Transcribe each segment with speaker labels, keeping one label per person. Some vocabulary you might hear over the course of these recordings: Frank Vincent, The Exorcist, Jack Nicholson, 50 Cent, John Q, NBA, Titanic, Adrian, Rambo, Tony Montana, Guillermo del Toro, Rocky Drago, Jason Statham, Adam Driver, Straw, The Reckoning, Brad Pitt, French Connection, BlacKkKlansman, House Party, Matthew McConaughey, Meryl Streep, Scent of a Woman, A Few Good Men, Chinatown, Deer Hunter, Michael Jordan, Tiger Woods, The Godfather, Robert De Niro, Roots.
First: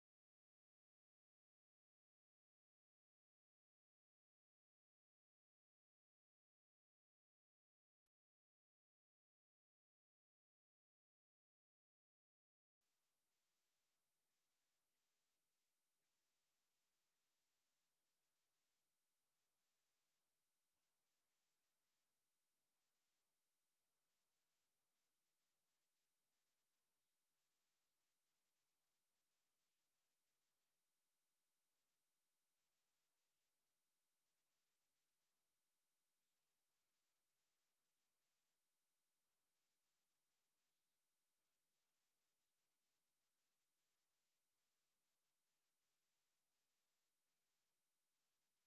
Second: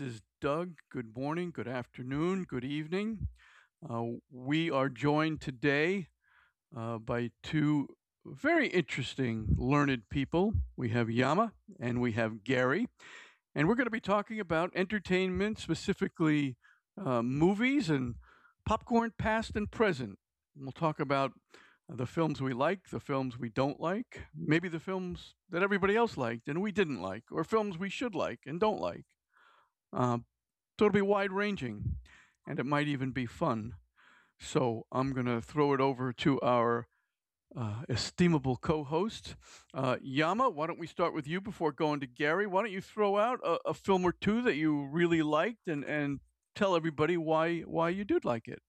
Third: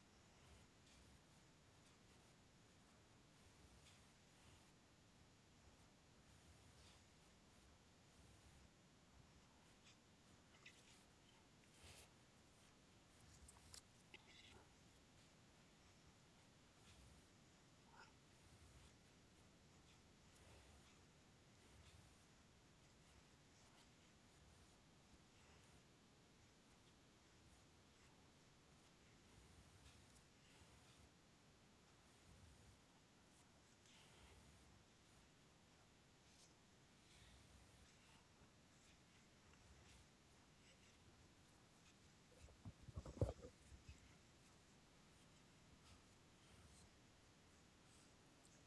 Speaker 1: is Doug. Good morning, good afternoon, good evening. Uh, we are joined today by two very interesting learned people. We have Yama and we have Gary, and we're going to be talking about entertainment, specifically movies and popcorn past and present. We'll talk about the films we like, the films we don't like, maybe the films that everybody else liked and we didn't like, or films we should like and don't like. Uh, so it'll be wide ranging, and it might even be fun. So I'm going to throw it over to our estimable co-host. Yama, why don't we start with you before going to Gary? Why don't you throw out a film or two that you really liked, and tell everybody why you did like it?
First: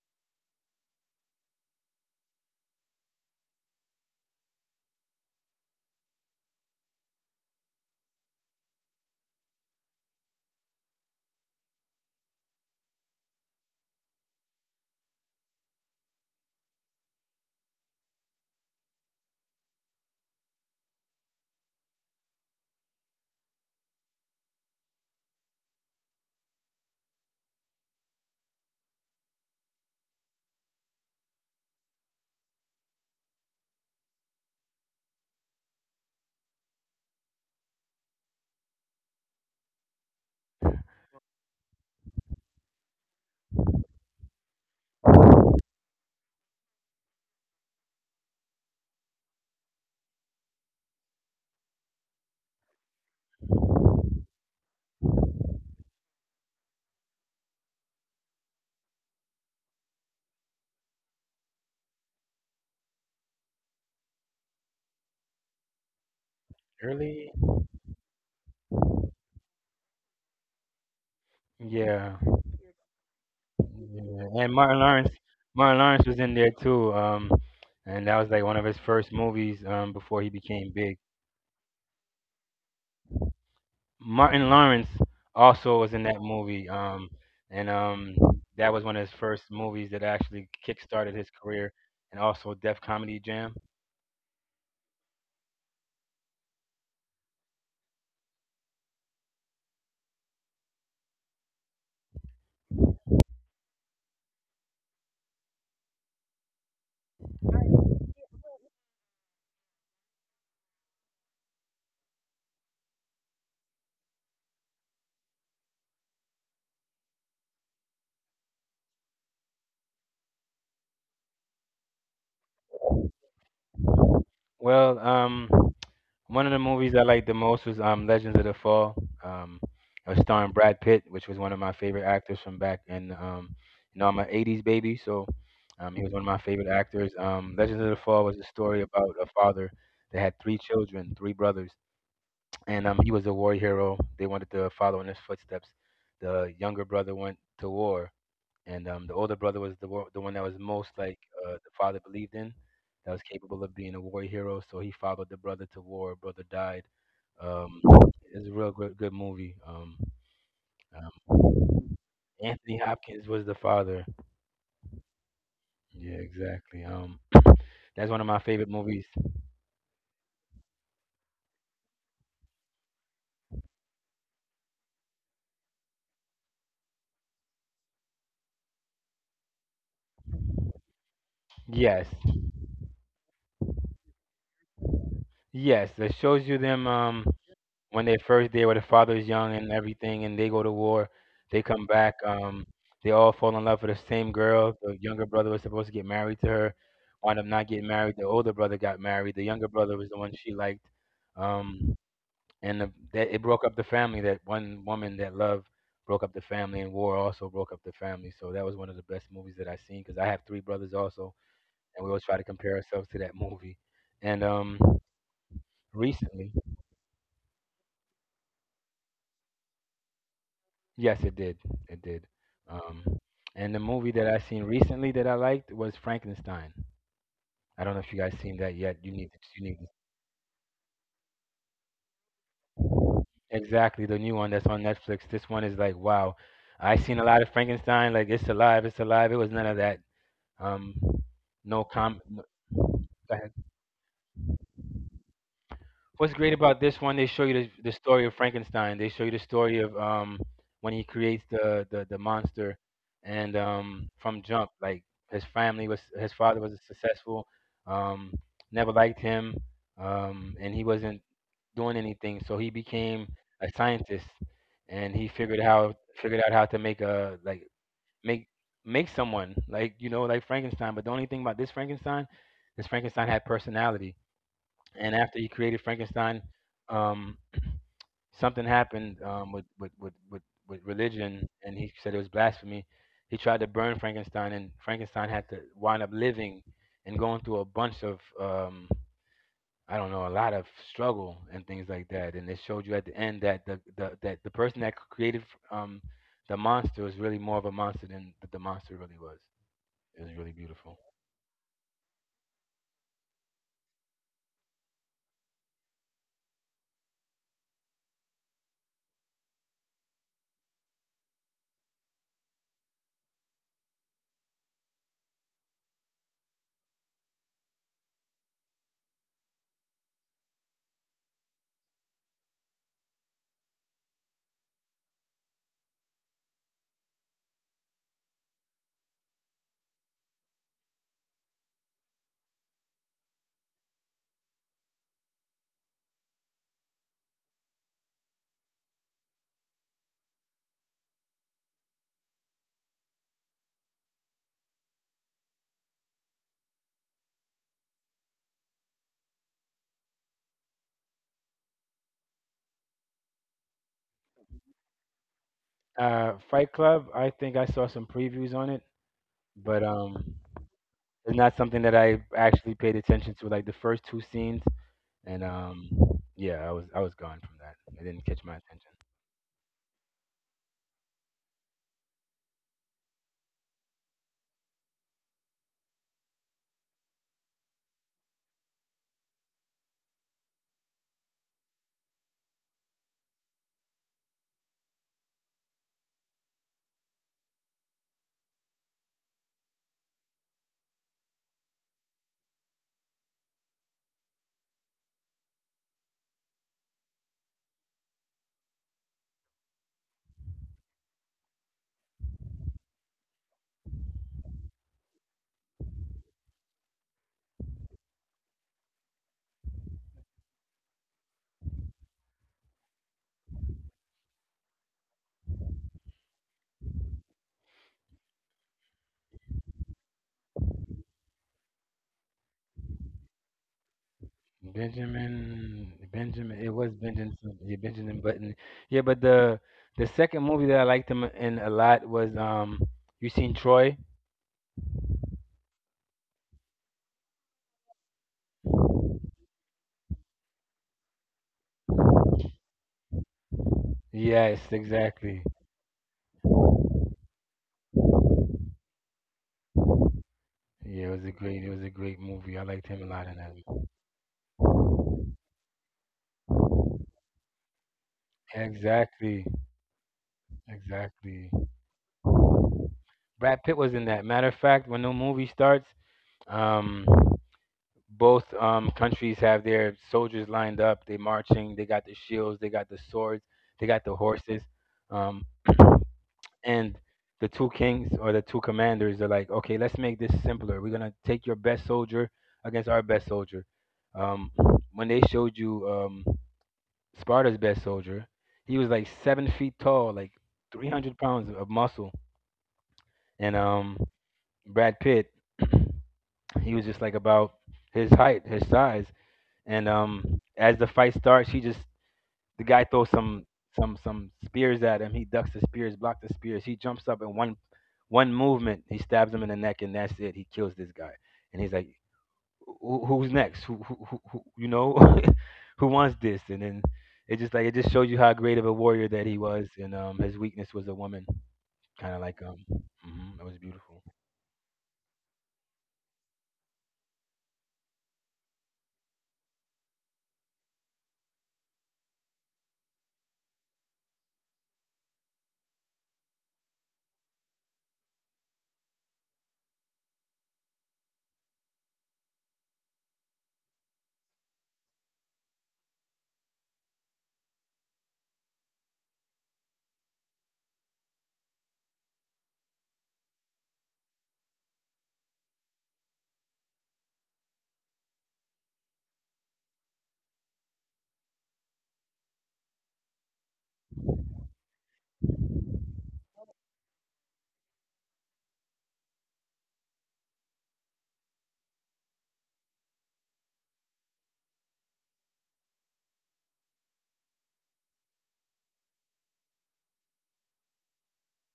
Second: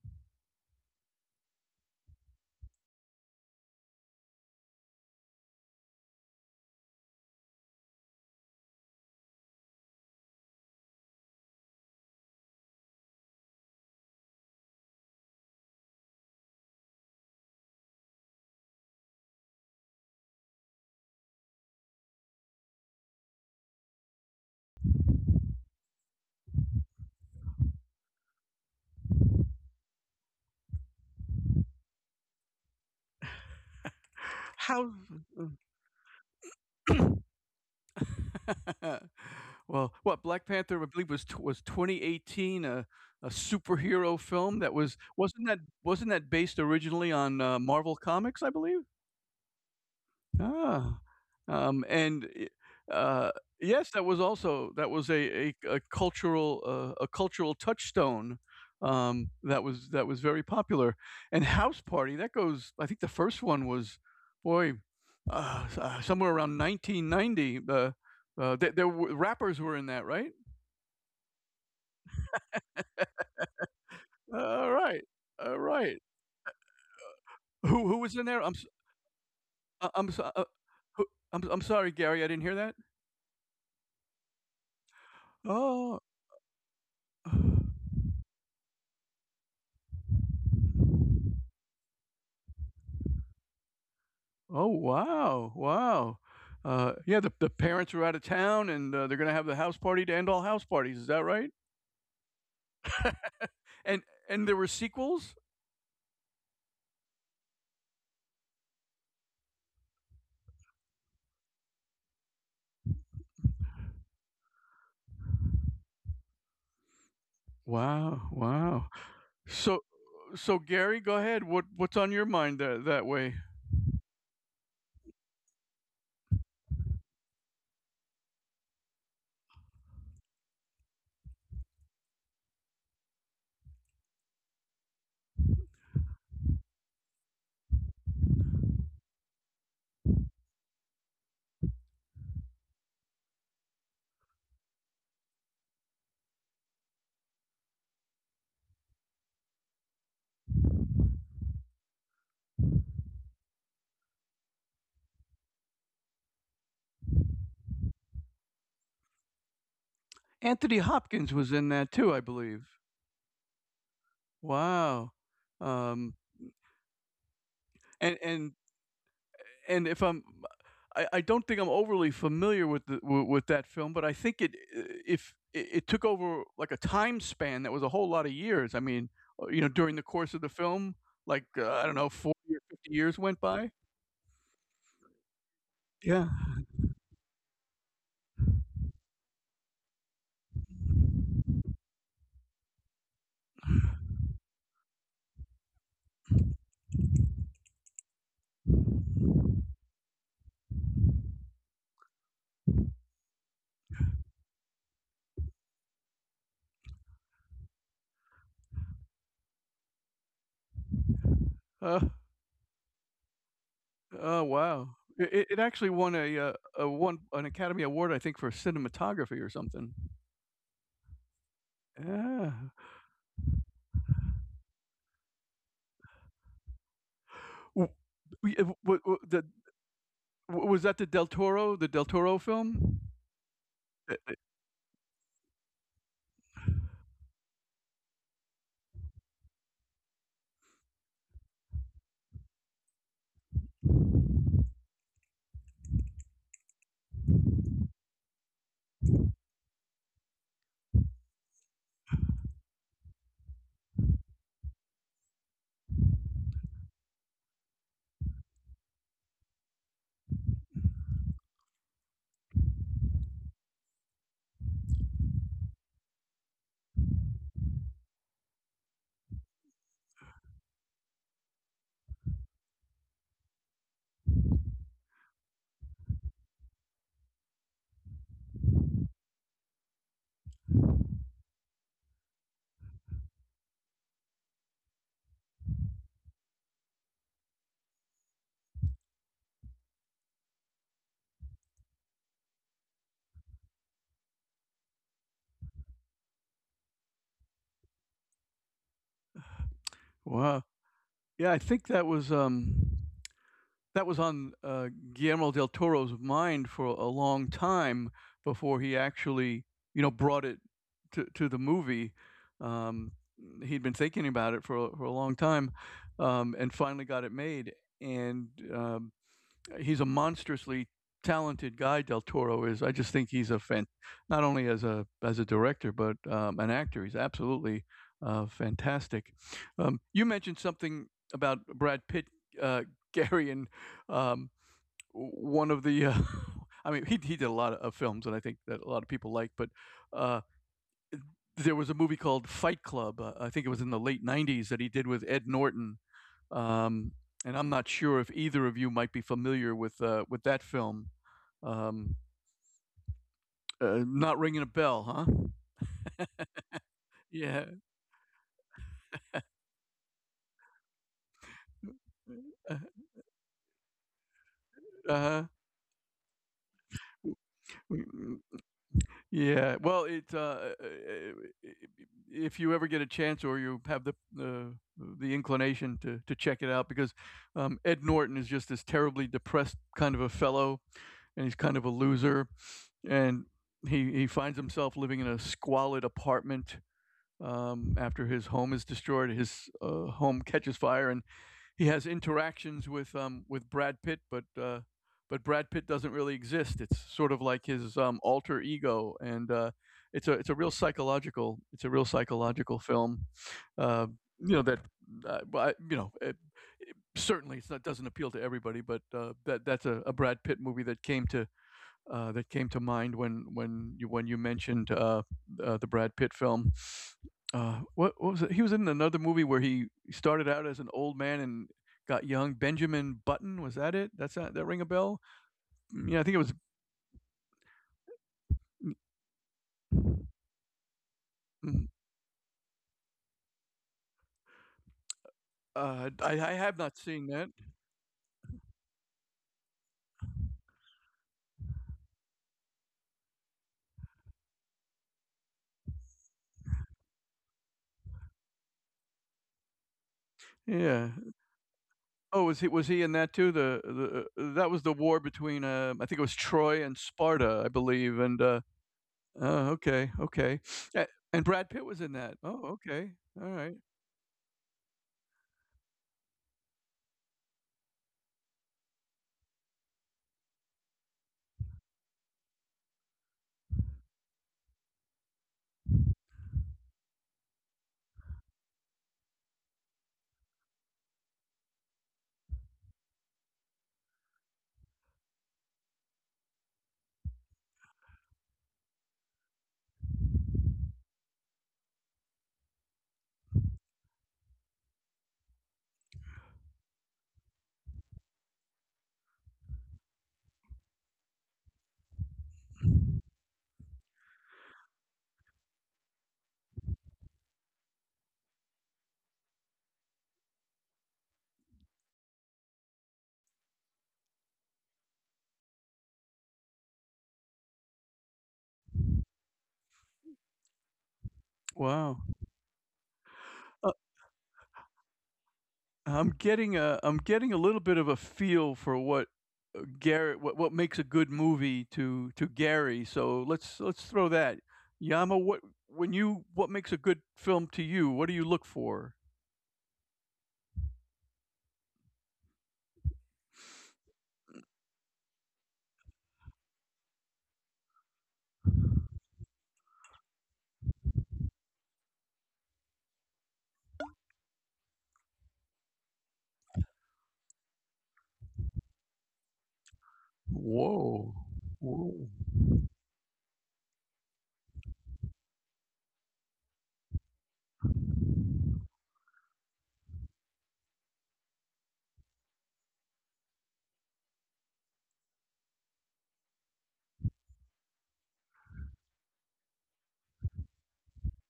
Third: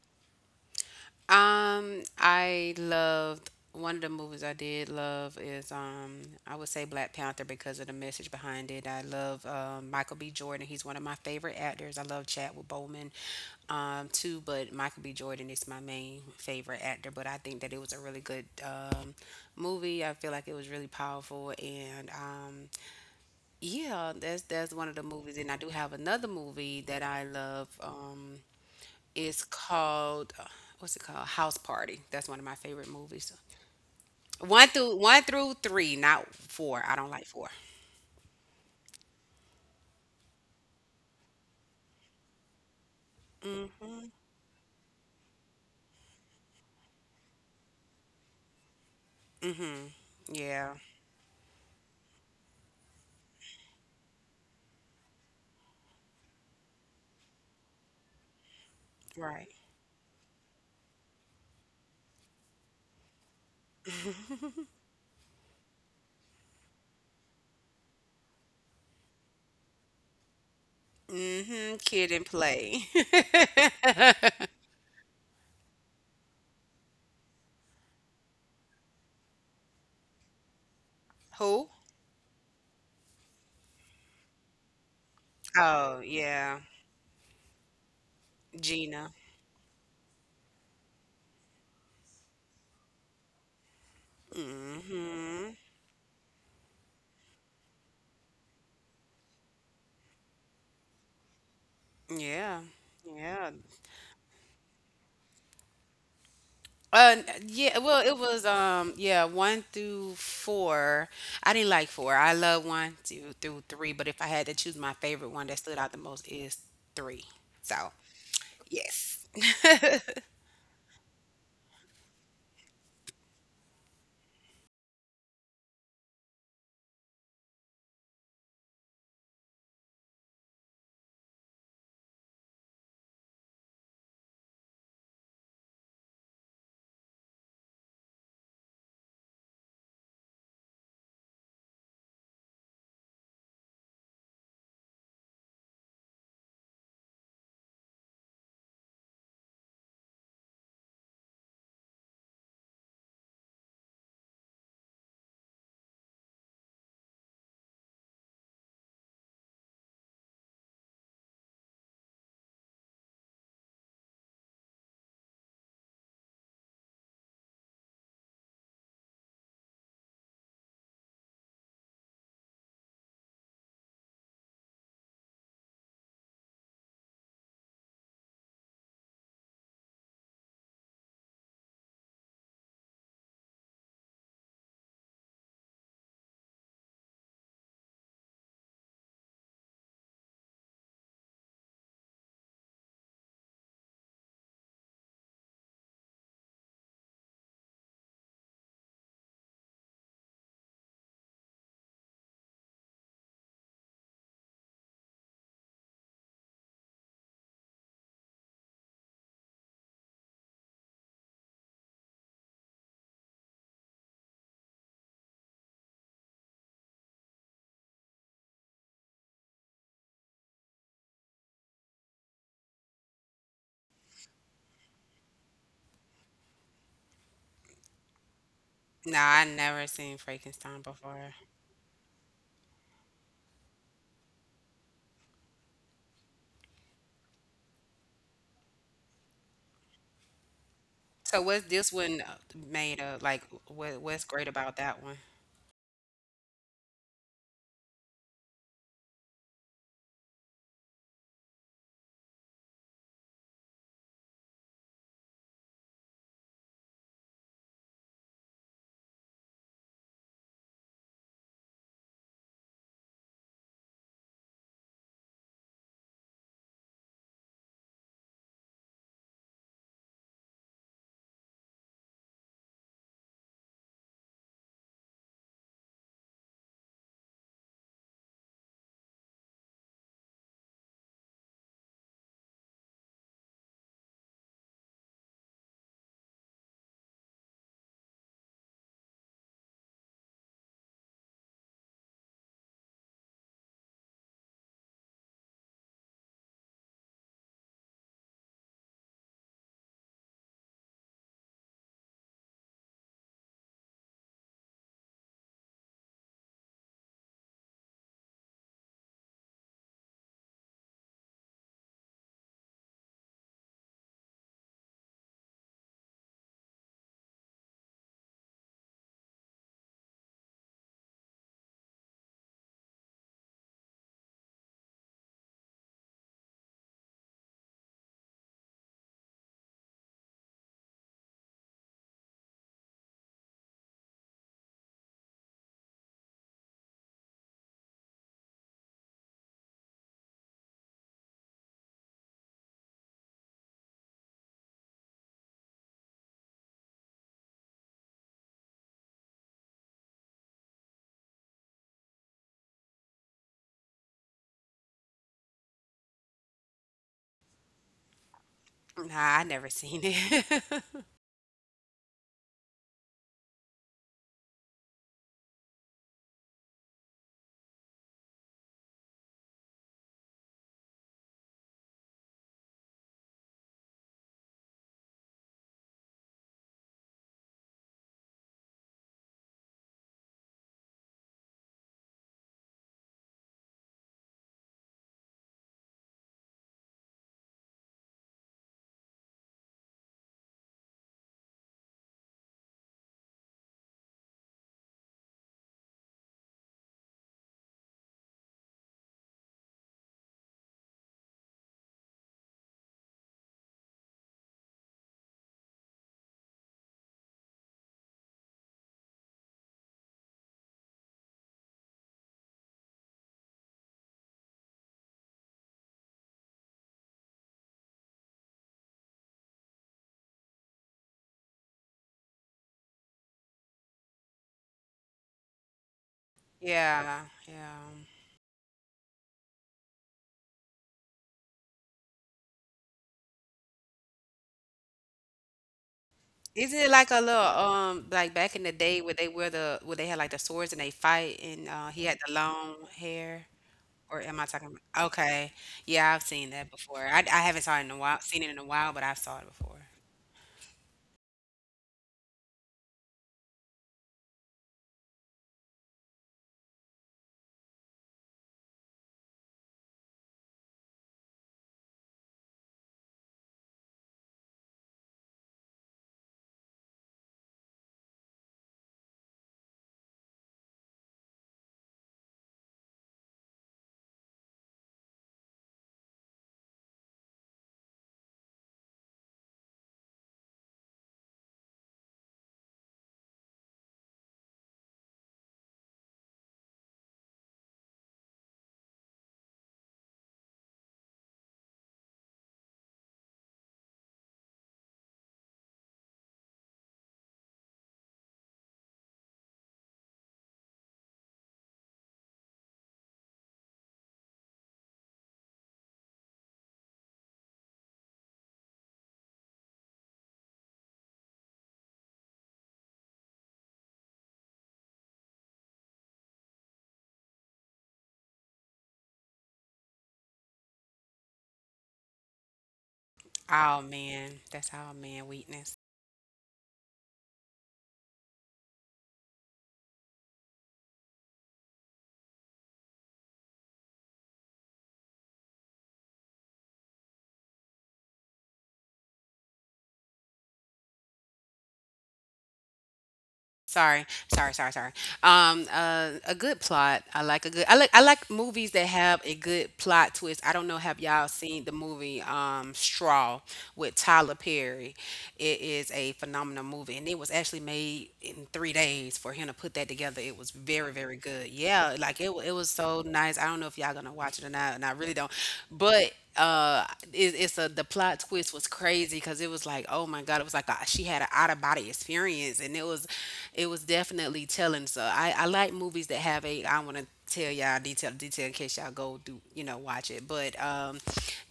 Speaker 2: I loved one of the movies I did love is I would say Black Panther because of the message behind it. I love Michael B. Jordan. He's one of my favorite actors. I love Chadwick Boseman too, but Michael B. Jordan is my main favorite actor. But I think that it was a really good movie. I feel like it was really powerful and that's one of the movies. And I do have another movie that I love. It's called what's it called? House Party. That's one of my favorite movies. One
Speaker 1: How?
Speaker 2: through one through three, not four. I don't like four.
Speaker 1: well, what Black Panther, I believe, was 2018, a superhero film that wasn't that based originally on Marvel comics, I believe.
Speaker 2: Hmm. Yeah.
Speaker 1: Ah, um, and, eh, uh, yes, that was also that was a cultural, a cultural touchstone,
Speaker 2: Right.
Speaker 1: that was very popular. And house party, that goes, I think the first one was, boy, s somewhere around
Speaker 3: Early,
Speaker 1: 1990. There were rappers were in that, right?
Speaker 2: Mm-hmm.
Speaker 3: yeah.
Speaker 2: Kid and Play.
Speaker 3: Yeah. And Martin Lawrence,
Speaker 1: Alright,
Speaker 3: Martin Lawrence
Speaker 1: alright.
Speaker 3: was in there too.
Speaker 1: Who
Speaker 3: And that
Speaker 1: was
Speaker 3: was
Speaker 1: in
Speaker 3: like
Speaker 1: there?
Speaker 3: one
Speaker 1: I'm
Speaker 3: of
Speaker 1: s
Speaker 3: his first movies before
Speaker 1: I'm
Speaker 3: he
Speaker 1: so
Speaker 3: became big.
Speaker 1: who I'm
Speaker 2: Who?
Speaker 1: sorry, Gary, I didn't hear that.
Speaker 3: Martin Lawrence also was in
Speaker 1: Oh.
Speaker 2: Oh
Speaker 3: that movie.
Speaker 2: yeah,
Speaker 3: And That was one of his
Speaker 2: Gina.
Speaker 3: first movies that actually kickstarted his career, and also Def Comedy Jam.
Speaker 1: Oh, wow,
Speaker 2: Mm-hmm.
Speaker 1: wow. Yeah, the parents are out of town, and, they're gonna have the house party to end all house parties, is that right?
Speaker 2: Yeah. Yeah.
Speaker 1: And there were sequels?
Speaker 2: Yeah, well, it was yeah, one through four. I didn't like four. I love one, two through three, but if I had to choose my favorite one that stood out the most is three. So
Speaker 1: Wow, wow.
Speaker 2: yes.
Speaker 1: So, so Gary, go ahead, what's on your mind that way?
Speaker 3: Well, one of the movies I liked the most was Legends of the Fall. It was starring Brad Pitt, which was one of my favorite actors from back in, you know, I'm an 80s baby, so he was one of my favorite actors. Legends of the Fall was a story about a father that had three children, three brothers, and he was a war hero. They wanted to follow in his footsteps. The younger brother went to war, and the older brother was the the one that was most like the father believed in, that was capable of being a war hero. So he followed the brother to war. Brother died. Um, it's a real good movie.
Speaker 1: Anthony
Speaker 3: Um,
Speaker 1: Hopkins was in that too, I
Speaker 3: Anthony
Speaker 1: believe.
Speaker 3: Hopkins was the father.
Speaker 1: Wow.
Speaker 3: Yeah,
Speaker 1: Um,
Speaker 3: exactly. That's one of
Speaker 1: and
Speaker 3: my
Speaker 1: and
Speaker 3: favorite movies.
Speaker 1: if I'm, I don't think I'm overly familiar with with that film, but I think it if it, it took over like a time span that was a whole lot of years. I mean, you know, during the course of the film, like I don't know,
Speaker 3: Yes,
Speaker 1: 40 or 50 years went by.
Speaker 3: yes.
Speaker 1: Yeah.
Speaker 3: It shows you them. When they first there, where the father's young and everything, and they go to war, they come back. They all fall in love with the same girl. The younger brother was supposed to get married to her, wound up not getting married. The older brother got married. The younger brother was the one she liked, um, and that it broke up the family. That one woman that loved broke up the family, and war also broke up the family. So that was one of the best movies that I seen because I have three brothers also,
Speaker 1: Uh,
Speaker 3: and we always try to compare ourselves to that movie. And
Speaker 1: oh, wow. Actually won
Speaker 3: recently,
Speaker 1: a one an Academy Award, I think, for cinematography or something.
Speaker 3: yes, it did. It did.
Speaker 1: Yeah.
Speaker 3: Um, and the movie that I seen recently that I liked was Frankenstein. I don't
Speaker 1: W-
Speaker 3: know if you guys seen
Speaker 1: w-
Speaker 3: that yet.
Speaker 1: w-
Speaker 2: No,
Speaker 1: w-
Speaker 2: I
Speaker 1: the-
Speaker 2: never seen Frankenstein
Speaker 1: was that
Speaker 2: before.
Speaker 1: The Del Toro film?
Speaker 3: Exactly the
Speaker 1: Uh,
Speaker 3: new
Speaker 1: uh,
Speaker 3: one that's on Netflix. This one is like, wow, I seen a lot of Frankenstein. Like it's alive, it's alive. It was none of that. Um,
Speaker 2: So what's
Speaker 3: no
Speaker 2: this
Speaker 3: com.
Speaker 2: one
Speaker 3: No,
Speaker 2: made of? Like, what's great about that one?
Speaker 3: what's great about this one? They show you the story of Frankenstein. They show you the story of when he creates the monster, and from jump, like his family was his father was successful, um, never liked him, um, and he wasn't doing anything, so he became a scientist, and he figured out how to make make someone, like, you know, like Frankenstein. But the only thing about this Frankenstein is Frankenstein had personality, and after he created Frankenstein, um, something happened with religion, and he said it was blasphemy. He tried to burn Frankenstein, and Frankenstein had to wind up living and going through a bunch of, I don't know, a lot of struggle and things like that. And it showed you at the end that the person that created um, the monster was really more of a monster than the monster really was. It was really
Speaker 1: Wow.
Speaker 3: beautiful.
Speaker 1: Yeah, I think that was on Guillermo del Toro's mind for a long time before he actually, you know, brought it to the movie. Um, He'd been thinking about it for for a long time, and finally got it made. And um, he's a monstrously talented guy. Del Toro is. I just think he's a fan, not only as a director but an actor. He's absolutely fantastic. You mentioned something about Brad Pitt, uh, Gary, and um, one of the. I mean, he did a lot of films, and I think that a lot of people like, but. Uh, there was a movie called Fight Club. I think it was in the late '90s that he did with Ed Norton. Um, and I'm not sure if either of you might be familiar with that film. Um, Not ringing a bell, huh?
Speaker 3: Fight Club, I think I
Speaker 1: Yeah.
Speaker 3: saw some previews on it,
Speaker 2: Nah, I never
Speaker 3: but
Speaker 2: seen it.
Speaker 3: it's not something that I actually
Speaker 1: Uh
Speaker 3: paid attention to, like the first two scenes, and
Speaker 1: huh.
Speaker 3: yeah, I was gone from that. It didn't catch my attention.
Speaker 1: Yeah. Well, it if you ever get a chance, or you have the inclination to check it out, because Ed Norton is just this terribly depressed kind of a fellow, and he's kind of a loser. And he finds himself living in a squalid apartment, after his home is destroyed. His home catches fire, and he has interactions with Brad Pitt, but Brad Pitt doesn't really exist. It's sort of like his alter ego, and it's a real psychological it's a real psychological film. Uh, you know that, but, you know, certainly it's not doesn't appeal to everybody, but that that's a Brad Pitt movie that came to mind when when you mentioned the Brad Pitt film. What was it? He was in another movie where he started out as an old man and got young. Benjamin Button, was that it? That ring a bell?
Speaker 3: Benjamin,
Speaker 1: Yeah, I think it
Speaker 3: Benjamin,
Speaker 1: was.
Speaker 3: it was
Speaker 2: Yeah,
Speaker 3: Benjamin, yeah,
Speaker 2: yeah.
Speaker 3: Benjamin Button. Yeah, but the second movie that I liked him in a
Speaker 1: mm,
Speaker 3: lot was you seen Troy?
Speaker 1: I have
Speaker 2: Isn't it
Speaker 1: not
Speaker 2: like a
Speaker 1: seen
Speaker 2: little
Speaker 1: that.
Speaker 2: like back in the day where they had like the swords and they fight and he had the long hair? Or am I
Speaker 3: Yes,
Speaker 2: talking about
Speaker 3: exactly.
Speaker 2: Okay. Yeah, I've seen that before. I haven't saw it in a while, seen it in a while, but I've saw it before.
Speaker 3: Yeah, it
Speaker 1: Yeah.
Speaker 3: was a great
Speaker 1: Oh,
Speaker 3: movie. I liked
Speaker 1: was
Speaker 3: him a
Speaker 1: he in
Speaker 3: lot in
Speaker 1: that
Speaker 3: that.
Speaker 1: too? The That was the war between I think it was Troy and Sparta, I believe. And
Speaker 3: Exactly,
Speaker 1: oh, okay, okay.
Speaker 3: exactly.
Speaker 1: And Brad Pitt was in that. Oh, okay. All
Speaker 3: Brad Pitt
Speaker 1: right.
Speaker 3: was in that. Matter of fact, when the movie starts, um, both countries have their soldiers lined up. They're marching. They got the shields. They got the swords. They got the horses. Um, and the two kings or the two commanders are like, okay, let's make this simpler. We're gonna take your best soldier against our best soldier. Um, when they showed you Sparta's best soldier, he was like 7 feet tall, like 300 pounds of muscle, and Brad Pitt, he was just like about his height, his size. And as the fight starts, he just the guy throws some spears at him. He ducks the spears, blocks the spears. He jumps up in one movement. He stabs him in the neck, and that's it. He kills this guy. And he's like, "Who's next? You know, who wants this?" And then it just shows you how great of a warrior that he was, and his weakness was a woman. Kind of
Speaker 1: Wow.
Speaker 3: like mhm, it was
Speaker 2: Oh
Speaker 1: Uh,
Speaker 3: beautiful.
Speaker 2: man, that's how man weakness.
Speaker 1: I'm getting a little bit of a feel for what Garrett what makes a good movie to Gary. So let's throw that. Yama, what when you, what makes a good film to you? What do you look for?
Speaker 2: Sorry, sorry, sorry, sorry. A good plot. I like a good. I like. I like movies that have a good plot twist. I don't know. Have y'all seen the movie Straw with Tyler Perry? It is a phenomenal movie, and it was actually made in 3 days for him to put that together. It was very, very
Speaker 1: Whoa.
Speaker 2: good. Yeah, like
Speaker 1: Whoa.
Speaker 2: it. It was so nice. I don't know if y'all gonna watch it or not, and I really don't. But it's a the plot twist was crazy because it was like, oh my god, it was like a, she had an body experience and it was definitely telling. So I like movies that have a, I want to tell y'all detail in case y'all go do you know watch it. But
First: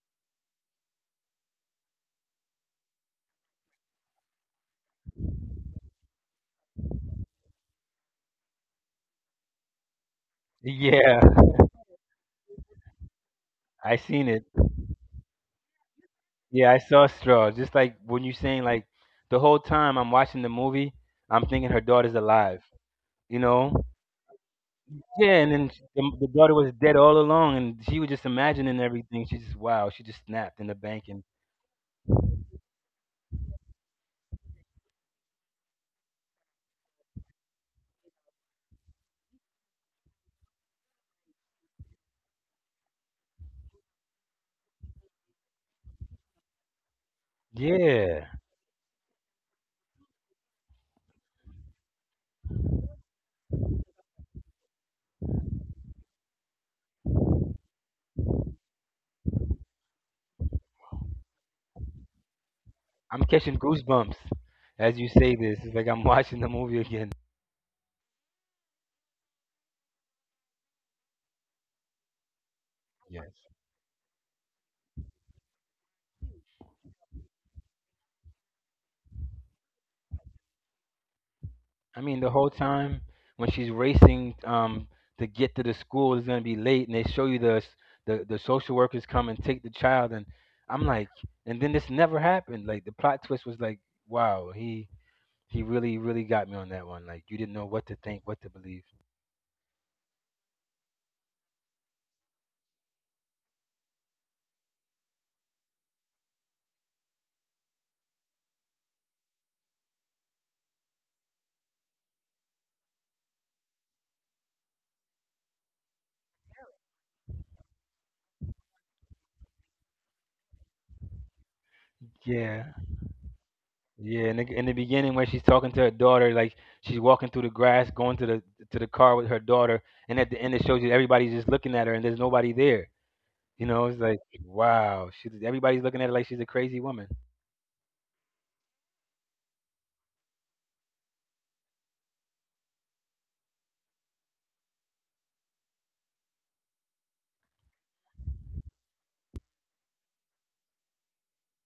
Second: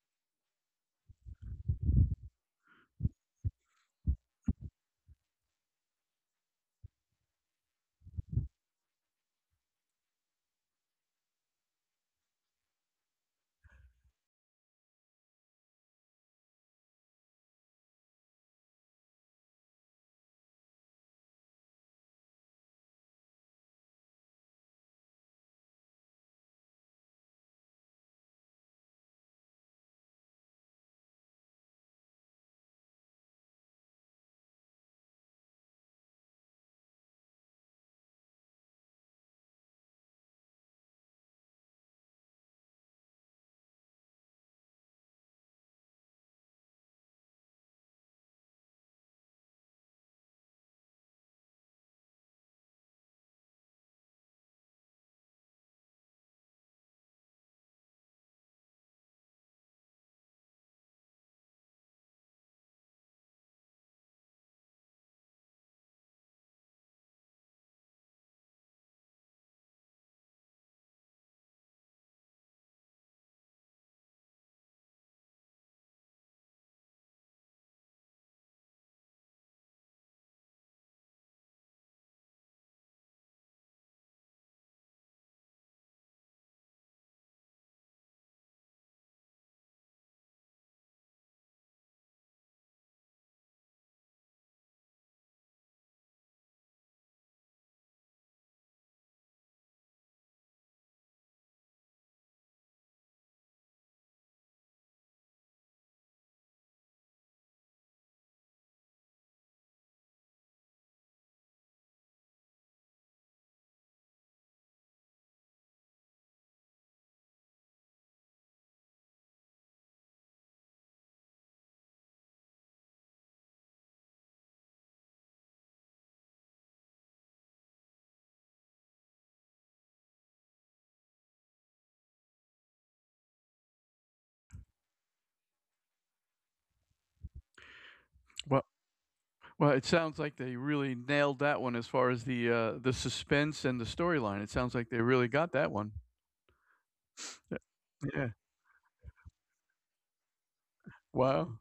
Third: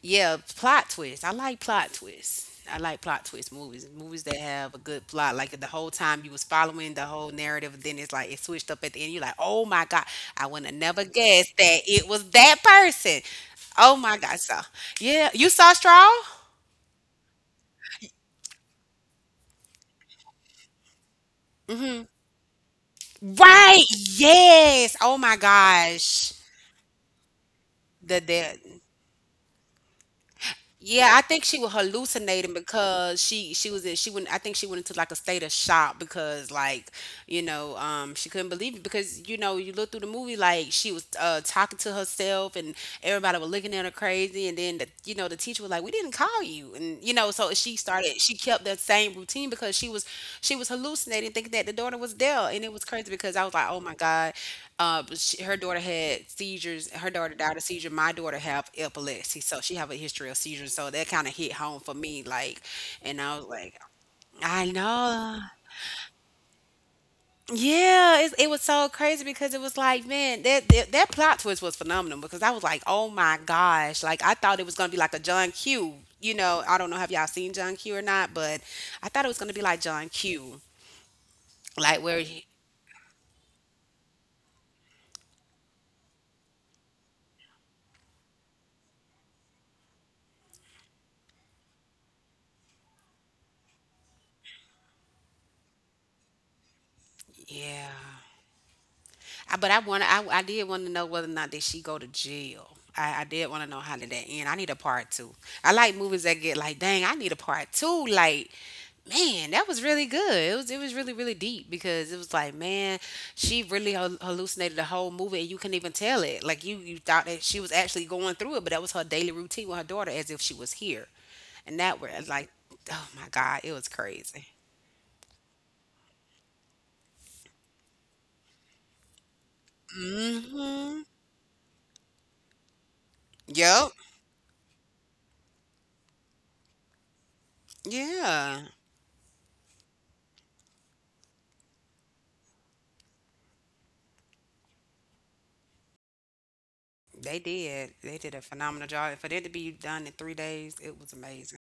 Speaker 2: yeah, plot twist. I like plot twists I like plot twist movies movies that have a good plot, like the whole time you was following the whole narrative, then it's like it switched up at the end, you're like, oh my god, I would have never
Speaker 3: Yeah,
Speaker 2: guessed that it was that person. Oh
Speaker 3: I
Speaker 2: my
Speaker 3: seen
Speaker 2: god.
Speaker 3: it.
Speaker 2: So yeah, you saw Straw.
Speaker 3: Yeah, I saw Straw. Just like when you saying, like, the whole time I'm watching the movie, I'm thinking
Speaker 2: Mm-hmm.
Speaker 3: her daughter's alive. You
Speaker 2: Right.
Speaker 3: know?
Speaker 2: Yes. Oh my
Speaker 3: Yeah, and then
Speaker 2: gosh.
Speaker 3: the daughter was dead all along, and
Speaker 2: The
Speaker 3: she was just
Speaker 2: that.
Speaker 3: imagining everything. She just wow, she just snapped in the
Speaker 2: Yeah, I
Speaker 3: bank, and
Speaker 2: think she was hallucinating because she was in, she went, I think she went into like a state of shock, because like, you know, she couldn't believe it because, you know, you look through the movie like she was talking to herself and everybody was looking at her crazy. And then, the, you know, the teacher was like, we didn't call you, and you know. So she started,
Speaker 3: yeah,
Speaker 2: she kept that same routine because she was, she was hallucinating, thinking that the daughter was there, and it was crazy because I was like, oh my god. But she, her daughter had seizures. Her daughter died of seizure. My daughter have epilepsy, so she have a history of seizures. So that kind of hit home for me, like, and
Speaker 3: I'm
Speaker 2: I was
Speaker 3: catching
Speaker 2: like,
Speaker 3: goosebumps
Speaker 2: I
Speaker 3: as you say
Speaker 2: know.
Speaker 3: this. It's like I'm watching the movie again.
Speaker 2: Yeah, it was so crazy because it was like, man, that, that that plot twist was phenomenal because I was like, oh my gosh, like I thought it was gonna be like a John Q. You know, I don't know if y'all seen John Q or not, but I thought it was gonna be like John Q,
Speaker 3: I
Speaker 2: like
Speaker 3: mean,
Speaker 2: where
Speaker 3: the whole
Speaker 2: he,
Speaker 3: time when she's racing to get to the school, it's gonna be late, and they show you the s- the social workers come and take the child, and I'm like, and then this never happened. Like the plot twist was like, wow, he really got me on that one. Like you didn't know what
Speaker 2: yeah.
Speaker 3: to think, what to believe.
Speaker 2: I, but I want I did want to know whether or not did she go to jail. I did want to know how did that end. I need a part two. I like movies that get like, dang, I need a part two. Like, man, that was really good. It was really really deep because it was like, man, she really hallucinated the whole movie and you couldn't even tell it. Like you thought that she was actually going through it, but that was her daily routine with her daughter as if she was here. And that were like,
Speaker 3: Yeah,
Speaker 2: oh my god, it was
Speaker 3: yeah.
Speaker 2: crazy.
Speaker 3: In the beginning, where she's talking to her daughter, like she's walking through the grass, going to the car with her daughter, and at the end, it shows you
Speaker 2: Mhm.
Speaker 3: everybody's just looking at her, and there's nobody there. You know,
Speaker 2: Yep.
Speaker 3: it's like, wow, she everybody's looking at it like she's a crazy woman.
Speaker 1: Well,
Speaker 2: Yeah.
Speaker 1: well, it sounds like they really nailed that one as far as the suspense and the storyline. It sounds like they really got that one.
Speaker 2: They
Speaker 1: Yeah.
Speaker 2: did. They
Speaker 1: Yeah.
Speaker 2: did a phenomenal job. For that to be done in 3 days, it was
Speaker 1: Wow.
Speaker 2: amazing.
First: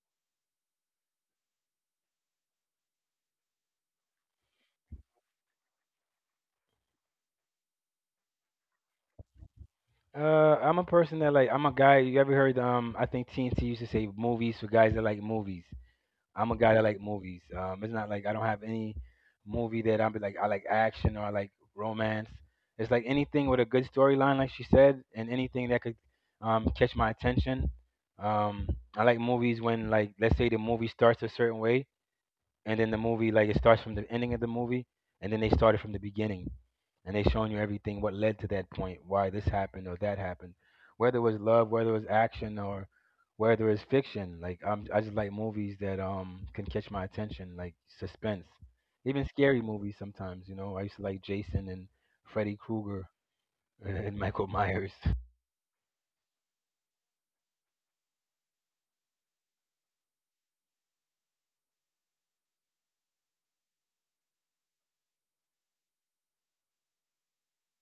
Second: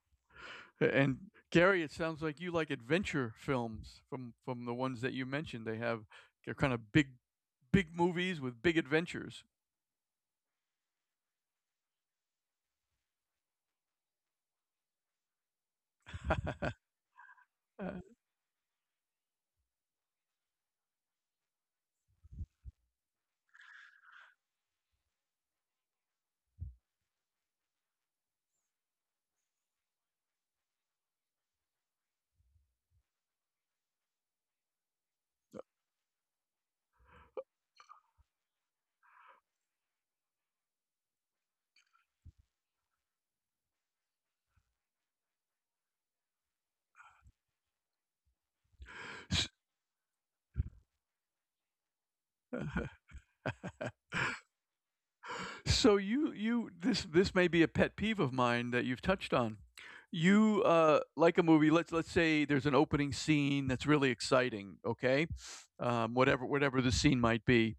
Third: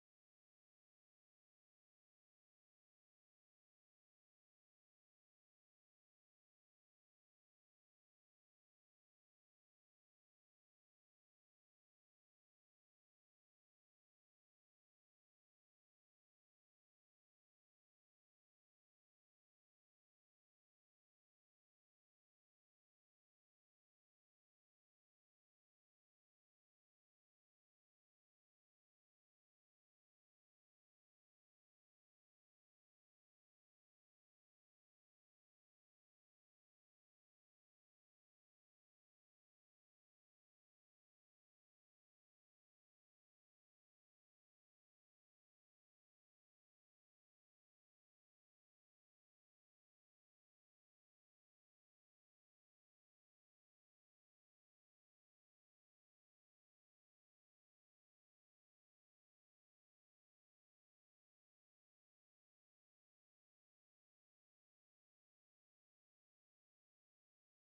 Speaker 1: And Gary, it sounds like you like adventure films from the ones that you mentioned. They have they're kind of big movies with big adventures.
Speaker 3: Uh, I'm a person that like I'm a guy. You ever heard? I think TNT used to say movies for guys that like movies. I'm a guy that like movies. It's not like I don't have any movie that I'm like I like action or I like romance. It's like anything with a good storyline, like she said, and anything that could catch my attention. Um, I like movies when, like, let's say the movie starts a certain way, and then the movie like it starts from the ending of the movie, and then they started from the beginning, and they showing you everything what led to that point, why this happened or that happened, whether it was love, whether it was action, or whether it's fiction. Like I just like movies that can catch my attention, like suspense, even scary movies sometimes. You know, I used to like Jason and Freddy Krueger and Michael Myers
Speaker 1: So you this, this may be a pet peeve of mine that you've touched on. You like a movie. Let's say there's an opening scene that's really exciting. Okay, whatever the scene might be,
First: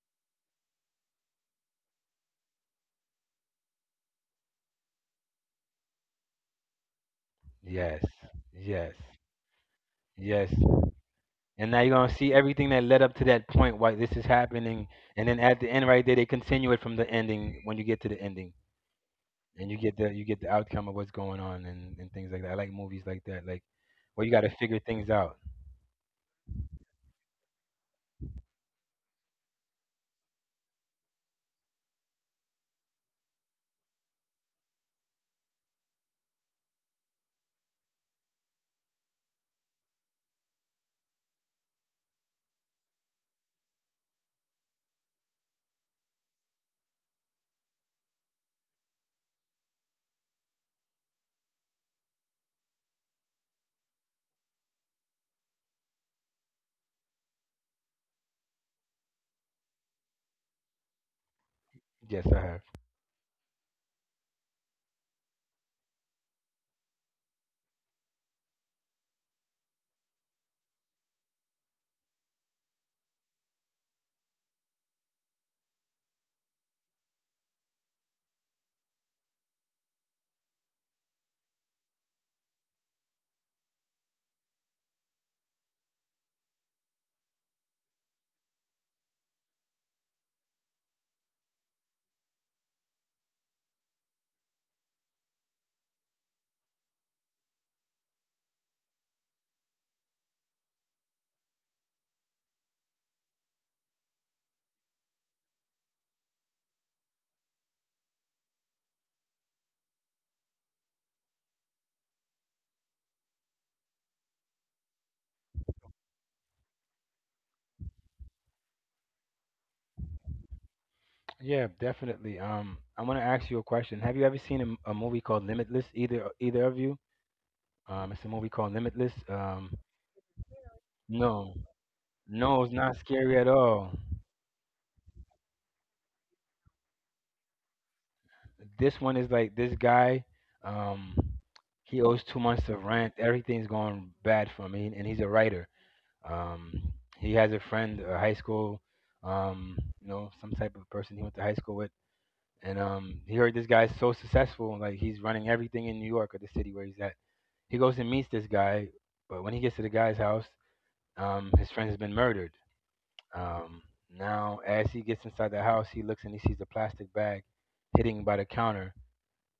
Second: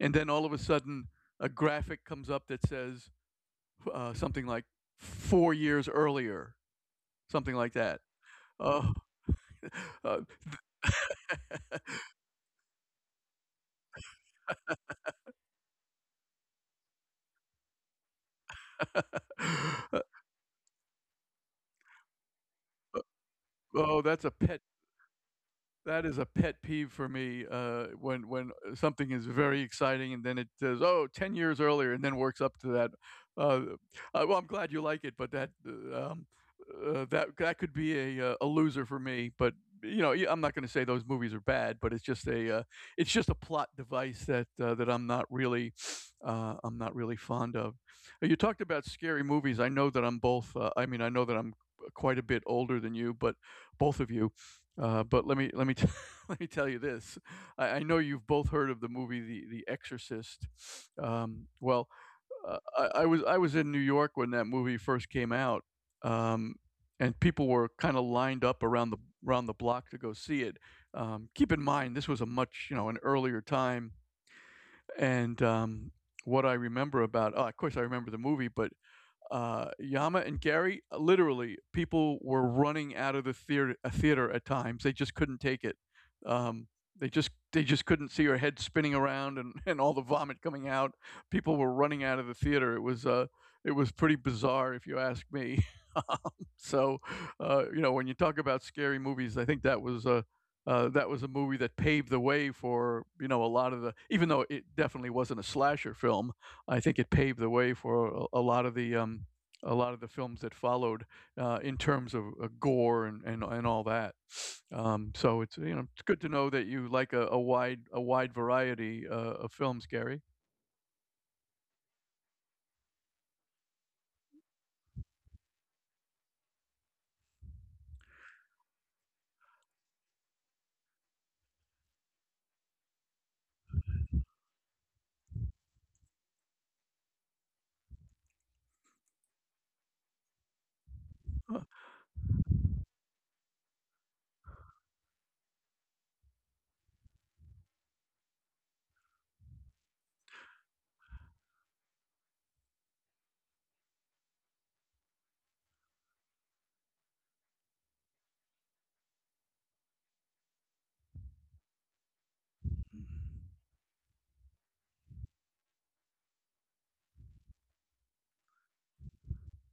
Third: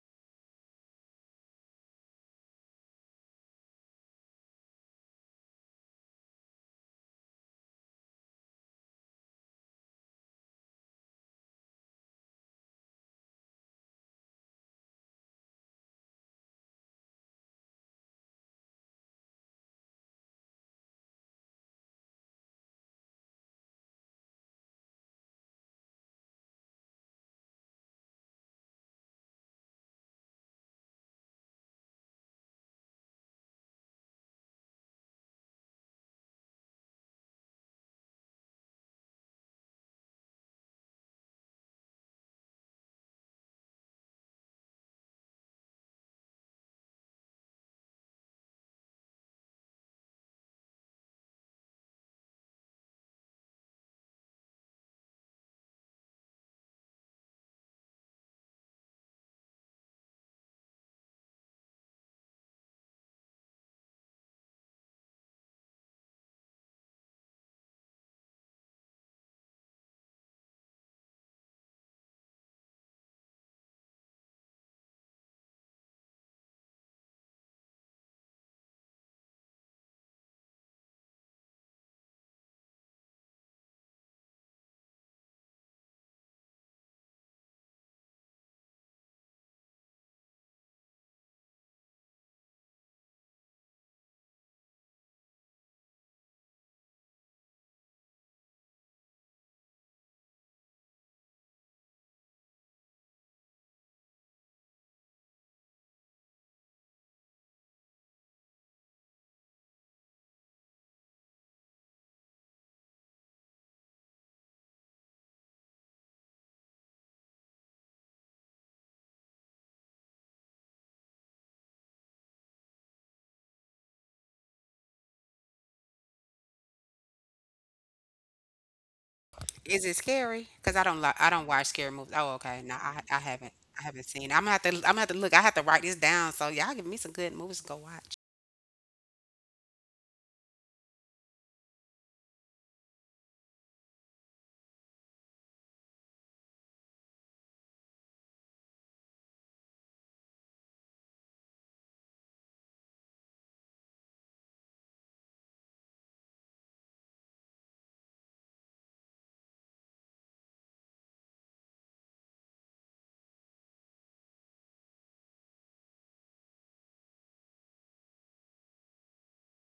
Speaker 1: and then all of a sudden a graphic comes up that says something like 4 years earlier, something like that.
Speaker 3: yes,
Speaker 1: Oh,
Speaker 3: yes,
Speaker 1: uh,
Speaker 3: yes. And now you're gonna see everything that led up to that point, why this is happening. And then at the end right there they continue it from the ending when you get to the ending. And
Speaker 1: uh,
Speaker 3: you get the outcome of what's going on and things like that. I like movies like that, like
Speaker 1: oh,
Speaker 3: where
Speaker 1: that's
Speaker 3: you
Speaker 1: a
Speaker 3: gotta
Speaker 1: pet
Speaker 3: figure things out.
Speaker 1: That is a pet peeve for me, when something is very exciting and then it says, "Oh, 10 years earlier," and then works up to that. Uh, well, I'm glad you like it, but that, that that could be a loser for me, but, you know, yeah, I'm not gonna say those movies are bad, but it's just it's just a plot device that, that I'm not really fond of. You talked about scary movies. I know that I'm both, I mean, I know that I'm, quite a bit older than you, but both of you. But let me let me tell you this. I know you've both heard of the movie The Exorcist. Um, well,
Speaker 3: Yes, I have.
Speaker 1: I was in New York when that movie first came out, um, and people were kind of lined up around the block to go see it. Keep in mind, this was a much, you know, an earlier time, and what I remember about, oh, of course I remember the movie, but Yama and Gary, literally, people were running out of the theater, at times. They just couldn't take it. Um, they just couldn't see her head spinning around, and, and all the vomit coming out. People were running out of the theater. It was pretty bizarre, if you ask me. So, you know, when you talk about scary movies, I think that was a movie that paved the way for, you know, a lot of the, even though it definitely wasn't a slasher film, I think it paved the way for a lot of the a lot of the films that followed in terms of gore, and, and all that. So it's, you know, it's good to know that you like a wide variety of films, Gary.
Speaker 3: Yeah, definitely. Um, I wanna ask you a question. Have you ever seen m- a movie called Limitless, either either of you? Um, it's a movie called Limitless. Um,
Speaker 2: Is it scary? Because I don't like, I don't
Speaker 3: no.
Speaker 2: watch scary movies. Oh, okay.
Speaker 3: No,
Speaker 2: No,
Speaker 3: it's not
Speaker 2: I
Speaker 3: scary at
Speaker 2: haven't. I
Speaker 3: all.
Speaker 2: haven't seen it. I'm gonna have to, I'm gonna have to look. I have to write this down. So y'all give me some good movies to go watch.
Speaker 3: This one is like this guy, um, he owes 2 months of rent. Everything's going bad for me, and he's a writer. Um, he has a friend, a high school, you know, some type of person he went to high school with, and he heard this guy's so successful, like he's running everything in New York or the city where he's at. He goes and meets this guy, but when he gets to the guy's house, his friend has been murdered. Um, now, as he gets inside the house, he looks and he sees a plastic bag hitting by the counter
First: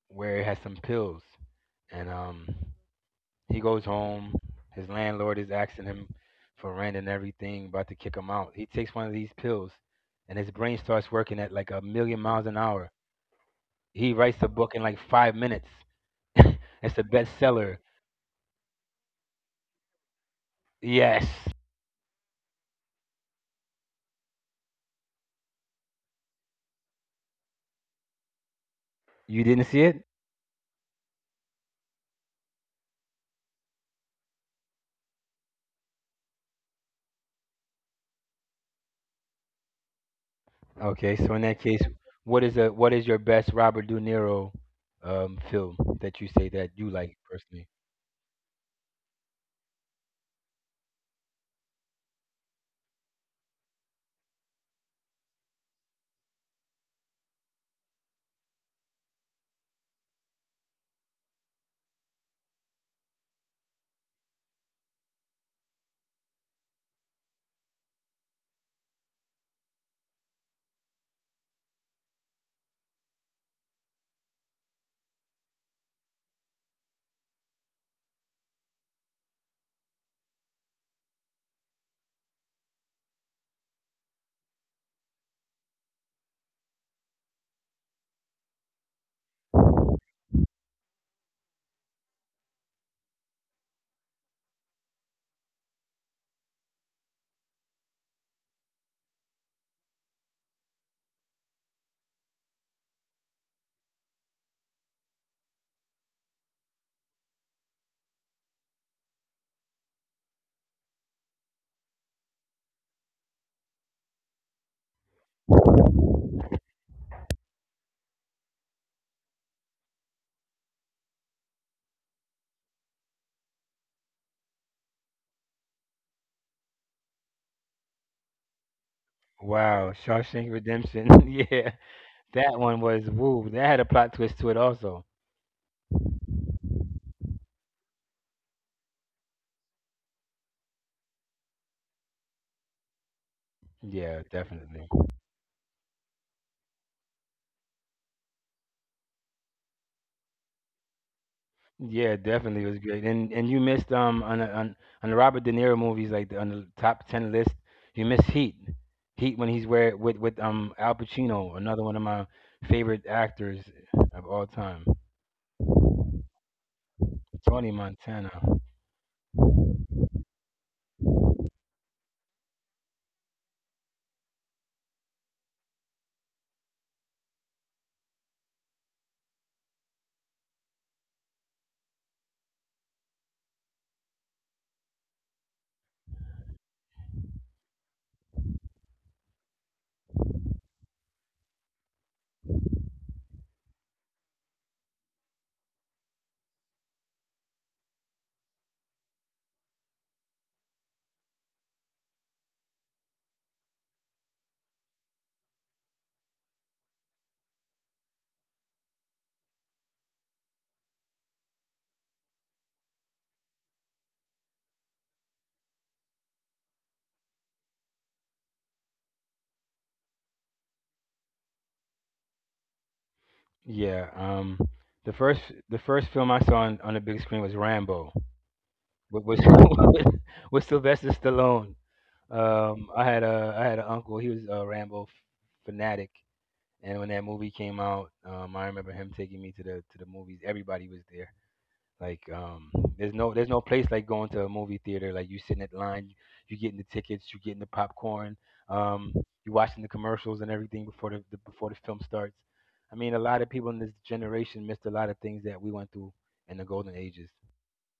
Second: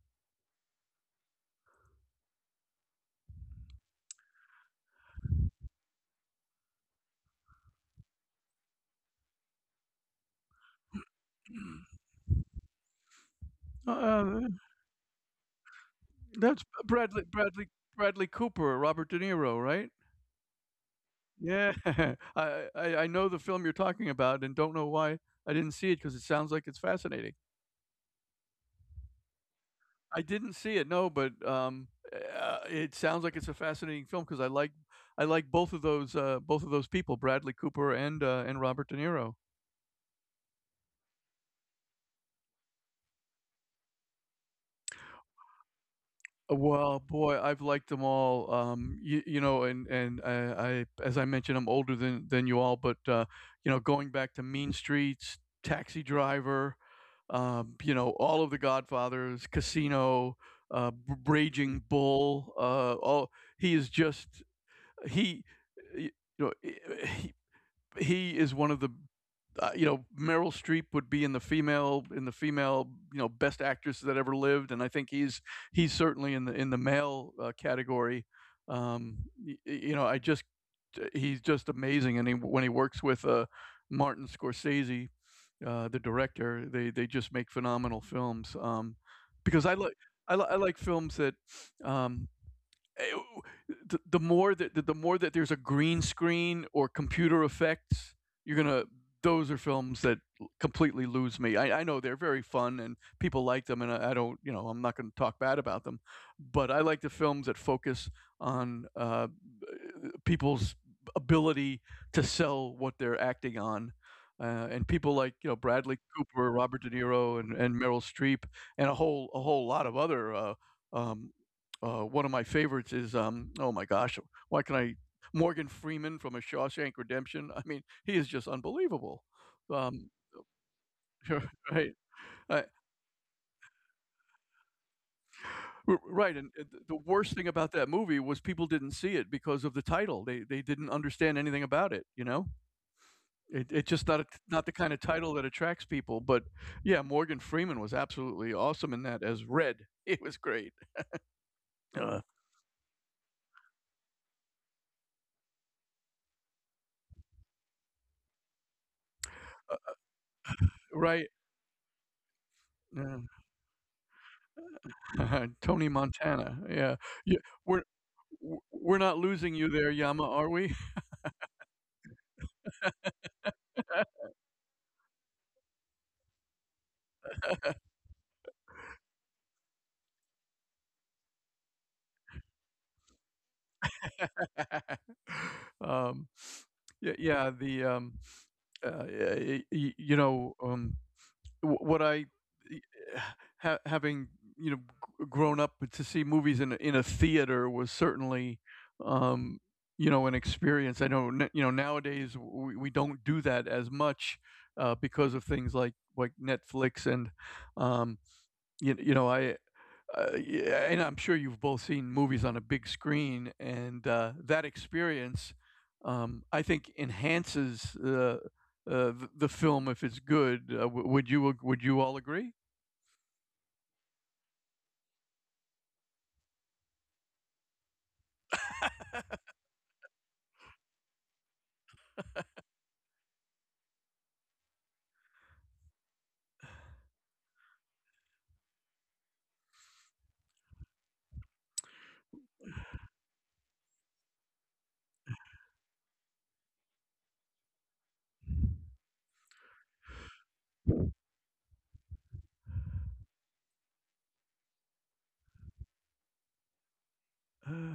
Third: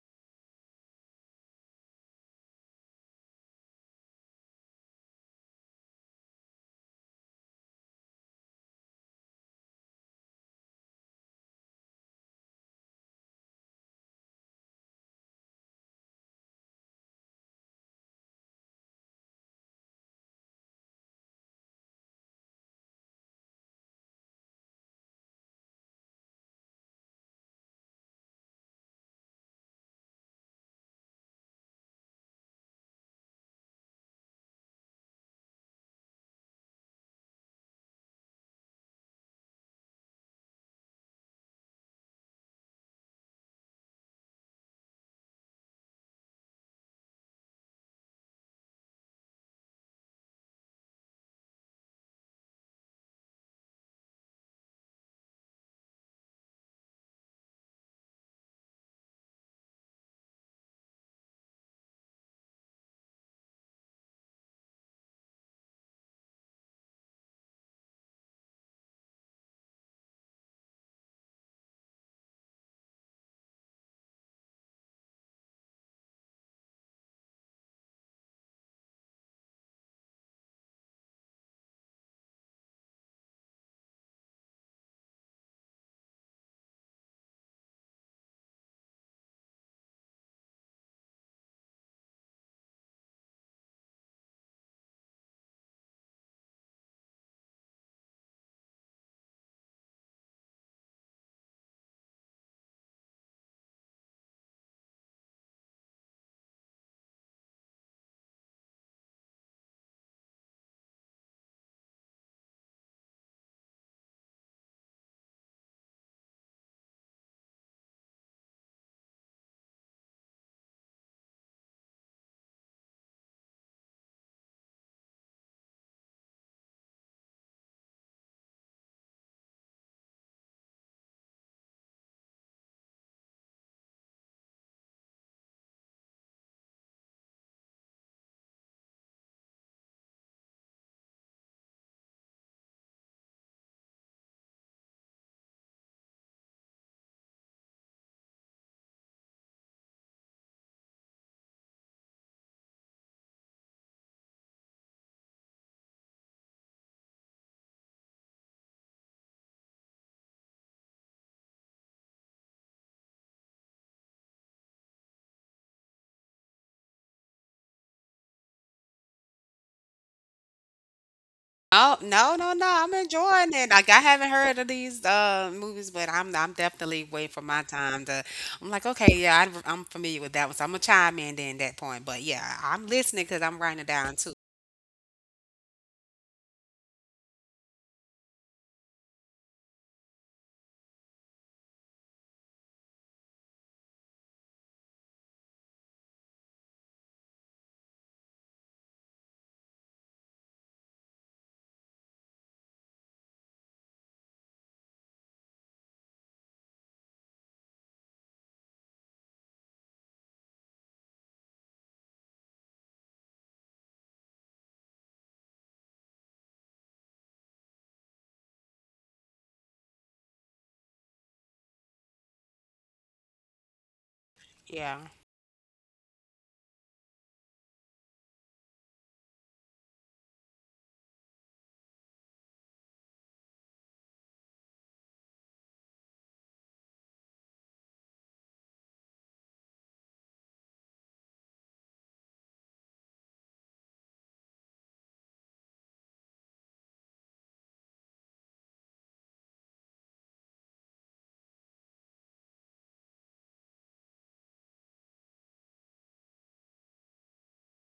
Speaker 3: where it has some pills. And he goes home. His landlord is asking him for rent and everything, about to kick him out. He takes one of these pills, and his brain starts working at like a million miles an hour. He writes a
Speaker 1: Uh,
Speaker 3: book in like 5 minutes.
Speaker 1: that's
Speaker 3: It's a
Speaker 1: Bradley Bradley
Speaker 3: bestseller.
Speaker 1: Bradley Cooper, Robert De Niro, right?
Speaker 3: Yes,
Speaker 1: Yeah, I know the film you're talking about, and don't know why I didn't see it, because it sounds like it's fascinating.
Speaker 3: you didn't see it.
Speaker 1: I didn't see it, no, but, it sounds like it's a fascinating film, because I like both of those people, Bradley Cooper and Robert De Niro.
Speaker 3: Okay, so in that case, what is a what is your best Robert De Niro film that you say that you
Speaker 1: Well,
Speaker 3: like
Speaker 1: boy,
Speaker 3: personally?
Speaker 1: I've liked them all, you, you know, and I, as I mentioned, I'm older than you all, but, you know, going back to Mean Streets, Taxi Driver, you know, all of the Godfathers, Casino, B Raging Bull, all, he is just, he, y- you know, he is one of the, you know, Meryl Streep would be in the female, you know, best actress that ever lived, and I think he's certainly in the male category. Um, y- you know, I just he's just amazing, and when he works with Martin Scorsese, the director, they just make phenomenal films. Because I like I like films that um, eh, the more that the more that there's a green screen or computer effects, you're gonna those are films that completely lose me. I know they're very fun and people like them, and I don't, I'm not going to talk bad about them, but I like the films that focus on people's ability to sell what they're acting on. And people like Bradley Cooper, Robert De Niro, and Meryl Streep, and a whole lot of other um, one of my favorites is oh my gosh, why can I Morgan Freeman from A Shawshank Redemption? I mean, he is just unbelievable.
Speaker 3: Wow,
Speaker 1: Um,
Speaker 3: Shawshank Redemption. Yeah.
Speaker 1: right, I,
Speaker 3: That one was woo. That had a plot twist to it also.
Speaker 1: right. And the worst thing about that movie was people didn't see it because of the title. They didn't understand anything about it. You know, it's just not
Speaker 3: Yeah,
Speaker 1: a, not the
Speaker 3: definitely.
Speaker 1: kind of title that attracts people. But yeah, Morgan Freeman was absolutely awesome in that as Red. It was great.
Speaker 3: Yeah,
Speaker 1: Uh,
Speaker 3: definitely was great. And you missed on the Robert De Niro movies like on the top ten list. You missed Heat. Heat when he's
Speaker 1: uh,
Speaker 3: where with with Al
Speaker 1: right.
Speaker 3: Pacino, another one of my favorite
Speaker 1: Yeah.
Speaker 3: actors of all time.
Speaker 1: Tony Montana, yeah. Yeah,
Speaker 3: Tony
Speaker 1: we're
Speaker 3: Montana.
Speaker 1: we're not losing you there, Yama, are we?
Speaker 2: Oh no no no! I'm enjoying it. Like I haven't heard of these movies, but I'm definitely waiting for my time to. I'm like, okay, yeah, I'm familiar with that one, so I'm gonna chime in then at that point. But yeah, I'm listening because I'm writing it down too.
Speaker 1: Um, yeah yeah, the, y y you know, w what I ha having, you know, g grown up to see movies in a theater was certainly, um, you know, an experience. I know n You know, nowadays, we don't do that as much, because of things like Netflix and, um, you you know, I yeah, and I'm sure you've both seen movies on a big screen, and that experience, I think, enhances the film if it's good. Would you all agree?
Speaker 3: Yeah. The
Speaker 2: Yeah.
Speaker 3: first The first film I saw on the big screen was Rambo. With with Sylvester Stallone. I had a I had an uncle. He was a Rambo fanatic, and when that movie came out, I remember him taking me to the movies. Everybody was there. Like, um, there's no there's no place like going to a movie theater. Like you sitting at line, you getting the tickets, you getting the popcorn, um, you watching the commercials and everything before the before the film starts. I mean, a lot of people in this generation missed a lot of things that we went through in the golden ages.
Speaker 1: Uh,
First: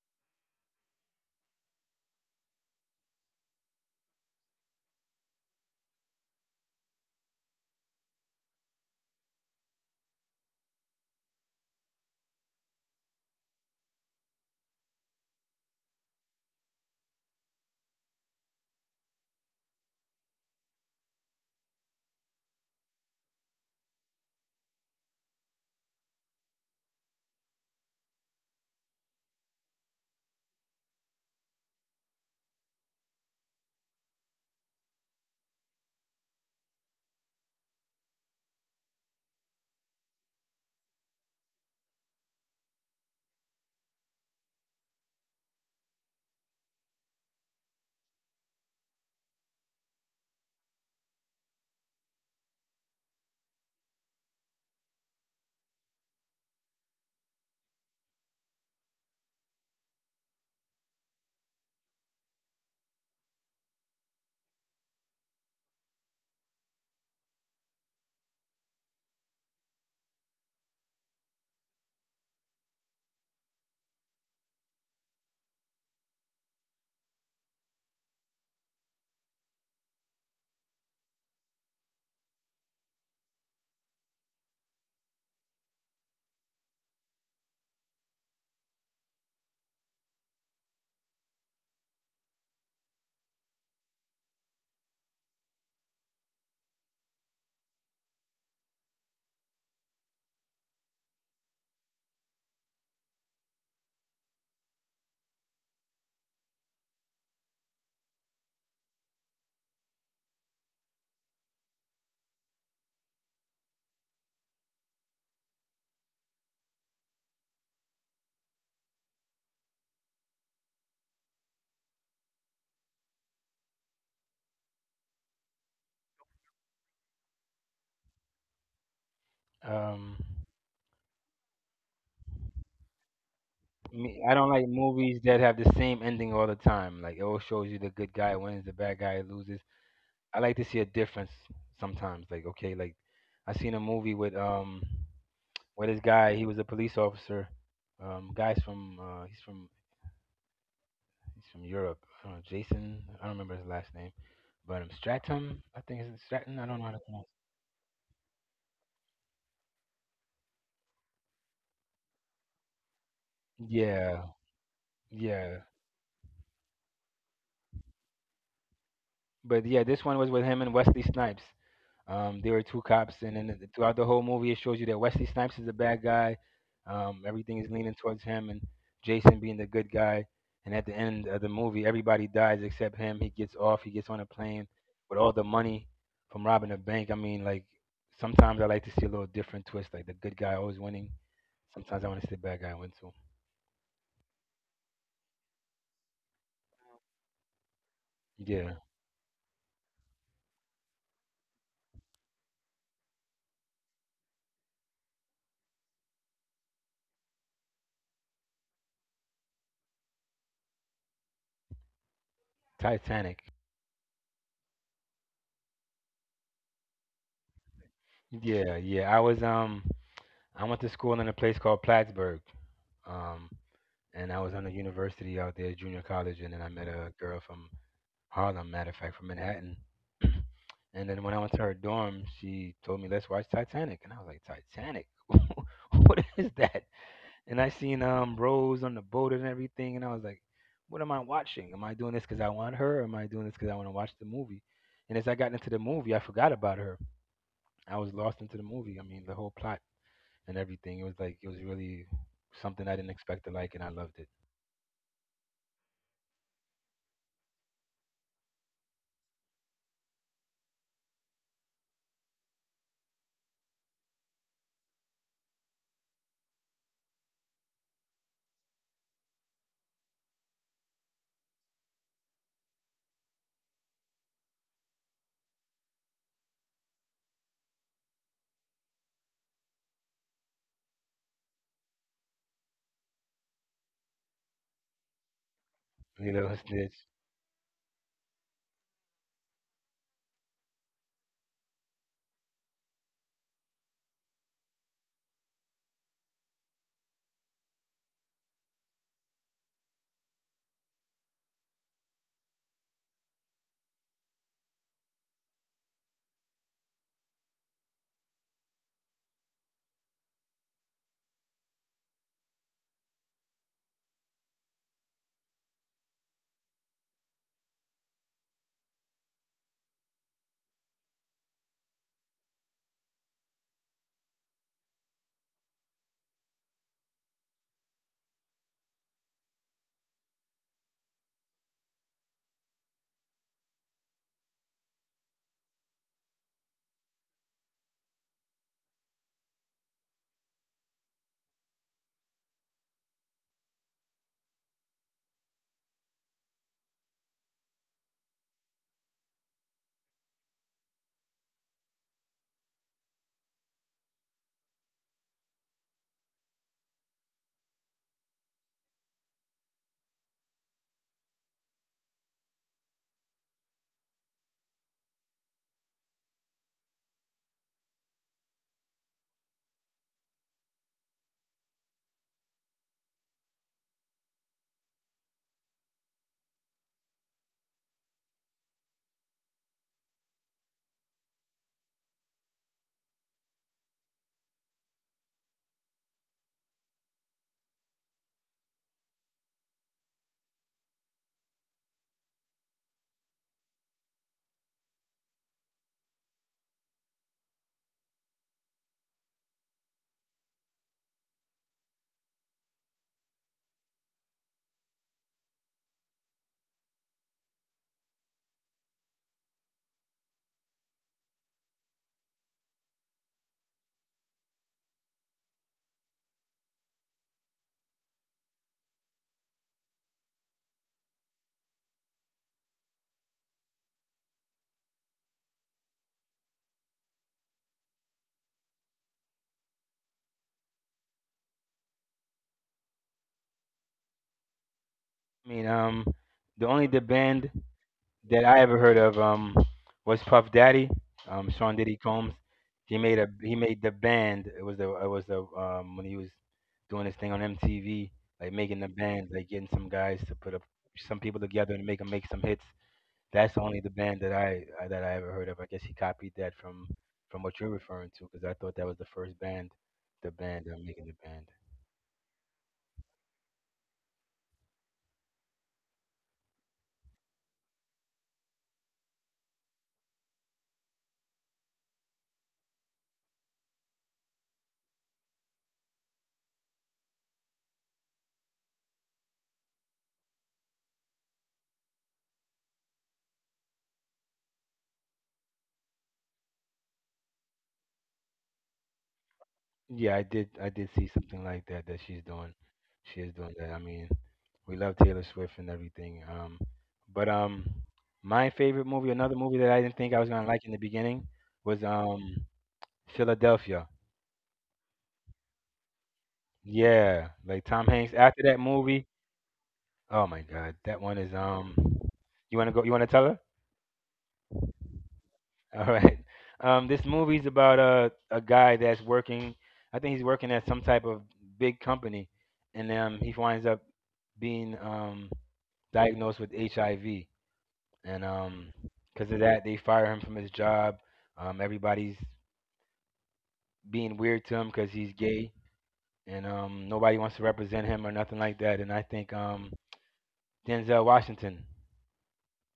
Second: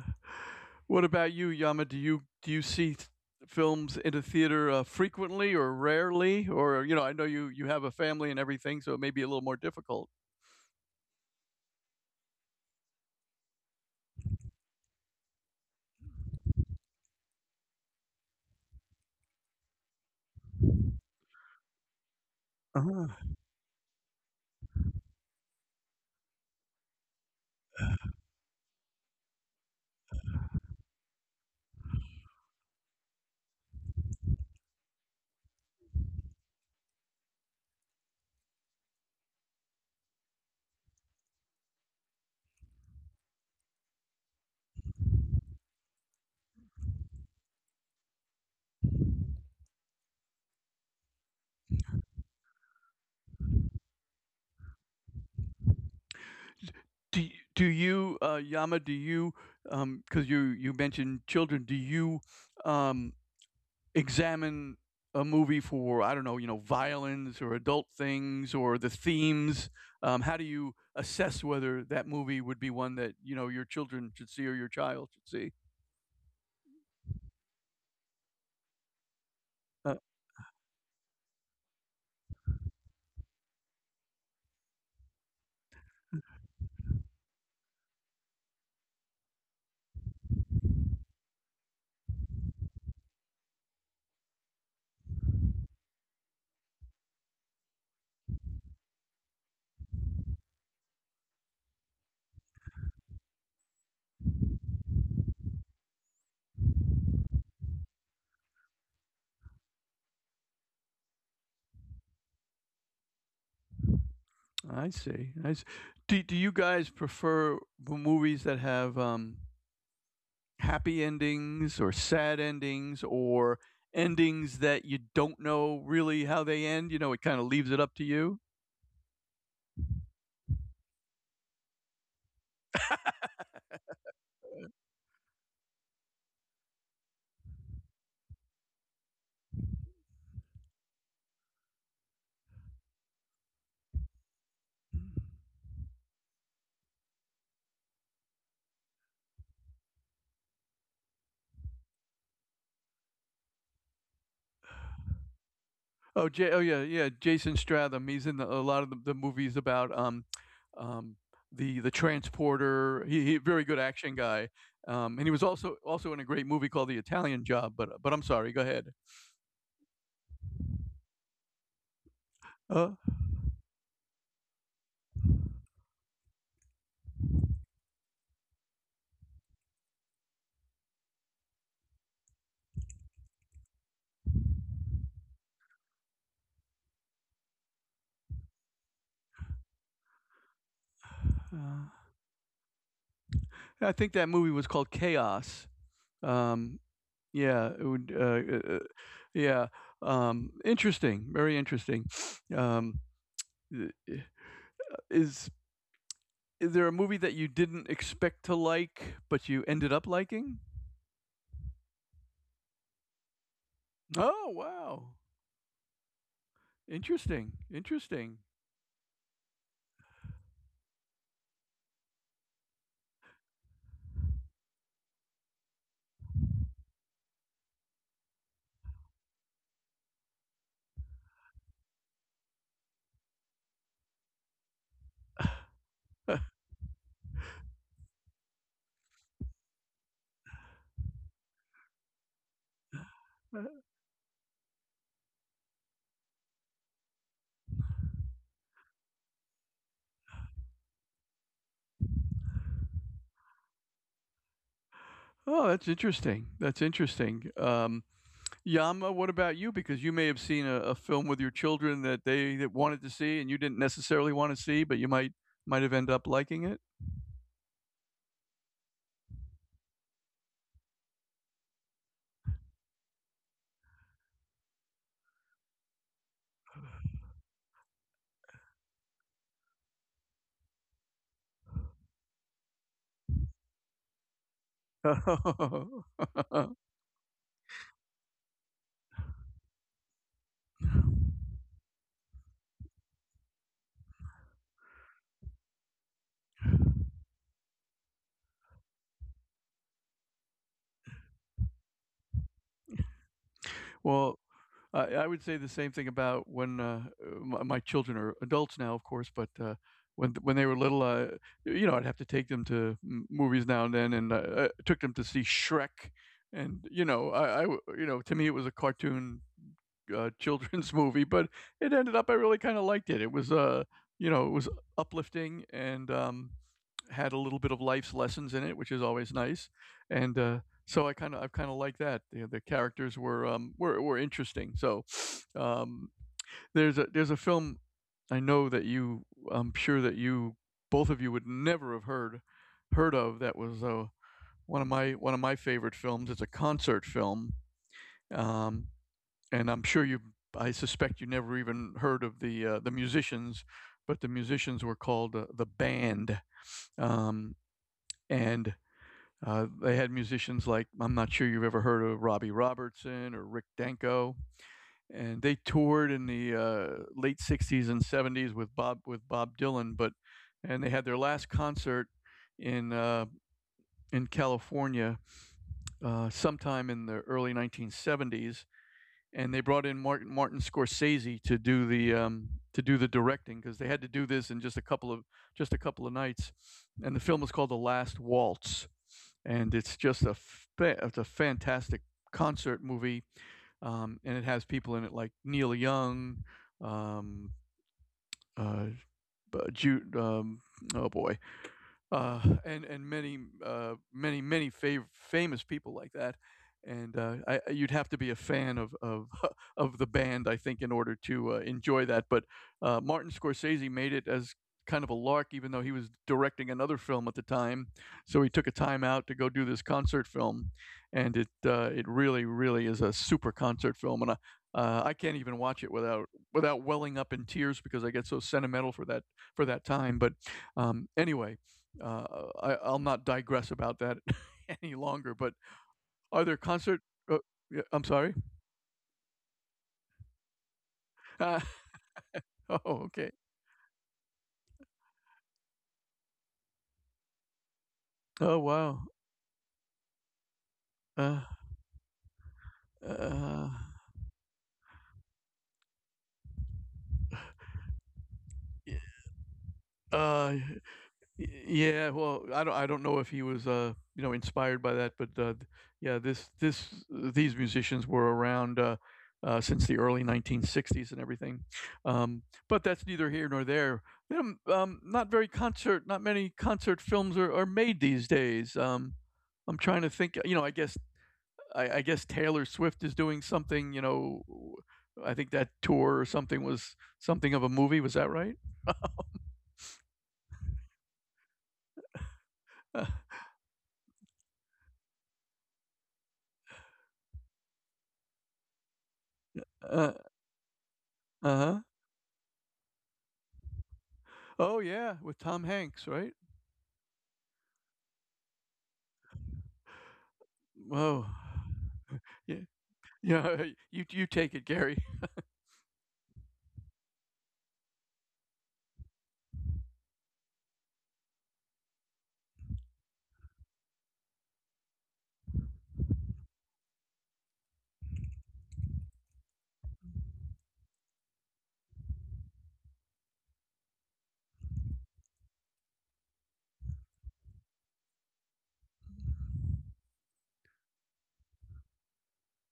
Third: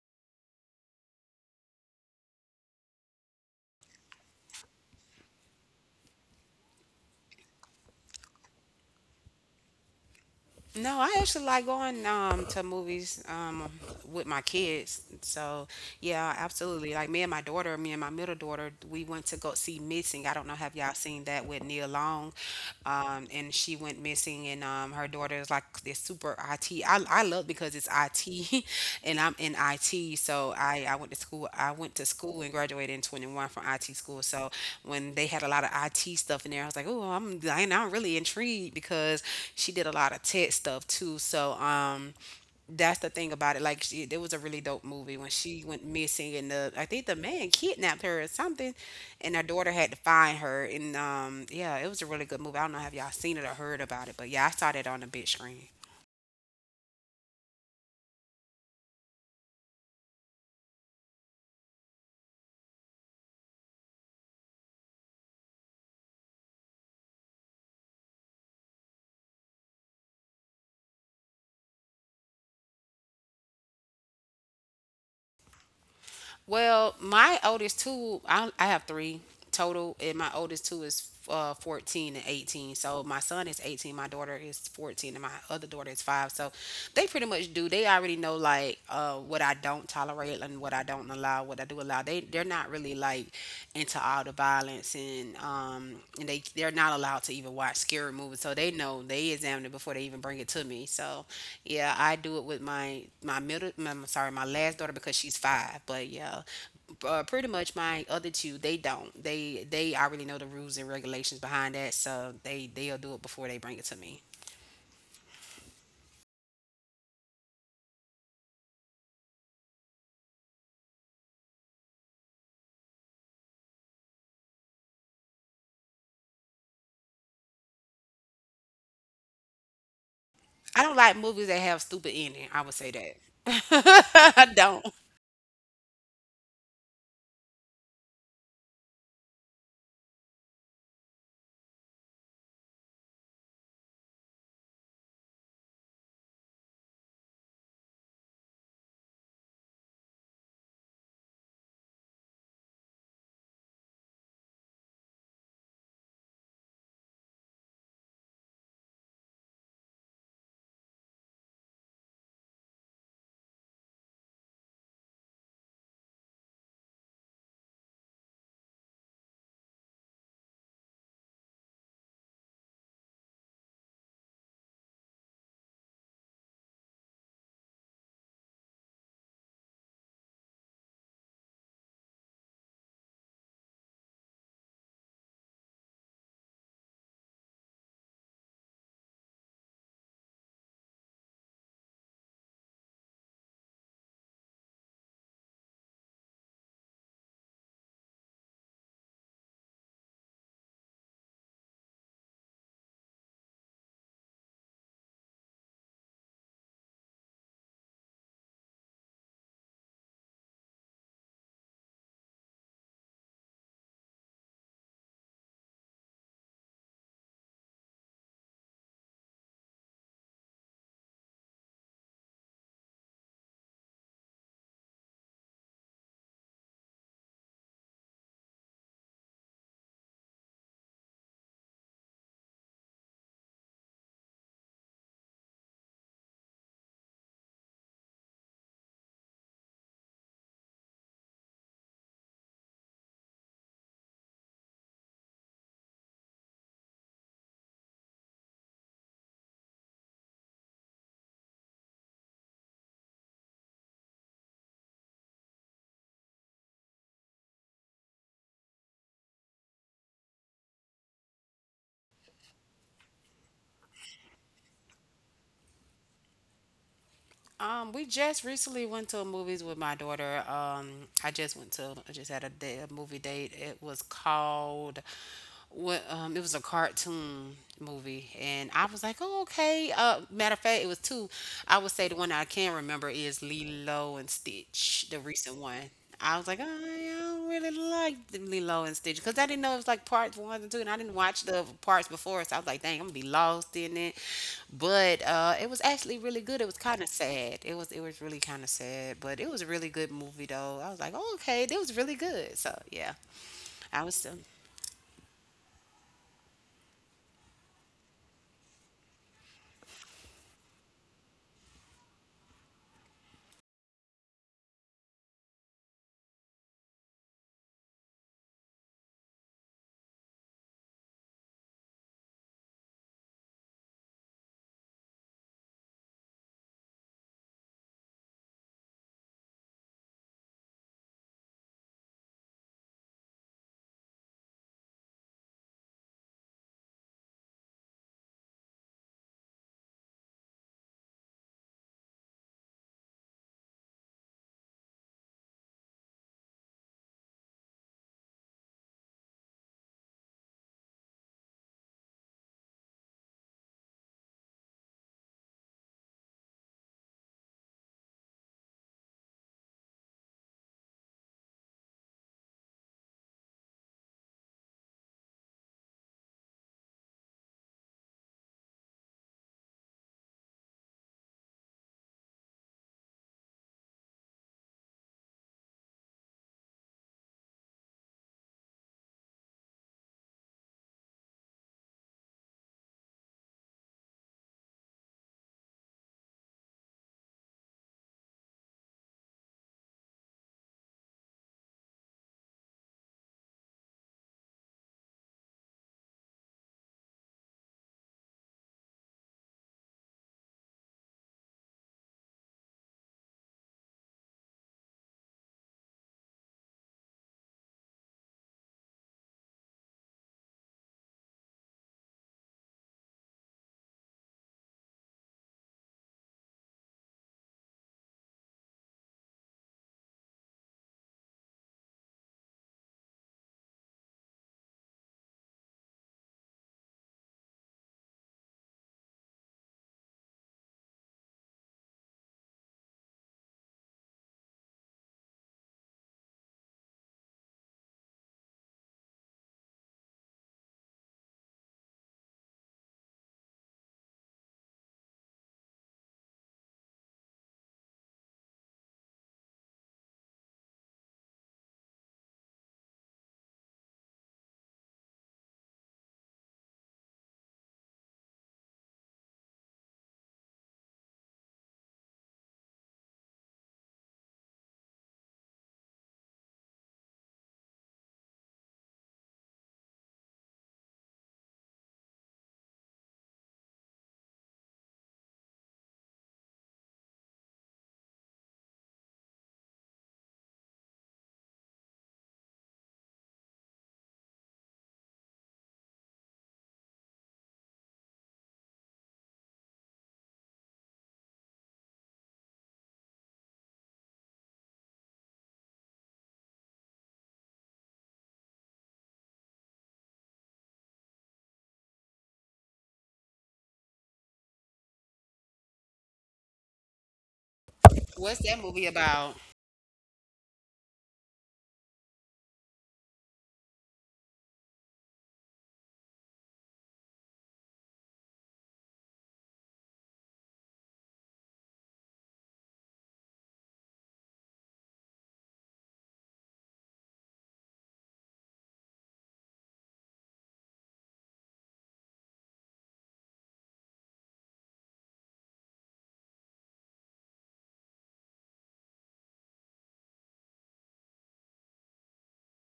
Speaker 1: what about you, Yama? Do you see films in a theater frequently or rarely? Or you know, I know you have a family and everything, so it may be a little more difficult.
Speaker 2: No, I actually like going to movies with my kids. So yeah, absolutely. Like me and my daughter, me and my middle daughter, we went to go see Missing. I don't know, have y'all seen that with Neil Long?
Speaker 1: Uh-huh.
Speaker 2: And she went missing, and her daughter is like this super. IT. I love because it's IT and I'm in IT. So I went to school and graduated in 21 from IT school. So when they had a lot of IT stuff in there, I was like, oh, I'm, and I'm really intrigued because she did a lot of tech stuff too. So that's the thing about it. Like she, it was a really dope movie when she went missing, and the, I think the man kidnapped her or something, and her daughter had to find her. And yeah, it was a really good movie. I don't know have y'all seen it or heard about it, but yeah, I saw that on the big screen.
Speaker 1: do y do you, Yama, do you, because you mentioned children, um, examine a movie for, I don't know, you know, violence or adult things or the themes? How do you assess whether that movie would be one that, you know, your children should see or your child should see?
Speaker 2: Well, my oldest two, I have three total,
Speaker 1: Uh,
Speaker 2: and my oldest two is 14 and 18. So my son is 18, my daughter is 14, and my other daughter is 5. So they pretty much do. They already know like what I don't tolerate and what I don't allow, what I do allow. They they're not really like into all the violence and they they're not allowed to even watch scary movies. So they know, they examine it before they even bring it to me. So yeah, I do it with I'm sorry, my last daughter, because she's 5. But yeah, pretty much my other two, they don't they already know the rules and regulations behind that. So they they'll do it before they bring it to me.
Speaker 1: I see, I see. Do you guys prefer m movies that have, um, happy endings or sad endings or endings that you don't know really how they end. You know, it kind of leaves it up to you.
Speaker 3: Um,
Speaker 2: I don't like movies that have stupid ending. I would say that.
Speaker 3: Me, I
Speaker 2: I
Speaker 3: don't like
Speaker 2: don't.
Speaker 3: movies that have the same ending all the time. Like it always shows you the good guy wins, the bad guy loses. I like to see a difference sometimes. Like okay, I seen a movie with this guy. He was a police officer. Guys from he's from he's from Europe. I don't know, Jason. I don't remember his last name, but Stratum. I think it's Stratton.
Speaker 1: Oh
Speaker 3: I don't know
Speaker 1: yeah,
Speaker 3: how to
Speaker 1: yeah.
Speaker 3: pronounce.
Speaker 1: Jason Stratham. He's in a lot of the movies about um, the transporter. He very good action
Speaker 3: Yeah,
Speaker 1: guy. And he was
Speaker 3: yeah.
Speaker 1: also in a great movie called The Italian Job. But I'm sorry. Go ahead.
Speaker 3: But yeah, this one was with him and Wesley Snipes. There were two
Speaker 1: Uh,
Speaker 3: cops, and then throughout the whole movie, it shows you that Wesley Snipes is the bad guy. Everything is leaning towards him, and Jason being the good guy. And at the end of the movie, everybody dies except him. He gets off. He gets on a plane with all the money from robbing a bank. I mean, like sometimes I like to see a little different twist, like the good guy always winning.
Speaker 1: uh,
Speaker 3: Sometimes I want to see the bad guy win too.
Speaker 1: I think that movie was called Chaos. Um, Yeah, it would.
Speaker 3: Yeah,
Speaker 1: Uh, uh, yeah, interesting. Very interesting. Um, i- i- is is there a movie that you didn't expect to like but you ended up liking?
Speaker 3: Titanic.
Speaker 1: Oh wow, interesting. Interesting.
Speaker 3: Yeah, yeah. I was I went to school in a place called Plattsburgh. Um, and I was on a university out there, junior college, and then I met a girl from Harlem, matter of fact, from Manhattan. And then when I went to her dorm, she told me, "Let's watch Titanic," and I was like, "Titanic, what is that?" And I seen Rose on the boat and everything, and I was like, "What am I watching? Am I doing this because I want her? Or am I doing this
Speaker 1: Uh,
Speaker 3: because I want to watch the movie?" And as I got into the movie, I forgot about her. I was lost into the movie. I mean, the whole plot and everything. It was like it was really something I didn't expect to like, and I loved it.
Speaker 1: Oh, that's interesting. That's interesting. Yama, what about you? Because you may have seen a film with your children that they that wanted to see and you didn't necessarily want to see, but you might have ended up liking
Speaker 2: We just recently went to movies with my daughter. I just went to, I just had a day, a movie date. It was called, what? It was a cartoon movie, and I was like, oh, okay. Matter of fact, it was two. I would say the one I can remember is Lilo and Stitch, the recent one. I
Speaker 3: Lilo
Speaker 2: was
Speaker 3: and
Speaker 2: like, oh,
Speaker 1: it.
Speaker 3: Stitch.
Speaker 2: yeah, I don't really like the Lilo and Stitch because I didn't know it was like parts one and two, and I didn't watch the parts before, so I was like, dang, I'm gonna be lost in it. But it was actually really good. It was kind of sad. It was really kind of sad, but it was a really good movie though. I was like, oh, okay, it was really good. So yeah, I was.
Speaker 1: Well, I would say the same thing about when my children are adults now, of course, but when they were little, you know, I'd have to take them to movies now and then, and I took them to see Shrek, and you know, you know, to me it was a cartoon children's movie, but it ended up I really kind of liked it. It was you know, it was uplifting and had a little bit of life's lessons in it, which is always nice, and I've kind of like that. The characters were were interesting. So um, there's a film I know that you I'm sure that you both of you would never have heard of that was one of my favorite films. It's a concert film. Um, and I suspect you never even heard of the musicians, but the musicians were called the band. Um, and they had musicians like I'm not sure you've ever heard of Robbie Robertson or Rick Danko, and they toured in the late '60s and '70s with Bob Dylan. But and they had their last concert in uh, in California sometime in the early 1970s, and they brought in Martin Scorsese to do the directing because they had to do this in just a couple of nights, and the film is called The Last Waltz, and it's just a it's a fantastic concert movie, and it has people in it like Neil Young, um, uh, Jude, oh boy, and many, many fav famous people like that, and, you'd have to be a fan of of the band, I think, in order to, enjoy that, but, Martin Scorsese made it as kind of a lark even though he was directing another film at the time, so he took a time out to go do this concert film, and it really, really is a super concert film, and, I can't even watch it without welling up in tears because I get so sentimental for that time, but, anyway uh, I, I'll not digress about that any longer.
Speaker 3: I
Speaker 1: But
Speaker 3: mean,
Speaker 1: are there
Speaker 3: the
Speaker 1: concert? Uh,
Speaker 3: band
Speaker 1: yeah, I'm sorry.
Speaker 3: that I ever heard of was Puff Daddy,
Speaker 1: Uh,
Speaker 3: Sean Diddy Combs.
Speaker 1: oh,
Speaker 3: He made a
Speaker 1: okay.
Speaker 3: he made the band. It was the when he was doing his thing on MTV, like
Speaker 1: Oh,
Speaker 3: making the
Speaker 1: wow.
Speaker 3: band, like getting some guys to put up some people
Speaker 1: Uh,
Speaker 3: together and make them make some hits. That's
Speaker 1: uh,
Speaker 3: only the band that I ever heard of. I guess he copied that from what you're referring to because I thought that was
Speaker 1: yeah,
Speaker 3: the first band, the
Speaker 1: uh,
Speaker 3: band making the band.
Speaker 1: Yeah, well, I don't know if he was you know, inspired by that, but yeah, this these musicians were around since the early 1960s and everything. Um, but that's neither here nor there. Not many concert films are made these days. I'm trying to think, you know, I guess Taylor Swift is doing something, you know, I think that tour or something was something of a movie, was that right?
Speaker 3: Yeah, I did. I did see something like that that she's doing. She is doing that. I mean, we love Taylor Swift and everything. But my favorite movie, another movie that I
Speaker 1: Uh,
Speaker 3: didn't think
Speaker 1: uh,
Speaker 3: I was gonna like in the beginning, was
Speaker 1: uh-huh.
Speaker 3: Philadelphia.
Speaker 1: Oh, yeah, with Tom Hanks, right?
Speaker 3: Yeah, like Tom Hanks.
Speaker 2: What's
Speaker 3: After that
Speaker 2: that movie
Speaker 3: movie,
Speaker 2: about?
Speaker 3: oh my God, that one
Speaker 1: Whoa.
Speaker 3: is. You
Speaker 1: Yeah.
Speaker 3: wanna go? You wanna tell her?
Speaker 1: Yeah, you take it, Gary.
Speaker 3: All right. This movie's about a guy that's working. I think he's working at some type of big company, and he winds up being diagnosed with HIV, and because of that, they fire him from his job. Everybody's being weird to him because he's gay, and nobody wants to represent him or nothing like that. And I think Denzel Washington,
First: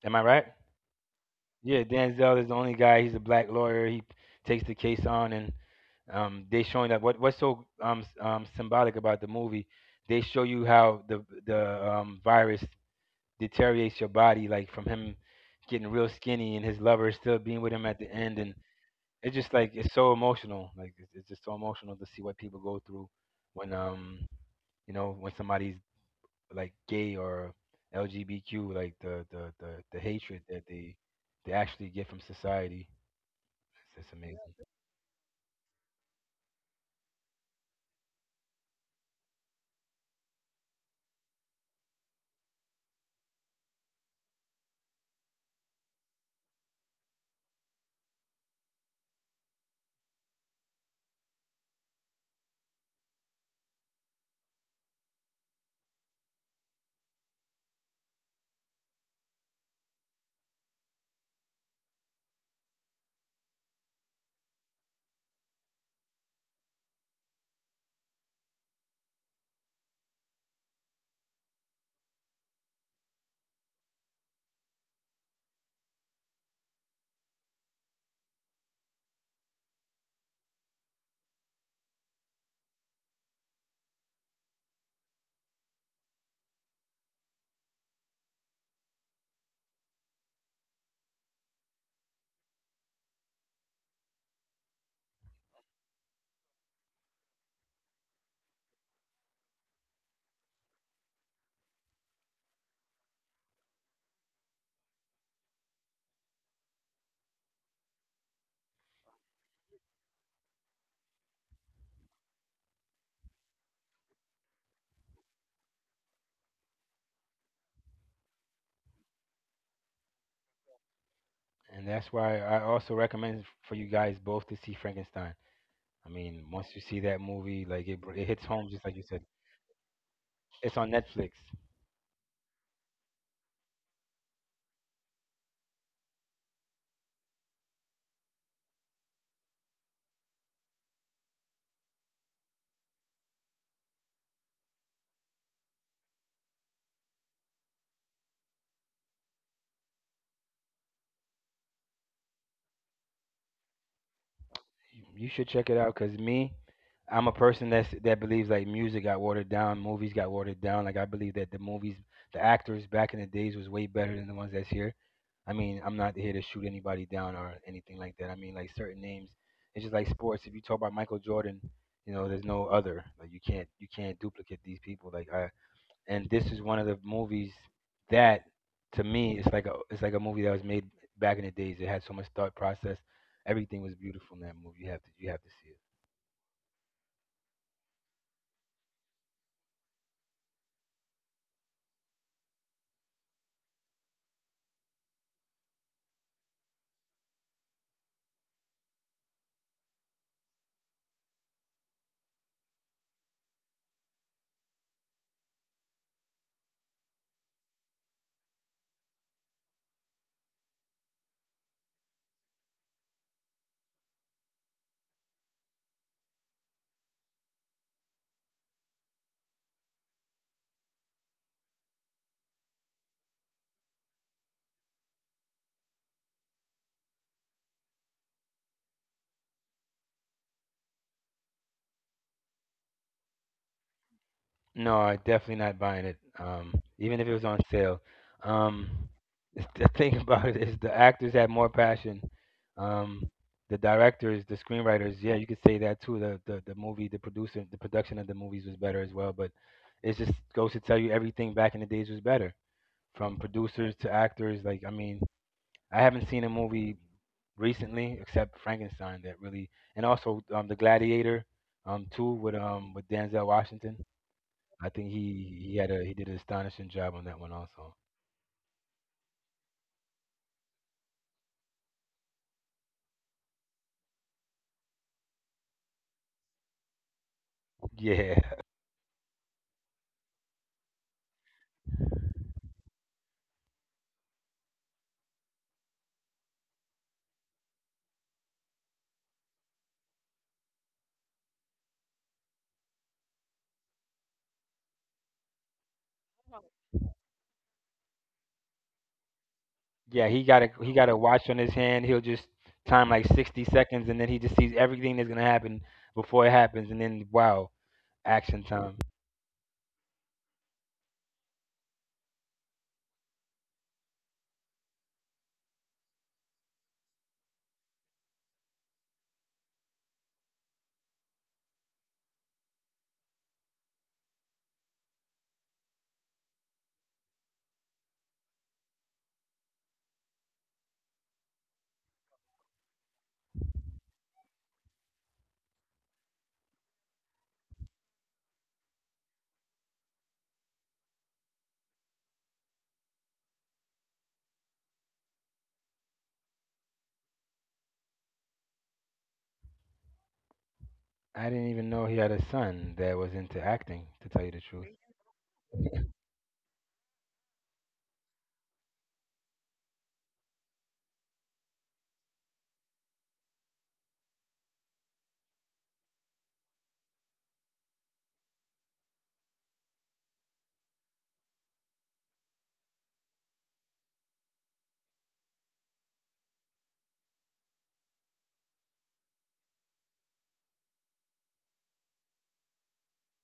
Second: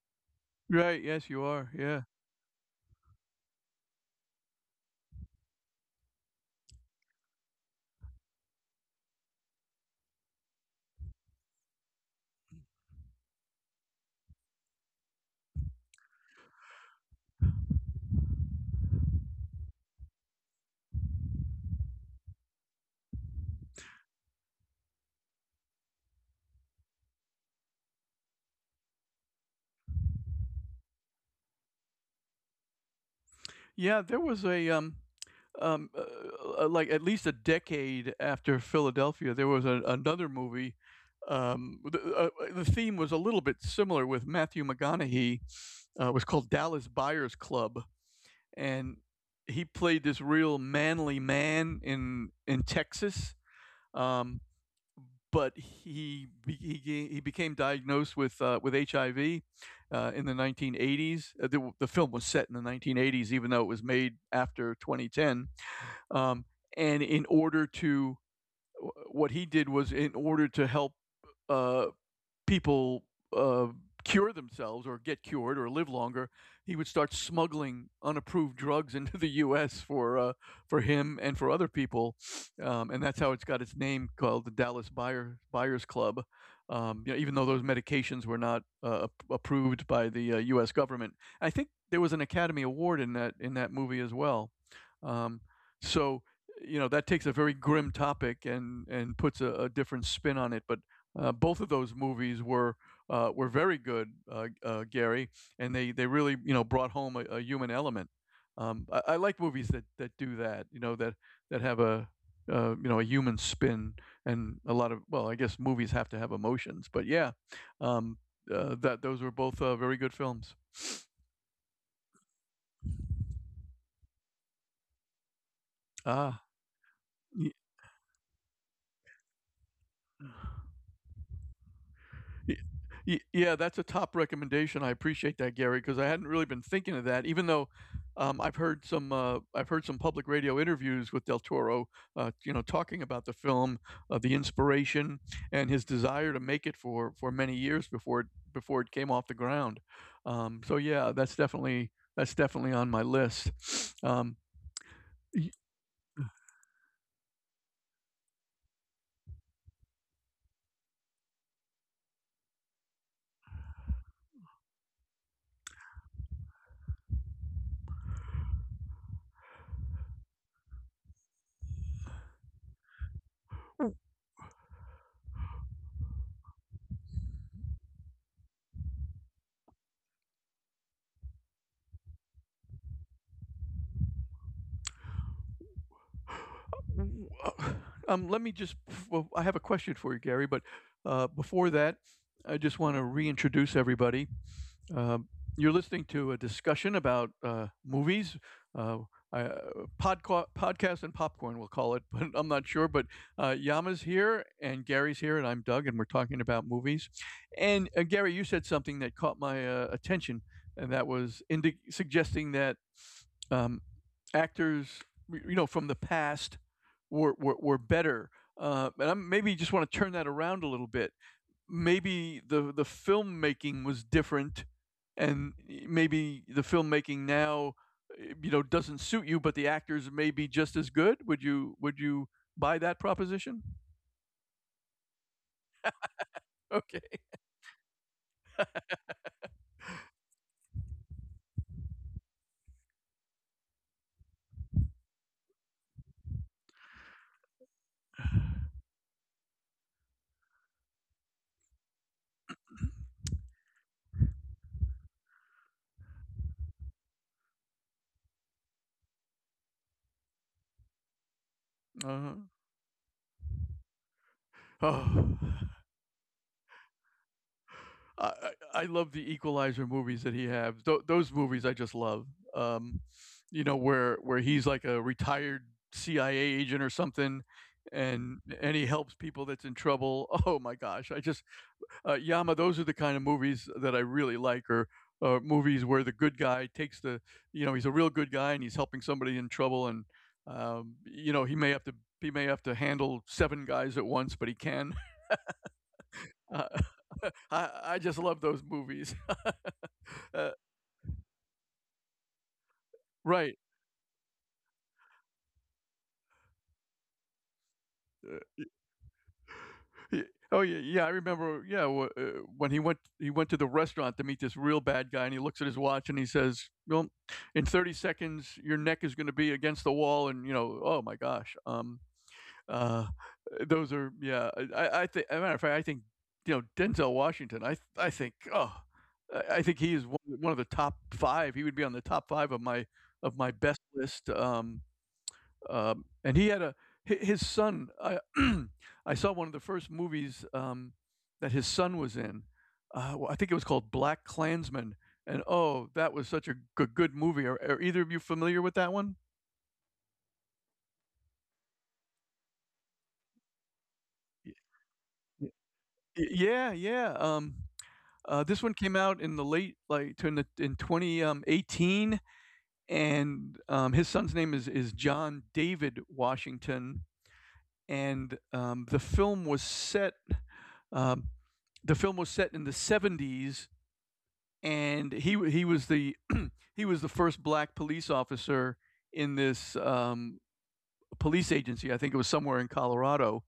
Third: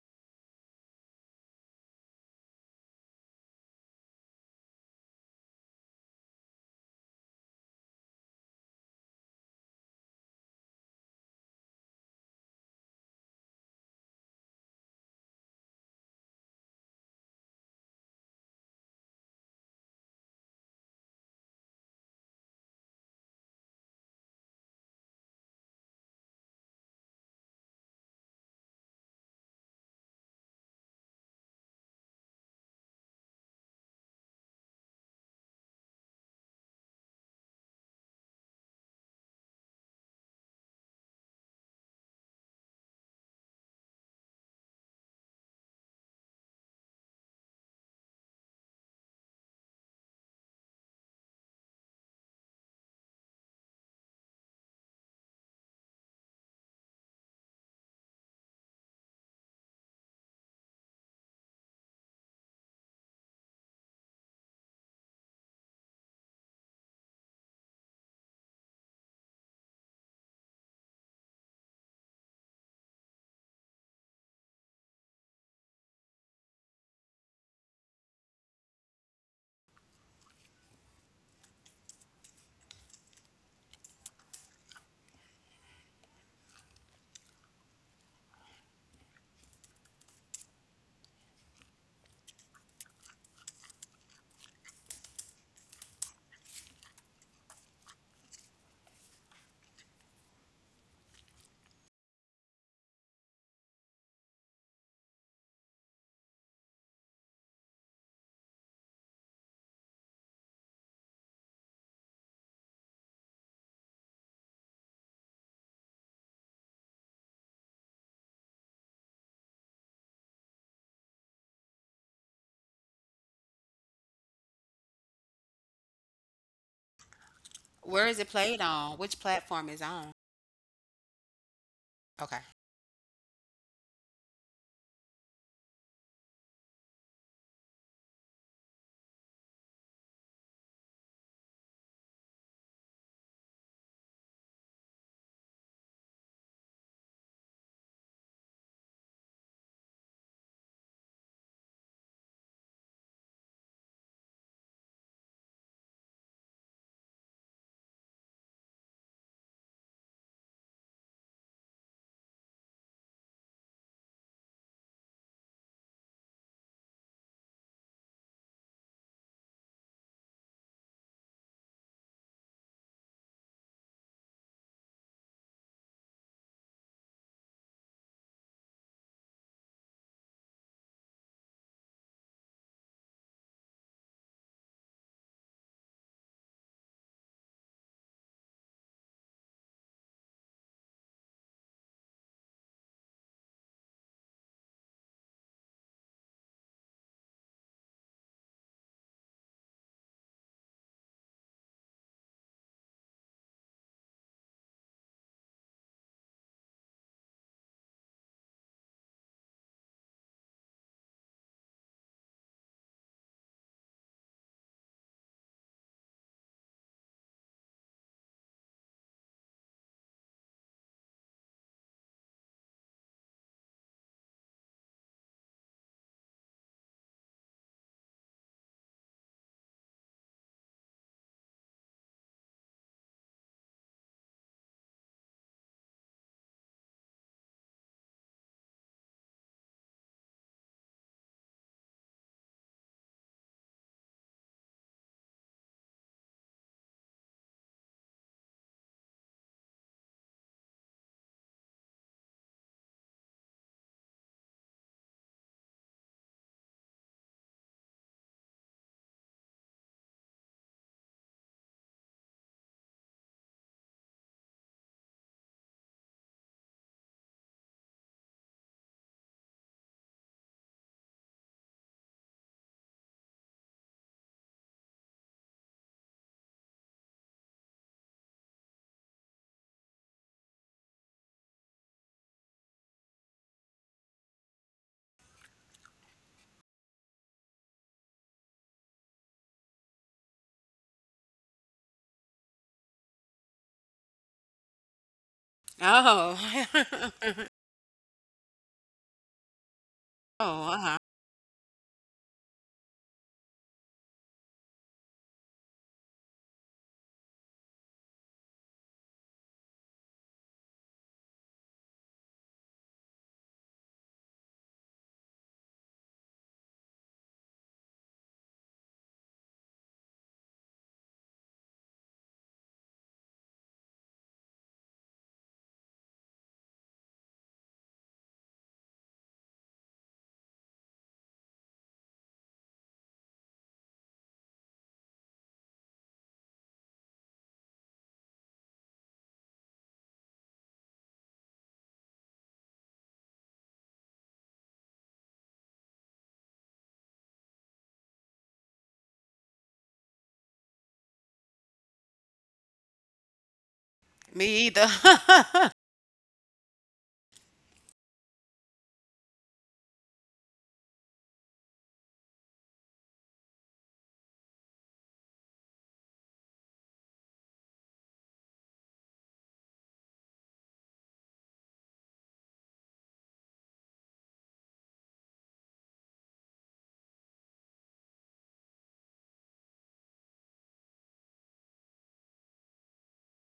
Speaker 3: am I right?
Speaker 1: Right, yes, you are.
Speaker 3: Yeah,
Speaker 1: Yeah.
Speaker 3: Denzel is the only guy. He's a black lawyer. He takes the case on, and they showing that what's so symbolic about the movie. They show you how the virus deteriorates your body, like from him getting real skinny and his lover still being with him at the end, and it's just like it's so emotional. Like it's just so emotional to see what people go through when you know when somebody's like gay or LGBTQ, like the hatred that they actually get from society.
Speaker 1: Yeah,
Speaker 3: It's
Speaker 1: there was
Speaker 3: amazing,
Speaker 1: a like at least a decade after Philadelphia, there was another movie um, the theme was a little bit similar with Matthew McConaughey. It was called Dallas Buyers Club and he played this real manly man in Texas. Um, but he, he became diagnosed with HIV in the 1980s. The film was set in the 1980s, even though it was made after 2010. Um, and in order to what he did was in order to help uh, people uh, cure themselves or get cured or live longer, he would start smuggling unapproved drugs into the U.S. For him and for other people, and that's how it's got its name called the Buyers Club. You know, even though those medications were not approved by the U.S. government, I think there was an Academy Award in that movie as well. Um, so you know that takes a very grim topic and puts a different spin on it, but both of those movies were very good, Gary, and they really you know brought home a human element. I like movies that, that do that, you know that that have a you know a human spin and a lot of well, I guess movies have to have emotions, but yeah, um, that those were both very good films.
Speaker 3: and that's why I also recommend for you guys both to see Frankenstein. I
Speaker 1: Ah,
Speaker 3: mean, once you see that
Speaker 1: y-
Speaker 3: movie, like
Speaker 2: Where is
Speaker 3: it
Speaker 2: it
Speaker 3: hits
Speaker 2: played
Speaker 3: home, just like
Speaker 2: on?
Speaker 3: you said.
Speaker 2: Which platform is on?
Speaker 3: It's on Netflix.
Speaker 2: Okay.
Speaker 1: Y y yeah, that's a top recommendation. I appreciate that, Gary, because I hadn't really been thinking of that, even though, I've heard some public radio interviews with Del Toro, you know, talking about the film, the inspiration and his desire to make it for many years before it came off the ground. So yeah, that's definitely on my list. Um,
Speaker 3: You should check it out because me, I'm a person that believes like music got watered down, movies got watered down. Like I believe that the actors back in the days was way better than the ones that's here. I mean, I'm not here to shoot anybody down or anything like that. I mean, like certain names, it's just like sports. If you talk about Michael Jordan, you know, there's no other. Like you can't duplicate these people. Like I and this is one of the movies that to me it's like a movie that was made back in the days. It had so much thought process. Everything was beautiful in that movie. You have to see it.
Speaker 1: W let me just well, I have a question for you, Gary, but, before that, I just wanna reintroduce everybody. Um, you're listening to a discussion about, movies, uh, I- uh, podcast and popcorn, we'll call it, but I'm not sure, but, Yama's here, and Gary's here, and I'm Doug, and we're talking about movies. And, Gary, you said something that caught my, attention, and that was indi suggesting that, um, actors, you know, from the past were better. And I maybe just want to turn that around a little bit. Maybe the filmmaking was different, and maybe the filmmaking now, you know, doesn't suit you, but the actors may be just as good. Would you buy that proposition?
Speaker 3: No, I definitely not buying it.
Speaker 1: Okay.
Speaker 3: Even if it was on sale. Um, the thing about it is the actors had more passion. Um, the directors, the screenwriters, yeah, you could say that too. The producer, the production of the movies was better as well. But it just goes to tell you everything back in the days was better. From producers to actors. Like, I mean, I haven't seen a movie recently except Frankenstein that really, and also the Gladiator, too
Speaker 1: Uh-huh.
Speaker 3: with Denzel Washington. I think
Speaker 1: Oh.
Speaker 3: he had a he did an astonishing job on that one also.
Speaker 1: I I love the Equalizer movies that he have. Those movies I just love. Um, you know where he's like a retired CIA agent or something,
Speaker 3: Yeah,
Speaker 1: and he helps people that's in trouble. Oh my gosh! I just Yama, those are the kind of movies that I really like. Or movies where the good guy takes the you know he's a real good guy and he's helping somebody in trouble and you know he may have to handle seven guys at once but he can uh,
Speaker 2: Oh.
Speaker 1: I just love those movies
Speaker 3: yeah,
Speaker 2: Oh.
Speaker 1: uh,
Speaker 3: he
Speaker 2: Uh-huh.
Speaker 3: got a watch on his hand. He'll just time like
Speaker 1: Right.
Speaker 3: 60 seconds, and then he just sees everything that's gonna happen before it happens, and then wow,
Speaker 1: Uh,
Speaker 3: action time.
Speaker 1: y oh, yeah, I remember, yeah, wh when he went to the restaurant to meet this real bad guy, and he looks at his watch and he says, "Well, in 30 seconds, your neck is gonna be against the wall," and, you know, oh my gosh, uh, those are yeah, I thi as a matter of fact, I think, you know, Denzel Washington, I think, I think he is one of the top 5, he would be on the top 5 of my best list, um. And he had a his son. I I saw one of the first movies that his son was in. Well, I think it was called Black Klansman. And oh, that was such a good, good movie. Are either of you familiar with that one?
Speaker 3: I didn't even know he had a son that was into acting, to
Speaker 2: Me
Speaker 3: tell you the
Speaker 2: either.
Speaker 3: truth.
Speaker 1: y- Yeah, yeah. This one came out in the late, like, to in the in 2018, and his son's name is John David Washington, and, um, the film was set in the 70s, and he was the first black police officer in this police agency. I think it was somewhere in Colorado,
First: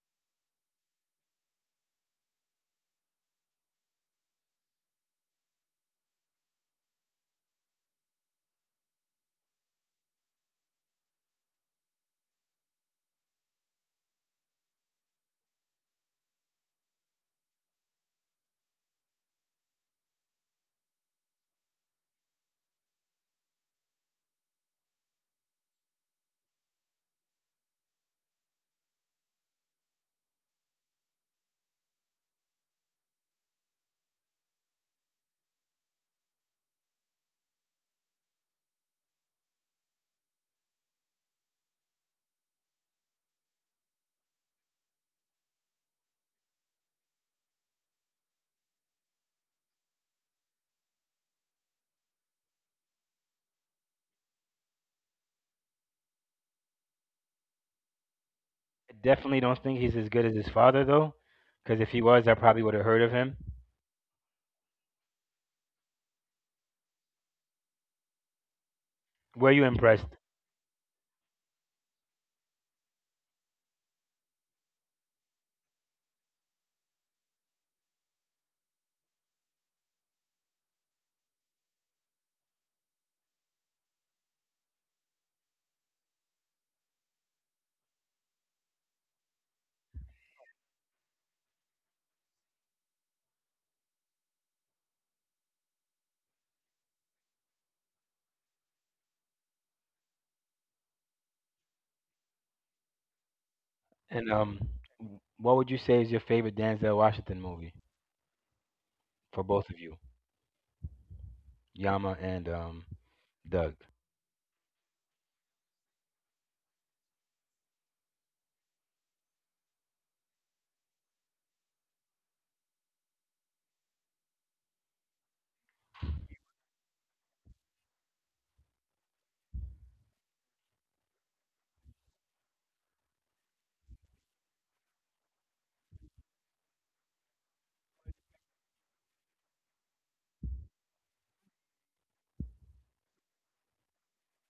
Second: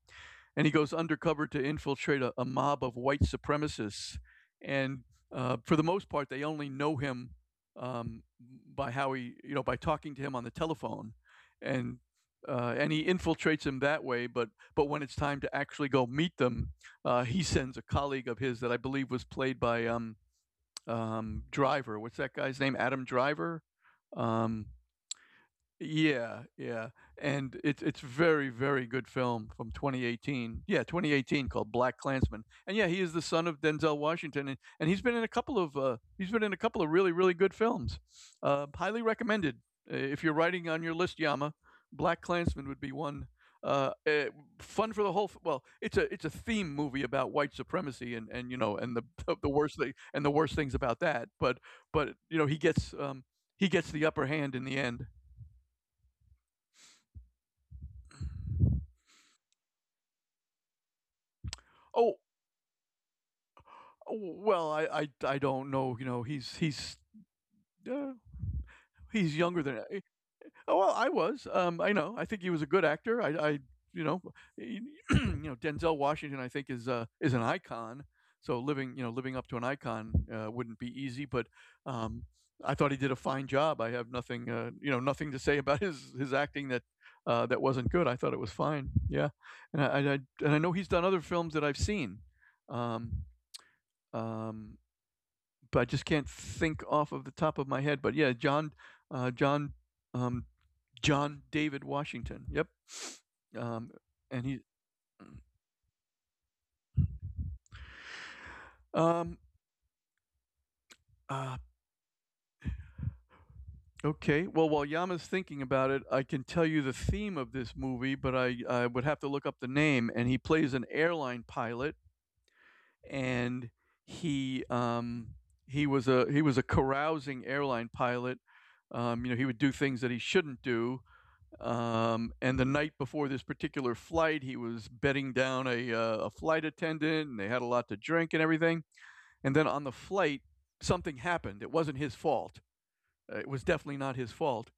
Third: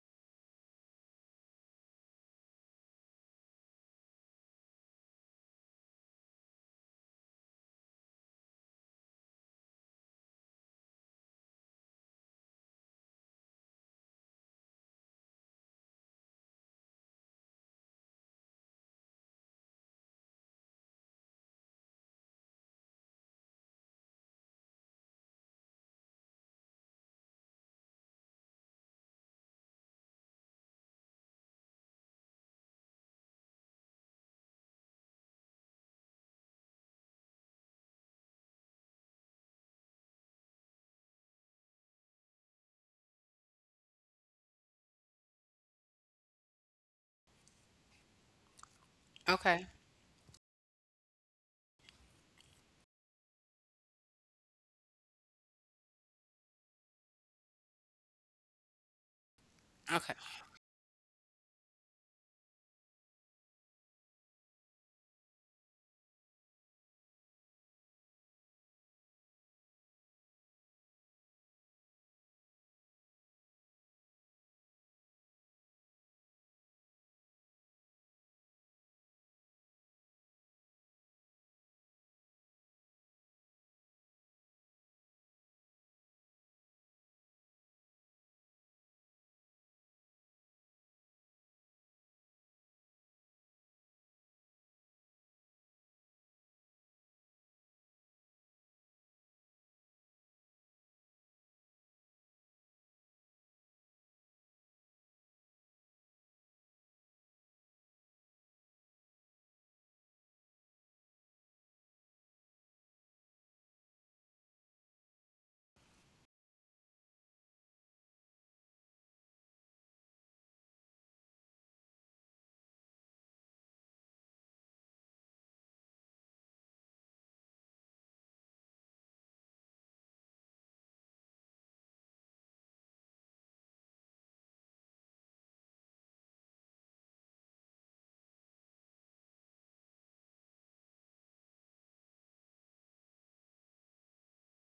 Speaker 1: and he goes undercover to infiltrate a mob of white supremacists. And for the most part, they only know him um, by how he, you know, by talking to him on the telephone, and and he infiltrates him that way. But when it's time to actually go meet them, he sends a colleague of his that I believe was played by Driver. What's that guy's name? Adam Driver. Um, yeah, yeah, and it's very very good film from 2018. Yeah, 2018, called Black Klansman. And yeah, he is the son of Denzel Washington, and he's been in a couple of he's been in a couple of really really good films. Highly recommended. If you're writing on your list, Yama, Black Klansman would be one. Uh, eh, Fun for the whole. Well, it's a theme movie about white supremacy and you know and the
Speaker 2: Okay.
Speaker 1: the worst things about that. But you know he gets the upper hand in the end.
Speaker 3: I definitely don't think he's as
Speaker 2: Okay.
Speaker 3: good as his father though, because if he
Speaker 1: Oh,
Speaker 3: was, I probably would have heard of him.
Speaker 1: well, I don't know, you know, uh, he's
Speaker 3: Were you
Speaker 1: younger than I.
Speaker 3: impressed?
Speaker 1: Oh, well, I was, I know, I think he was a good actor, I you know, you know, Denzel Washington, I think, is an icon, so living you know, living up to an icon, wouldn't be easy, but, um, I thought he did a fine job, I have nothing, you know, nothing to say about his acting that, that wasn't good, I thought it was fine, yeah, and I and I and I know he's done other films that I've seen, um, um, but I just can't think off of the top of my head. But yeah, John, um, John David Washington. Yep. Um,
Speaker 3: And
Speaker 1: and he.
Speaker 3: what would you say is your favorite Denzel Washington movie
Speaker 1: Um,
Speaker 3: for both of you,
Speaker 1: uh,
Speaker 3: Yama and Doug?
Speaker 1: okay. Well, while Yama's thinking about it, I can tell you the theme of this movie, but I would have to look up the name. And he plays an airline pilot, and he he was a carousing airline pilot. You know, he would do things that he shouldn't do. And the night before this particular flight, he was bedding down a flight attendant and they had a lot to drink and everything. And then on the flight, something happened. It wasn't his fault. It was definitely not his fault.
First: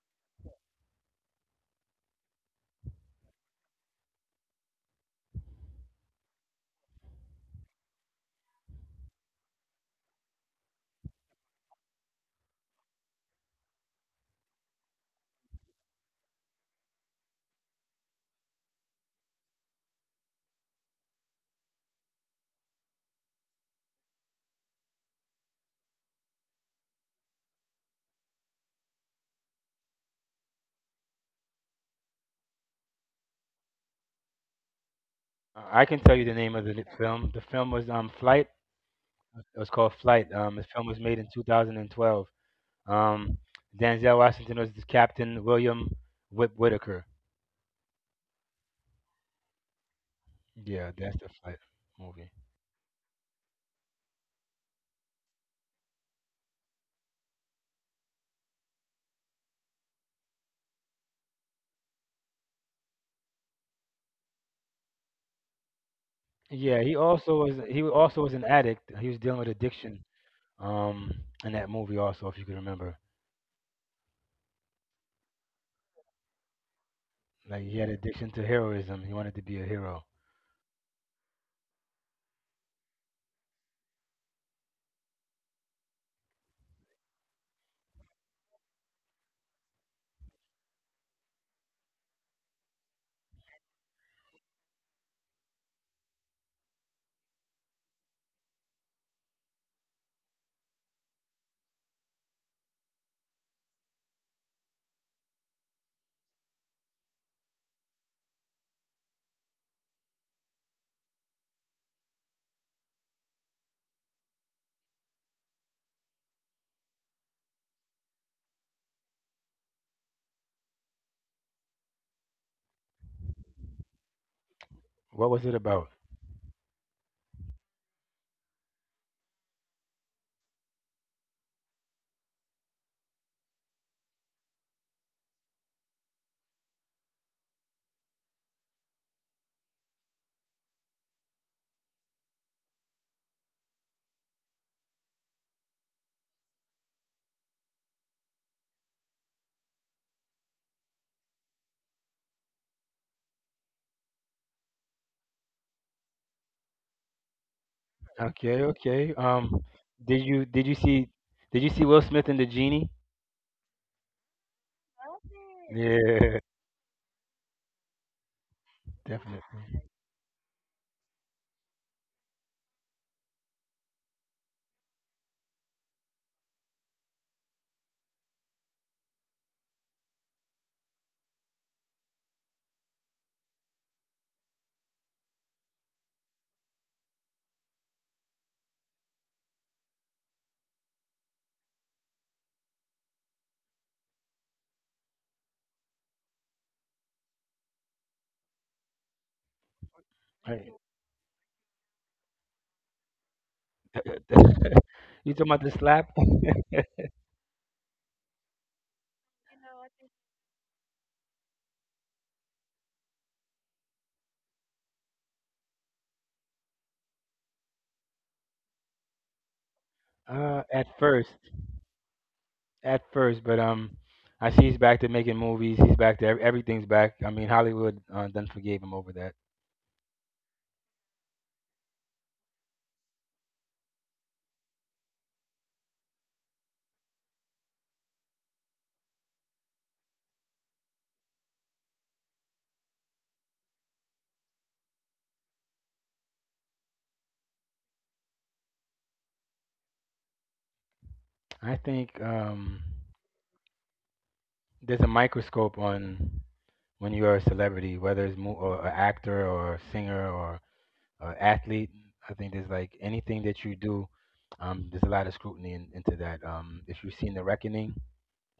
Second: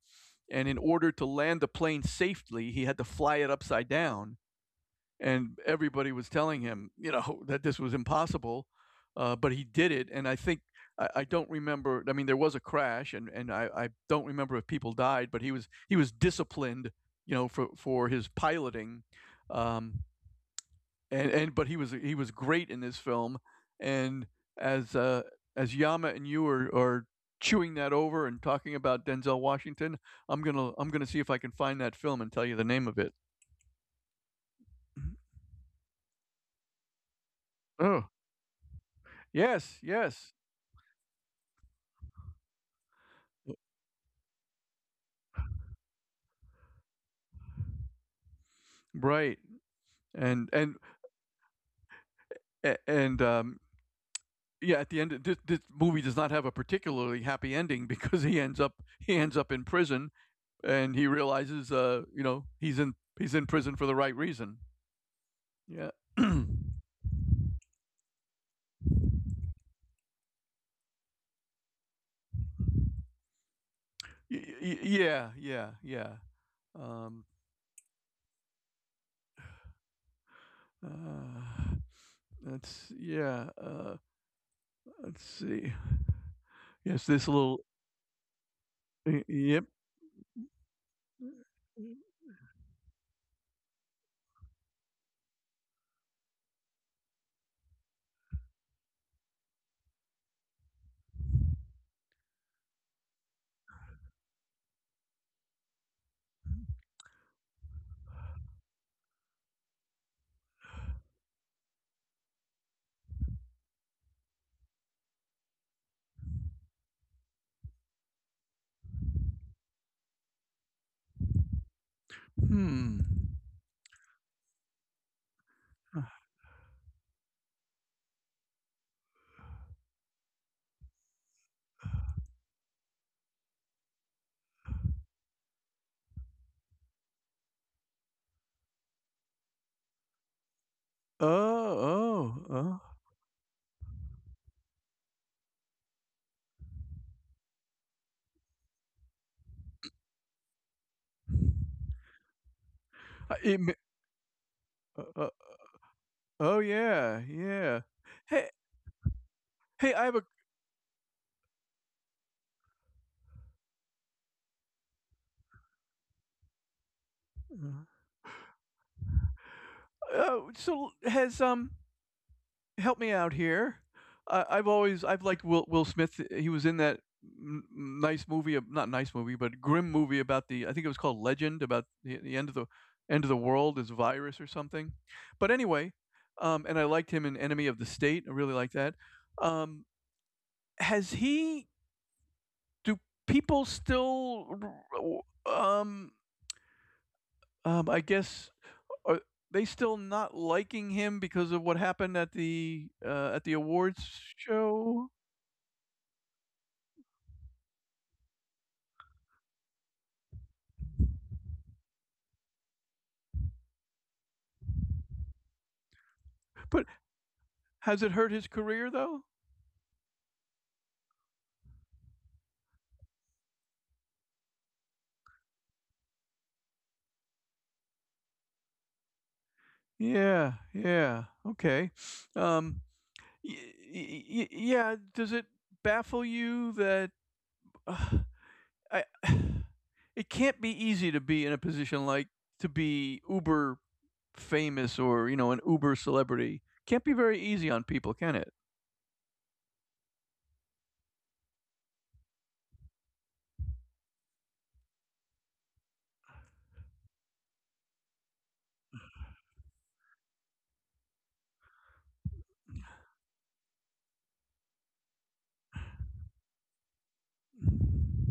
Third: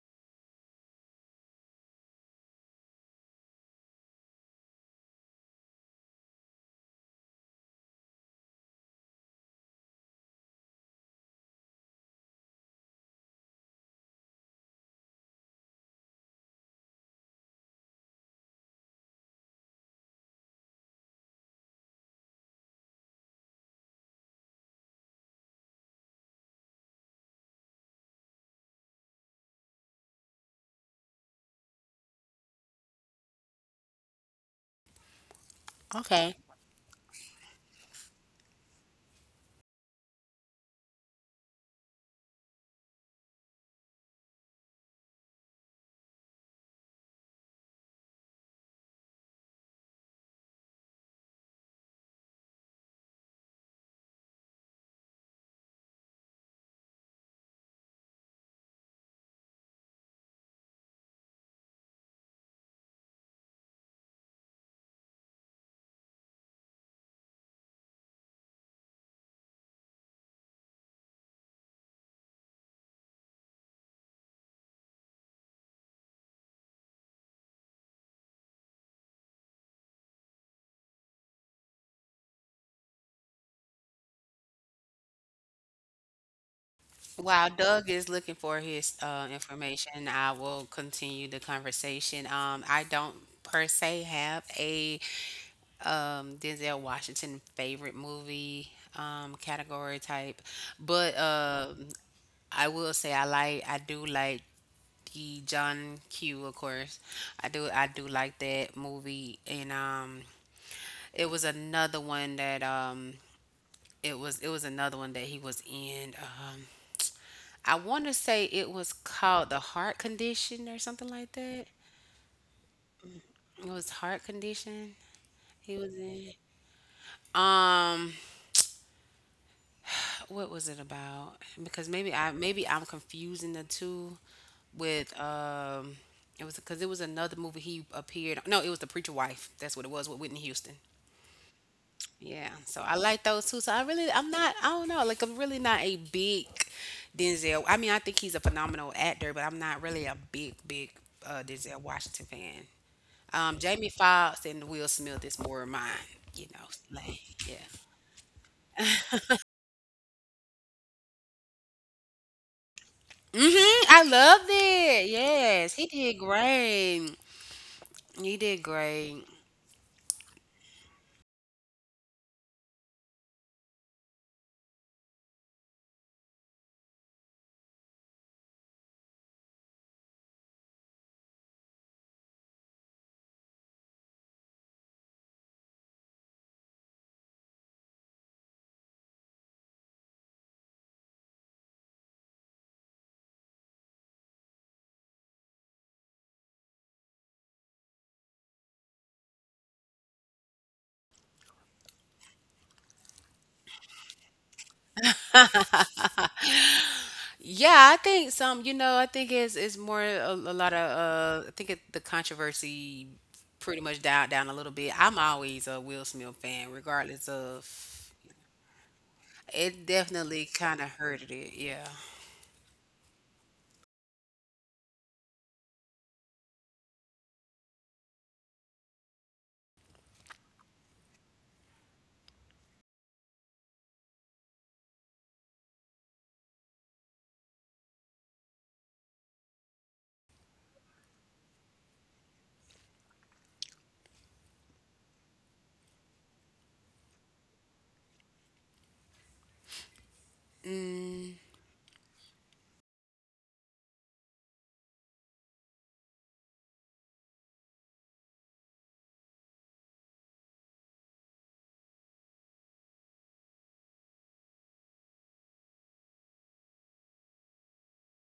Speaker 1: And in order to land the plane safely, he had to fly it upside down and everybody was telling him, you know, that this was impossible, but he did it. And I think I don't remember. I mean, there was a crash, and I don't remember if people died, but he was disciplined, you know, for his piloting, um, and but he was great in this film, and as uh, as Yama and you are chewing that over and talking about Denzel Washington, I'm gonna see if I can find that film and tell you the name of it.
Speaker 3: I can
Speaker 2: Okay.
Speaker 3: tell you the name of the film. The film
Speaker 1: Oh
Speaker 3: was Flight.
Speaker 1: yes,
Speaker 3: It was called
Speaker 1: yes.
Speaker 3: Flight. The film was made in 2012. Um, Denzel Washington was the Captain William Whip Whitaker.
Speaker 1: Right. And and
Speaker 3: Yeah, that's the Flight movie.
Speaker 1: and yeah, at the end this, this movie does not have a particularly happy ending because he ends up in prison and he realizes you know, he's in prison for the right reason. Yeah.
Speaker 3: Yeah, he also was an addict. He was dealing with addiction. Um, in that movie also, if you can remember.
Speaker 1: Yeah, yeah, yeah. Um
Speaker 3: Like he had addiction to heroism. He wanted to be a hero.
Speaker 1: uh let's yeah, uh let's see. Yes, this
Speaker 2: While
Speaker 1: little
Speaker 2: Doug is looking for his
Speaker 1: yep.
Speaker 2: information, I will continue the conversation. I don't per se have a Denzel Washington favorite movie category type, but I will say I like, I do like the John Q. Of course, I do like that movie. And it was another one that it was another one that he was in. I want to say it was called The Heart Condition or something like that.
Speaker 1: Hmm.
Speaker 2: It was Heart Condition
Speaker 3: What was it about?
Speaker 2: he was
Speaker 1: Huh.
Speaker 2: in. Um, what was it about? Because maybe I'm confusing the two with it was because it was another movie he appeared. No, it was the preacher wife. That's what it was with Whitney Houston.
Speaker 1: Oh, oh,
Speaker 2: Yeah, so
Speaker 1: oh.
Speaker 2: I like those two. So I really, I'm not, I don't know, like I'm really not a big Denzel. I mean, I think he's a phenomenal actor, but I'm not really a big, big Denzel Washington fan.
Speaker 1: It,
Speaker 2: Jamie Foxx and Will
Speaker 1: uh,
Speaker 2: Smith
Speaker 1: uh,
Speaker 2: is more of mine, you
Speaker 1: oh,
Speaker 2: know. Like,
Speaker 1: yeah,
Speaker 2: yeah.
Speaker 1: yeah.
Speaker 3: Okay,
Speaker 1: Hey
Speaker 3: okay.
Speaker 1: hey,
Speaker 3: Did
Speaker 1: I have
Speaker 3: you
Speaker 1: a
Speaker 3: did you see did you see Will Smith in the genie?
Speaker 2: Mm-hmm. I loved it. Yes, he did
Speaker 3: Yeah,
Speaker 2: great.
Speaker 1: Mhm.
Speaker 2: He did great.
Speaker 3: definitely.
Speaker 1: Oh, so has, help me out here. I I've always I've liked Will Smith, he was in that n n nice movie ab not nice movie, but grim movie about the I think it was called Legend, about the end of the world, this virus or something. But anyway, and I liked him in Enemy of the State, I really like that. Um, has he do People still um I guess are they still not
Speaker 3: Right.
Speaker 1: liking him because of what happened at the awards
Speaker 3: You
Speaker 1: show?
Speaker 3: talking about the slap?
Speaker 2: Yeah, I think some. You know, I think it's more a lot of. The controversy pretty much died down a little bit. I'm always a Will Smith fan,
Speaker 1: But
Speaker 2: regardless of.
Speaker 1: has it hurt his career though?
Speaker 2: It
Speaker 3: Uh,
Speaker 2: definitely
Speaker 3: at
Speaker 2: kind of
Speaker 3: first,
Speaker 2: hurted it. Yeah.
Speaker 3: at first, but I see he's back to making movies. He's back to everything's back. I mean, Hollywood done forgave him over that.
Speaker 1: Yeah, yeah, okay. Um, y- y- yeah. Does it baffle you that uh, I? It can't be easy to be in a position like to be uber famous or you know an uber celebrity. Can't be very easy on people, can it?
Speaker 2: Mm.
Speaker 3: I think. There's a microscope on when you are a celebrity, whether it's mo- or an actor or a singer or an athlete. I think there's like anything that you do, there's a lot of scrutiny into that. If you've seen The Reckoning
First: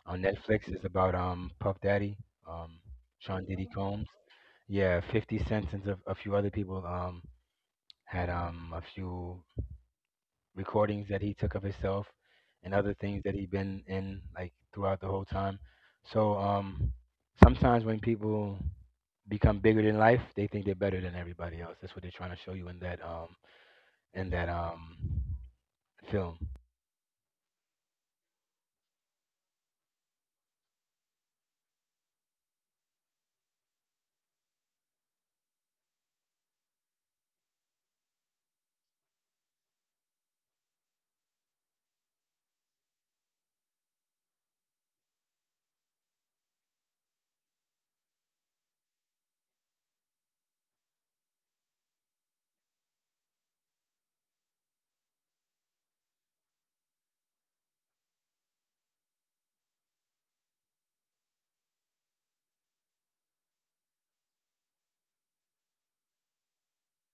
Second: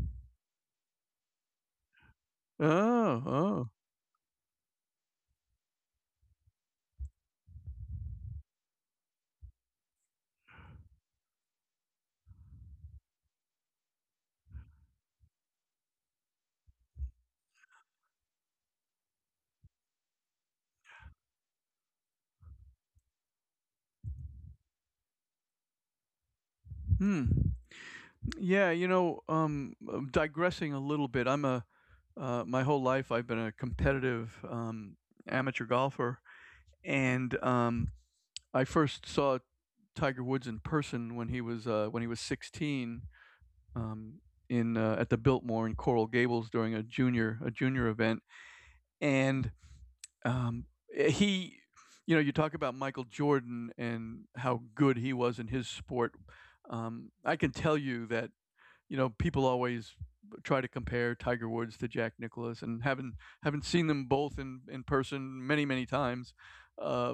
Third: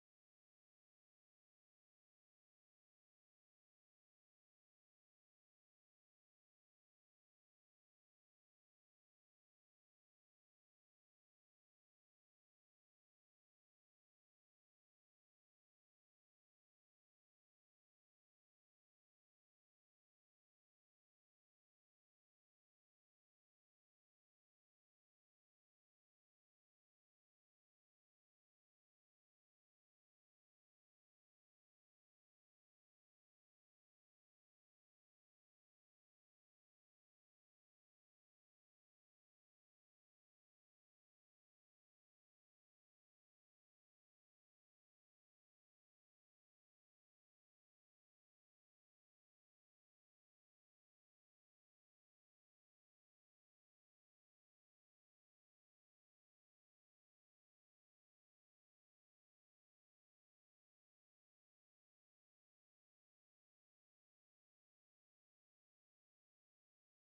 Speaker 3: on Netflix, it's about Puff Daddy, um,
Speaker 1: Oh,
Speaker 3: Sean Diddy
Speaker 1: oh,
Speaker 3: Combs. Yeah, 50 Cent and a few other people had a few recordings that he took of himself and other things that he been in like throughout the whole time. So sometimes when people become bigger than life, they think they're better than everybody else. That's what they're trying to show you in that film.
Speaker 1: hmm. Yeah, you know, digressing a little bit, I'm a my whole life I've been a competitive amateur golfer, and I first saw Tiger Woods in person when he was 16, um, in at the Biltmore in Coral Gables during a junior event, and um, eh, he, you know, you talk about Michael Jordan and how good he was in his sport. I can tell you that you know, people always try to compare Tiger Woods to Jack Nicklaus, and having seen them both in person many many times, uh,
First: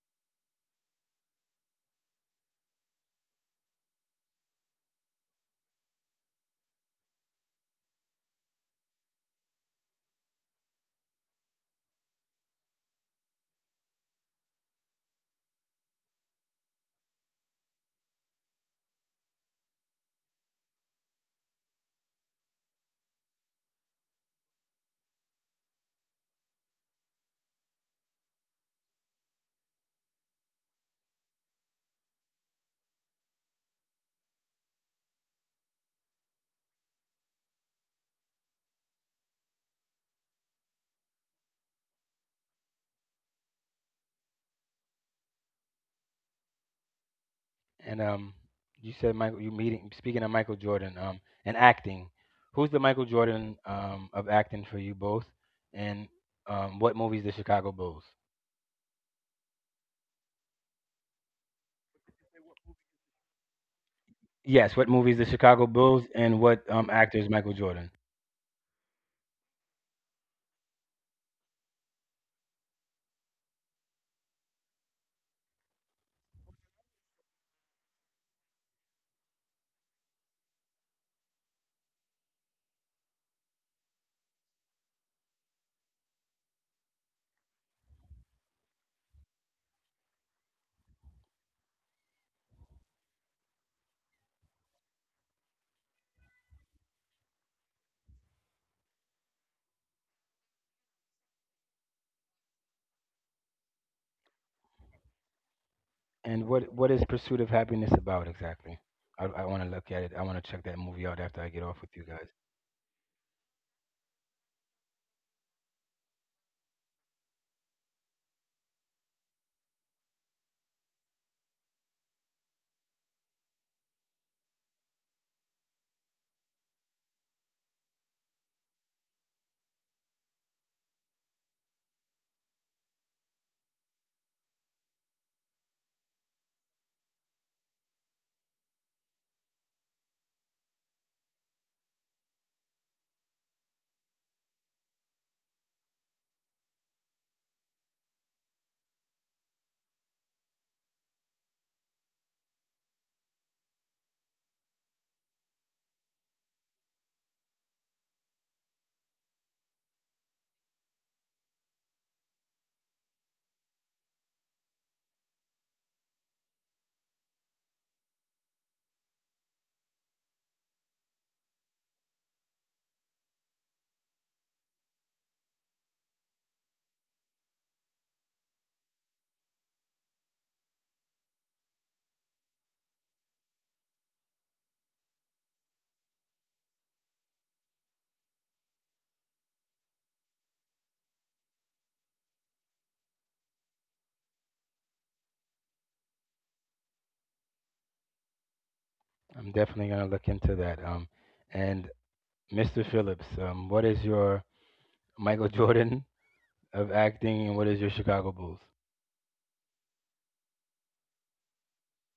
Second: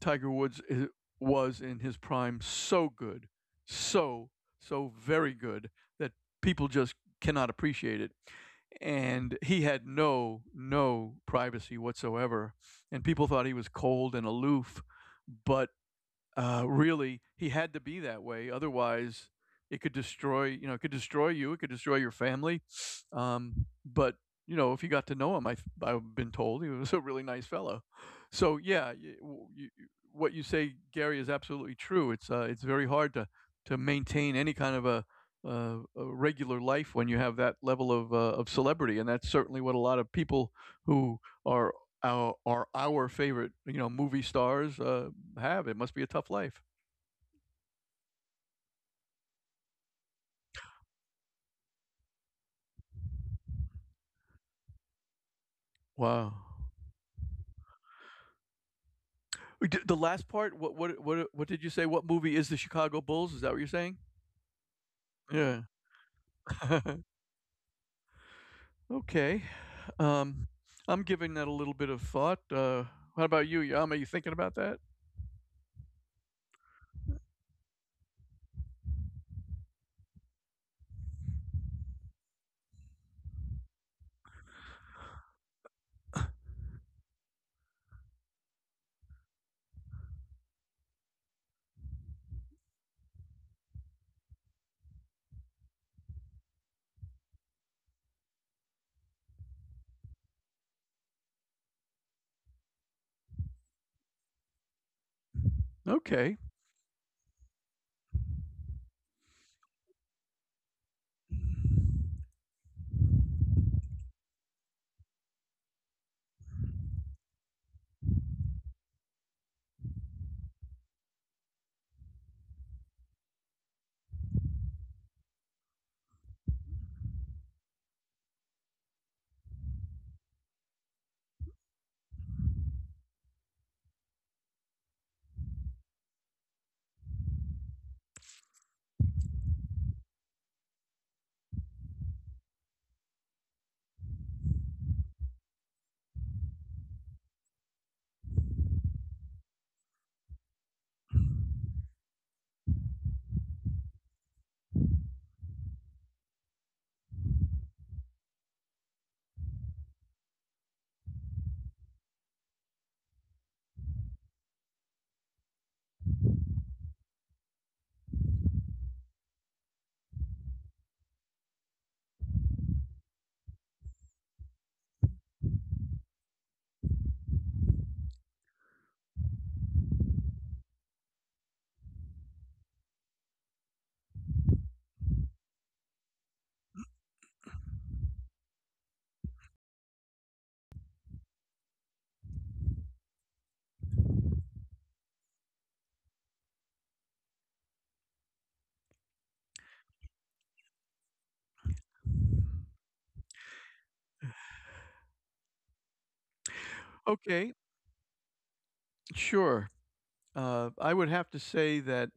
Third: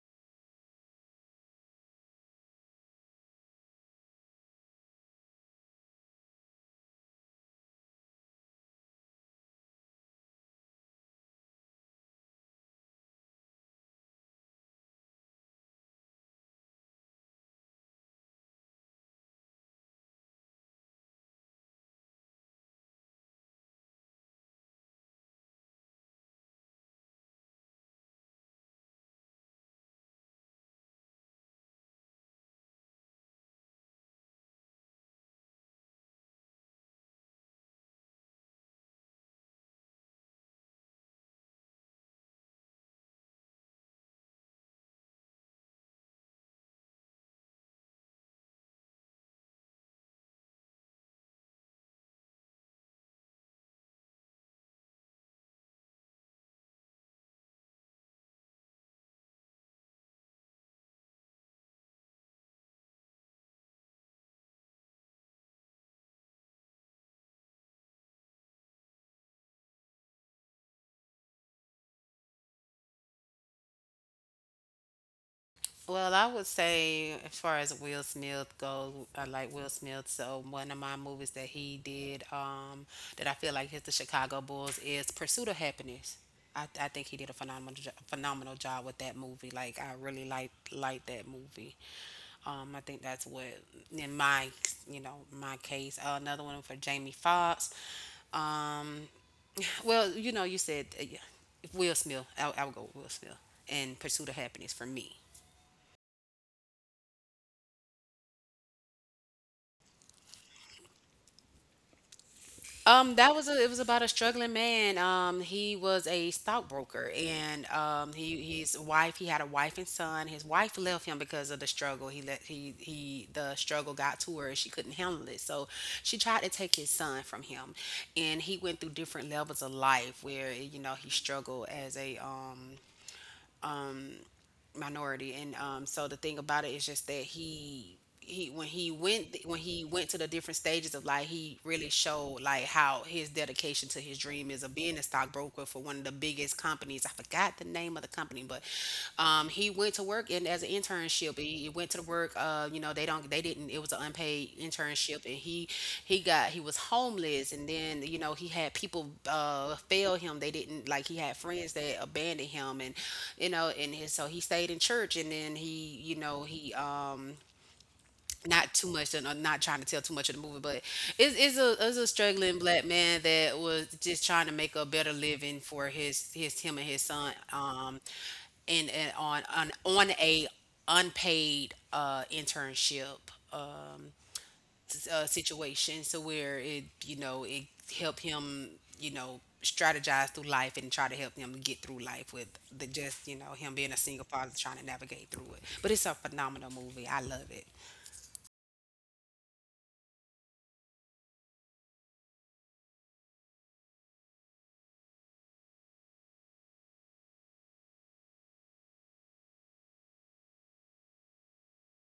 Speaker 1: Tiger Woods I was in his prime so good, so so very good that people just cannot appreciate it. And he had no no privacy whatsoever, and people thought he was cold and aloof, but really, he had to be that way. Otherwise, it could destroy, you know, it could destroy you. It could destroy your family. But you know, if you got to know him, I've been told he was a really nice fellow. So yeah, what you say, Gary, is absolutely true. It's very hard to maintain any kind of a regular life when you have that level of celebrity, and that's certainly what a lot of people who are are our favorite, you know, movie stars have. It must be a tough life.
Speaker 3: And you said Michael, you meeting speaking of Michael Jordan and acting. Who's the Michael Jordan of acting for you both? And
Speaker 1: Wow.
Speaker 3: what movies the Chicago Bulls?
Speaker 1: The last part. What did you say? What movie is the Chicago Bulls? Is that what you're saying?
Speaker 3: Yes, what movies the
Speaker 1: Yeah.
Speaker 3: Chicago Bulls and what actors Michael Jordan?
Speaker 1: Okay. Um, I'm giving that a little bit of thought. How about you, Yama? Are you thinking about that?
Speaker 2: Well, I would say, as far as Will Smith goes, I like Will Smith. So one of my movies that he did, that I feel like is the Chicago Bulls, is Pursuit of Happiness. I think he did a phenomenal job with that movie. I really like that movie. I think that's what in my you know my case. Another one for Jamie Foxx. Um, well, you know, you said Will Smith. I would go with Will Smith and Pursuit of Happiness for me.
Speaker 1: Okay.
Speaker 3: And what is Pursuit of Happiness about exactly? I want to look at it. I want to check that movie out after I get off with you guys.
Speaker 2: That was it was about a struggling man. He was a stockbroker, and he his wife he had a wife and son. His wife left him because of the struggle. He let he The struggle got to her, and she couldn't handle it. So she tried to take his son from him, and he went through different levels of life where you know he struggled as a um, minority, and um, so the thing about it is just that he when he went to the different stages of life, he really showed like how his dedication to his dream is of being a stockbroker for one of the biggest companies. I forgot the name of the company, but um, he went to work and as an internship. He went to the work. You know, they don't. They didn't. It was an unpaid internship, and he got he was homeless, and then you know he had people fail him. They didn't like he had friends that abandoned him, and you know, and his, so he stayed in church, and then he you know he not too much, I'm not trying to tell too much of the movie, but it's a struggling black man that was just trying to make a better living for his him and his son, and on a unpaid internship um situation, so where it you know it helped him you know strategize through life and try to help him get through life with the just you know him being a single father trying to navigate through it. But it's a phenomenal movie. I love it.
Speaker 3: I'm definitely gonna look into that. And Mr. Phillips, what is your Michael Jordan of acting,
Speaker 1: Okay.
Speaker 3: and what is your Chicago Bulls?
Speaker 1: Sure. I would have to say that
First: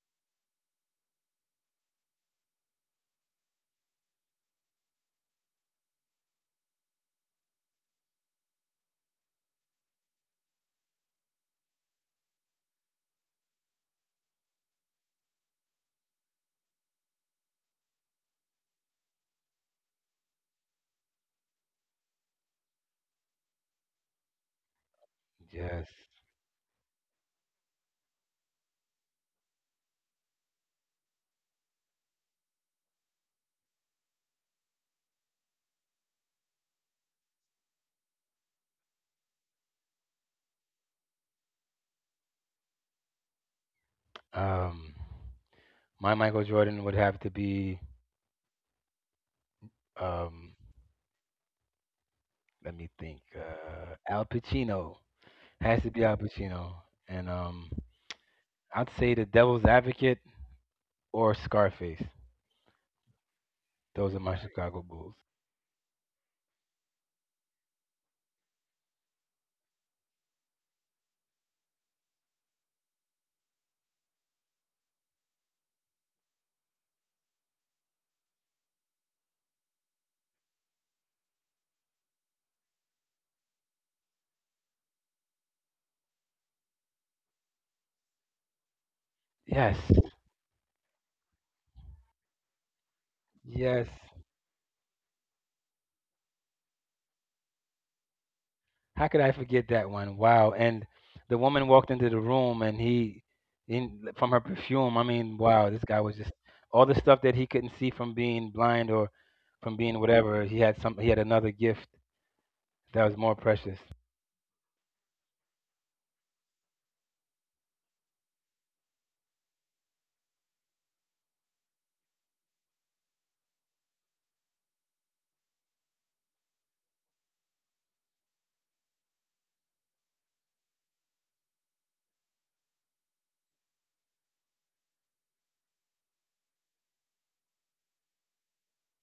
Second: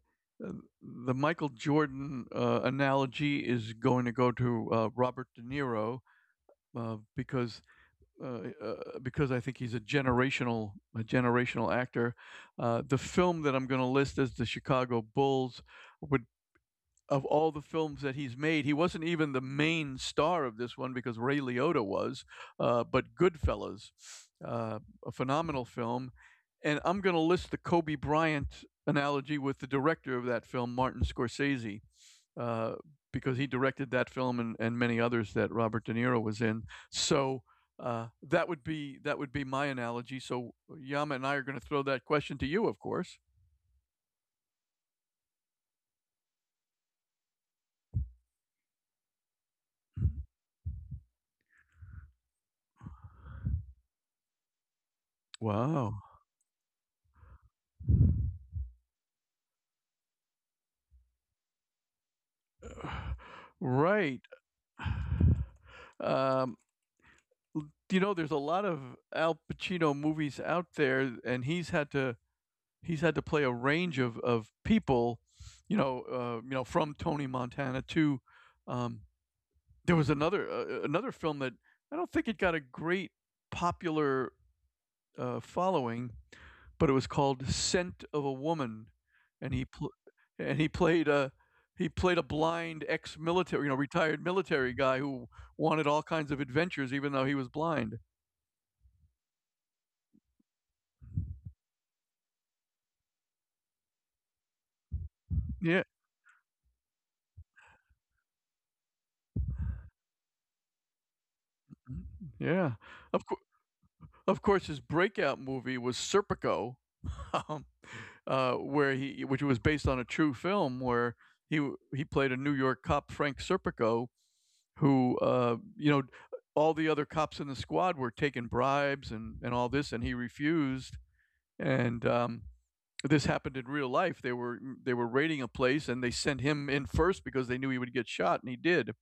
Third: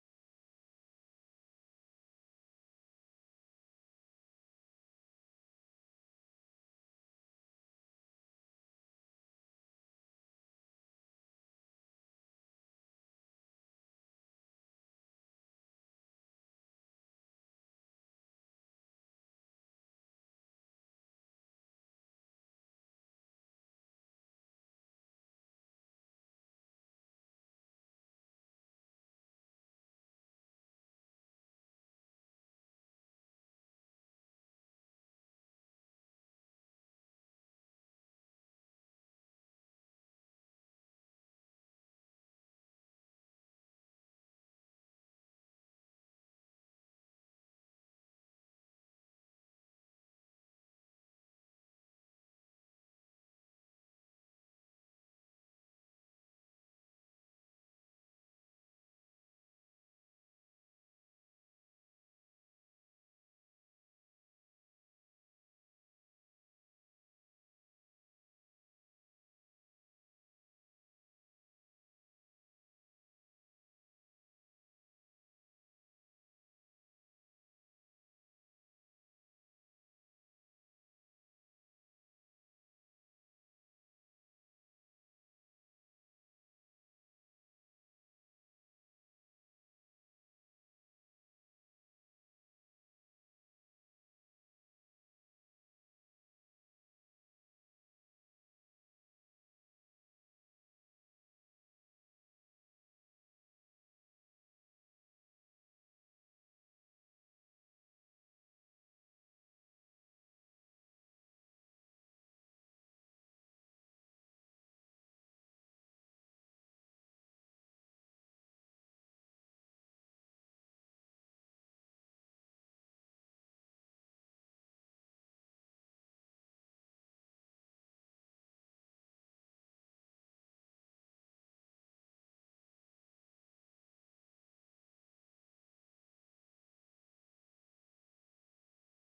Speaker 1: uh, the Michael Jordan analogy is going to go to Robert De Niro uh, because uh, uh, because I think he's a generational actor. The film that I'm going to list as the Chicago Bulls would, of all the films that he's made, he wasn't even the main star of this one because Ray Liotta was, but Goodfellas, uh, a phenomenal
Speaker 3: Yes.
Speaker 1: film. And I'm going to list the Kobe Bryant analogy with the director of that film, Martin Scorsese, uh, because he directed that film and many others that Robert De Niro was in. So that would be my analogy. So Yama and I are going to throw that question to you, of course.
Speaker 3: Um, my Michael Jordan would have to be. Um, Let me think. Al Pacino has to
Speaker 1: Wow.
Speaker 3: be Al Pacino, and I'd say the Devil's Advocate or Scarface. Those are
Speaker 1: Right.
Speaker 3: my Chicago Bulls.
Speaker 1: Um, you know, there's a lot of Al Pacino movies out there, and he's had to play a range of people. You know, from Tony Montana to um, there was another another film that I don't think it got a great popular following, but it was called Scent of a Woman, and
Speaker 3: Yes,
Speaker 1: he played a, he played a blind ex-military, you know,
Speaker 3: yes.
Speaker 1: retired military guy who wanted all kinds of adventures, even though he was blind.
Speaker 3: How could I forget that one? Wow. And the woman walked into the room and he, in, from her perfume, I mean, wow, this
Speaker 1: Yeah,
Speaker 3: guy was just all the stuff that he couldn't see from being blind or from being whatever. He had some, he had another gift
Speaker 1: yeah.
Speaker 3: that was
Speaker 1: Of
Speaker 3: more
Speaker 1: course,
Speaker 3: precious.
Speaker 1: of course, his breakout movie was Serpico, um, where he, which was based on a true film, where he played a New York cop, Frank Serpico, who, you know, all the other cops in the squad were taking bribes and all this, and he refused. And this happened in real life. They were they were raiding a place and they sent him in first because they knew he would get shot, and he did.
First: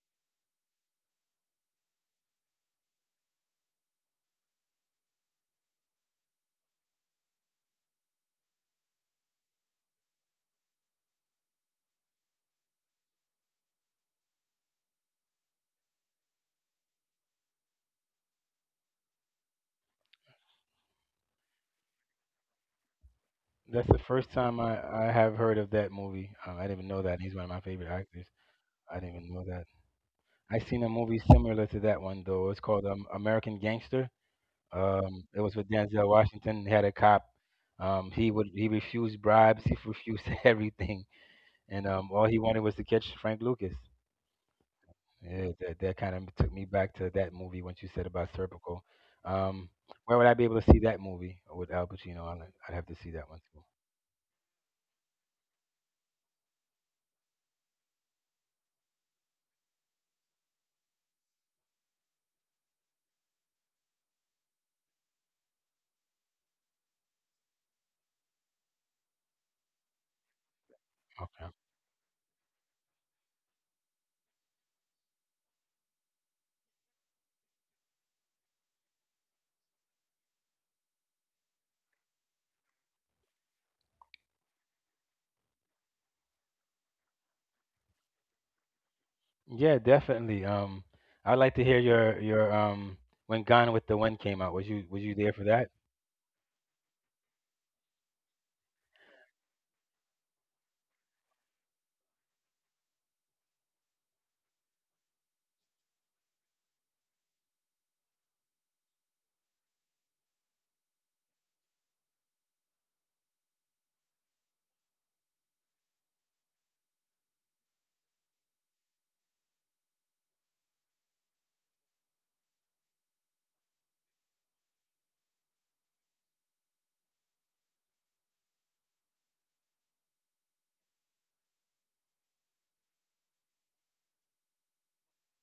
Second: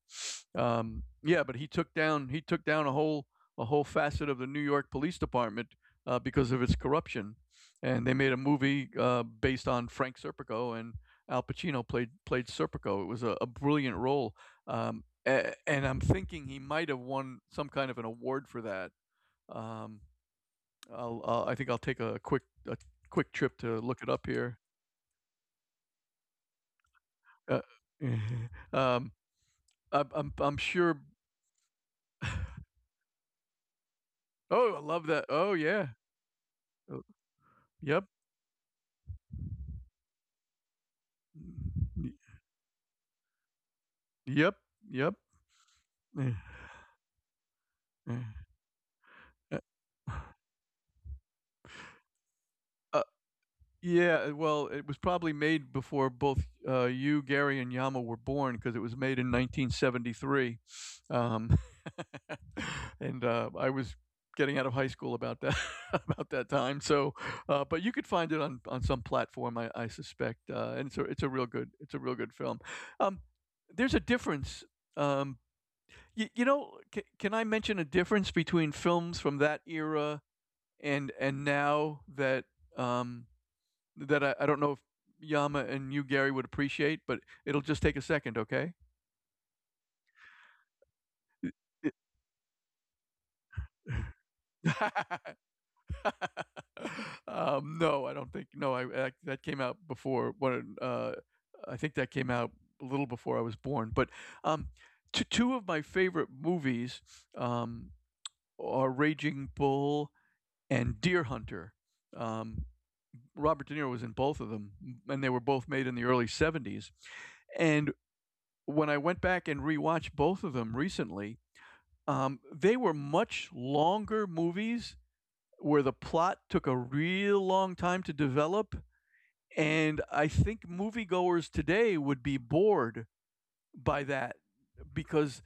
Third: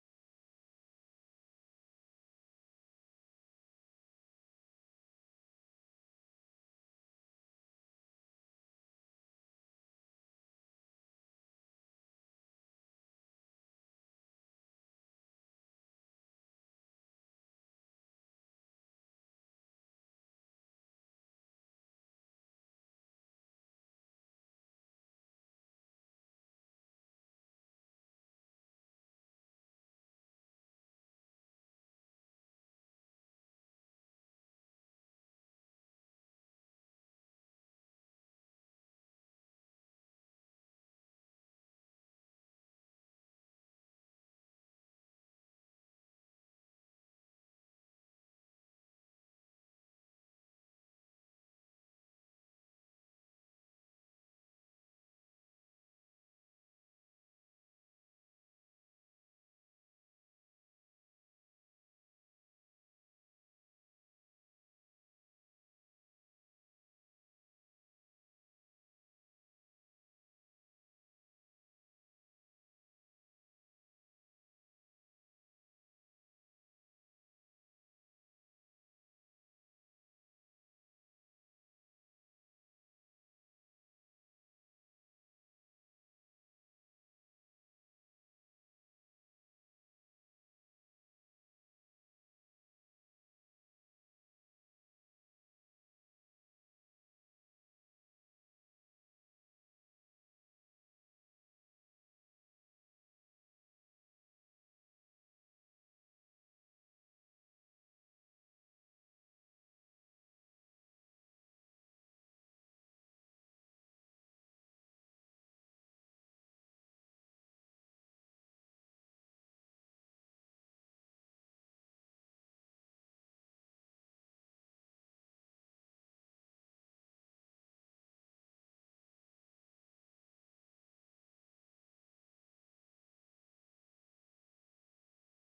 Speaker 1: Yeah, but he took down a whole facet of the New York Police Department because of its corruption, and they made a movie based on Frank Serpico, and Al Pacino played Serpico. It was a brilliant role, and I'm thinking he might have won some kind of an award for that. Um, I think I'll take a quick trip to
Speaker 3: That's the
Speaker 1: look it up
Speaker 3: first
Speaker 1: here.
Speaker 3: time I have heard of that movie. I didn't even know that. He's one of my
Speaker 1: Uh,
Speaker 3: favorite actors. I
Speaker 1: um,
Speaker 3: didn't even know that.
Speaker 1: I'm
Speaker 3: I seen a
Speaker 1: sure.
Speaker 3: movie similar to that one though. It's called American Gangster.
Speaker 1: Oh, I love that.
Speaker 3: It
Speaker 1: Oh,
Speaker 3: was with
Speaker 1: yeah.
Speaker 3: Denzel Washington. He had a
Speaker 1: Oh,
Speaker 3: cop.
Speaker 1: yep.
Speaker 3: He refused bribes. He refused everything, and
Speaker 1: Y-
Speaker 3: all he wanted was to catch Frank Lucas.
Speaker 1: Yep. Yep.
Speaker 3: Yeah, that kind
Speaker 1: Eh,
Speaker 3: of took me back to that movie when you said about
Speaker 1: eh.
Speaker 3: Serpico.
Speaker 1: Uh,
Speaker 3: Um, where would I be able to see that movie with Al Pacino? I'd have to
Speaker 1: Uh,
Speaker 3: see that one too.
Speaker 1: yeah, well, it was probably made before both you, Gary, and Yama were born because it was made in 1973. Um, and I was getting out of high school about that about that time. So, but you could find it on some platform, I suspect. And it's a, it's a
Speaker 3: Okay.
Speaker 1: real good it's a real good film. Um, there's a difference. Um, you, you know, can I mention a difference between films from that era and now that um, that I don't know if Yama and you, Gary, would appreciate, but it'll just take a second, okay?
Speaker 3: Yeah, definitely. I'd like to hear your your when Gone with the Wind came out. Was you there for that?
Speaker 1: No, I don't think. No, I that came out before, when I think that came out a little before I was born. But um, two of my favorite movies um, are Raging Bull and Deer Hunter. Um, Robert De Niro was in both of them, and they were both made in the early '70s. And when I went back and rewatched both of them recently, they were much longer movies where the plot took a real long time to develop. And I think moviegoers today would be bored by that because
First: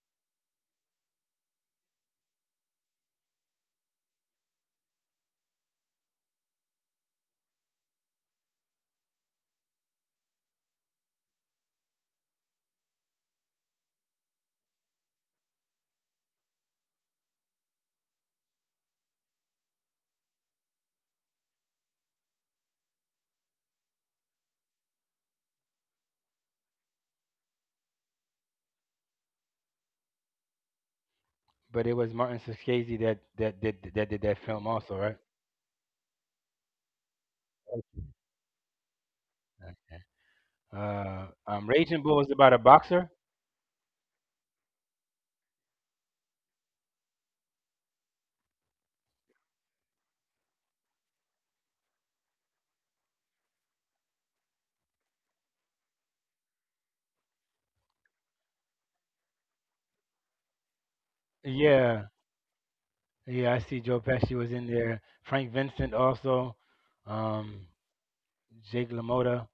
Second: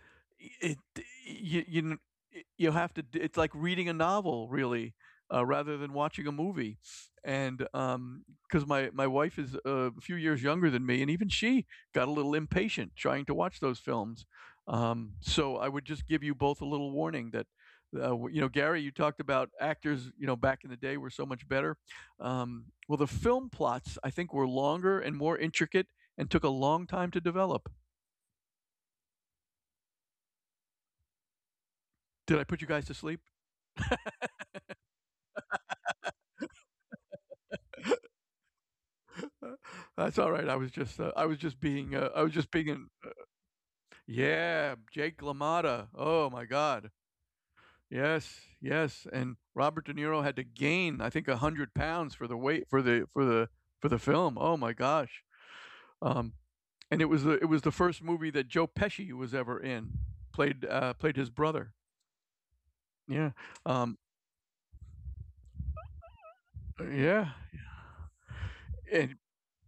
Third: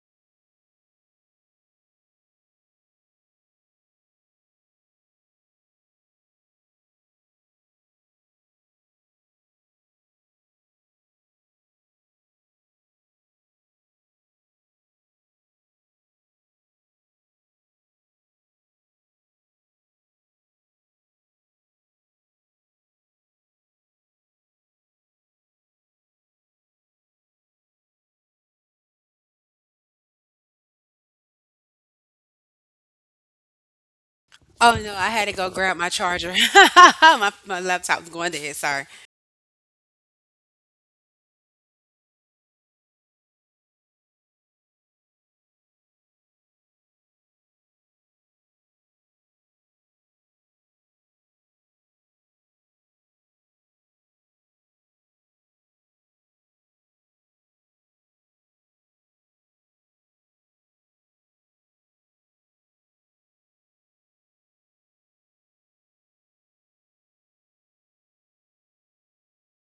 Speaker 1: it you you kn- y- you have to it's like reading a novel, really, rather than watching a movie. And because my wife is a few years younger than me, and even she got a little impatient trying to watch those films, so I would just give you both a little warning that you know, Gary, you talked about actors, you know, back in the day were so much better. Well, the film plots, I think, were longer and more intricate, and took a long time to develop.
Speaker 3: But it was
Speaker 1: Did I
Speaker 3: Martin
Speaker 1: put you guys to
Speaker 3: Scorsese
Speaker 1: sleep?
Speaker 3: that that did that did that film
Speaker 2: Oh no,
Speaker 3: also,
Speaker 2: I had
Speaker 3: right?
Speaker 2: to go grab my charger. My laptop's going dead. Sorry.
Speaker 1: Uh,
Speaker 3: Okay.
Speaker 1: that's all right. I was just being,
Speaker 3: Raging
Speaker 1: I
Speaker 3: Bull
Speaker 1: was
Speaker 3: was
Speaker 1: just
Speaker 3: about
Speaker 1: being,
Speaker 3: a
Speaker 1: an
Speaker 3: boxer.
Speaker 1: yeah, Jake LaMotta. Oh my God. Yes, yes. And Robert De Niro had to gain, I think, 100 pounds for the weight for the for the for the film. Oh my gosh. Um, and it was the, it was the first movie that Joe Pesci was ever in. Played played his brother.
Speaker 3: Yeah,
Speaker 1: Yeah.
Speaker 3: yeah. I see
Speaker 1: Um,
Speaker 3: Joe Pesci was in there. Frank Vincent also.
Speaker 1: yeah.
Speaker 3: Um, Jake
Speaker 1: And
Speaker 3: LaMotta.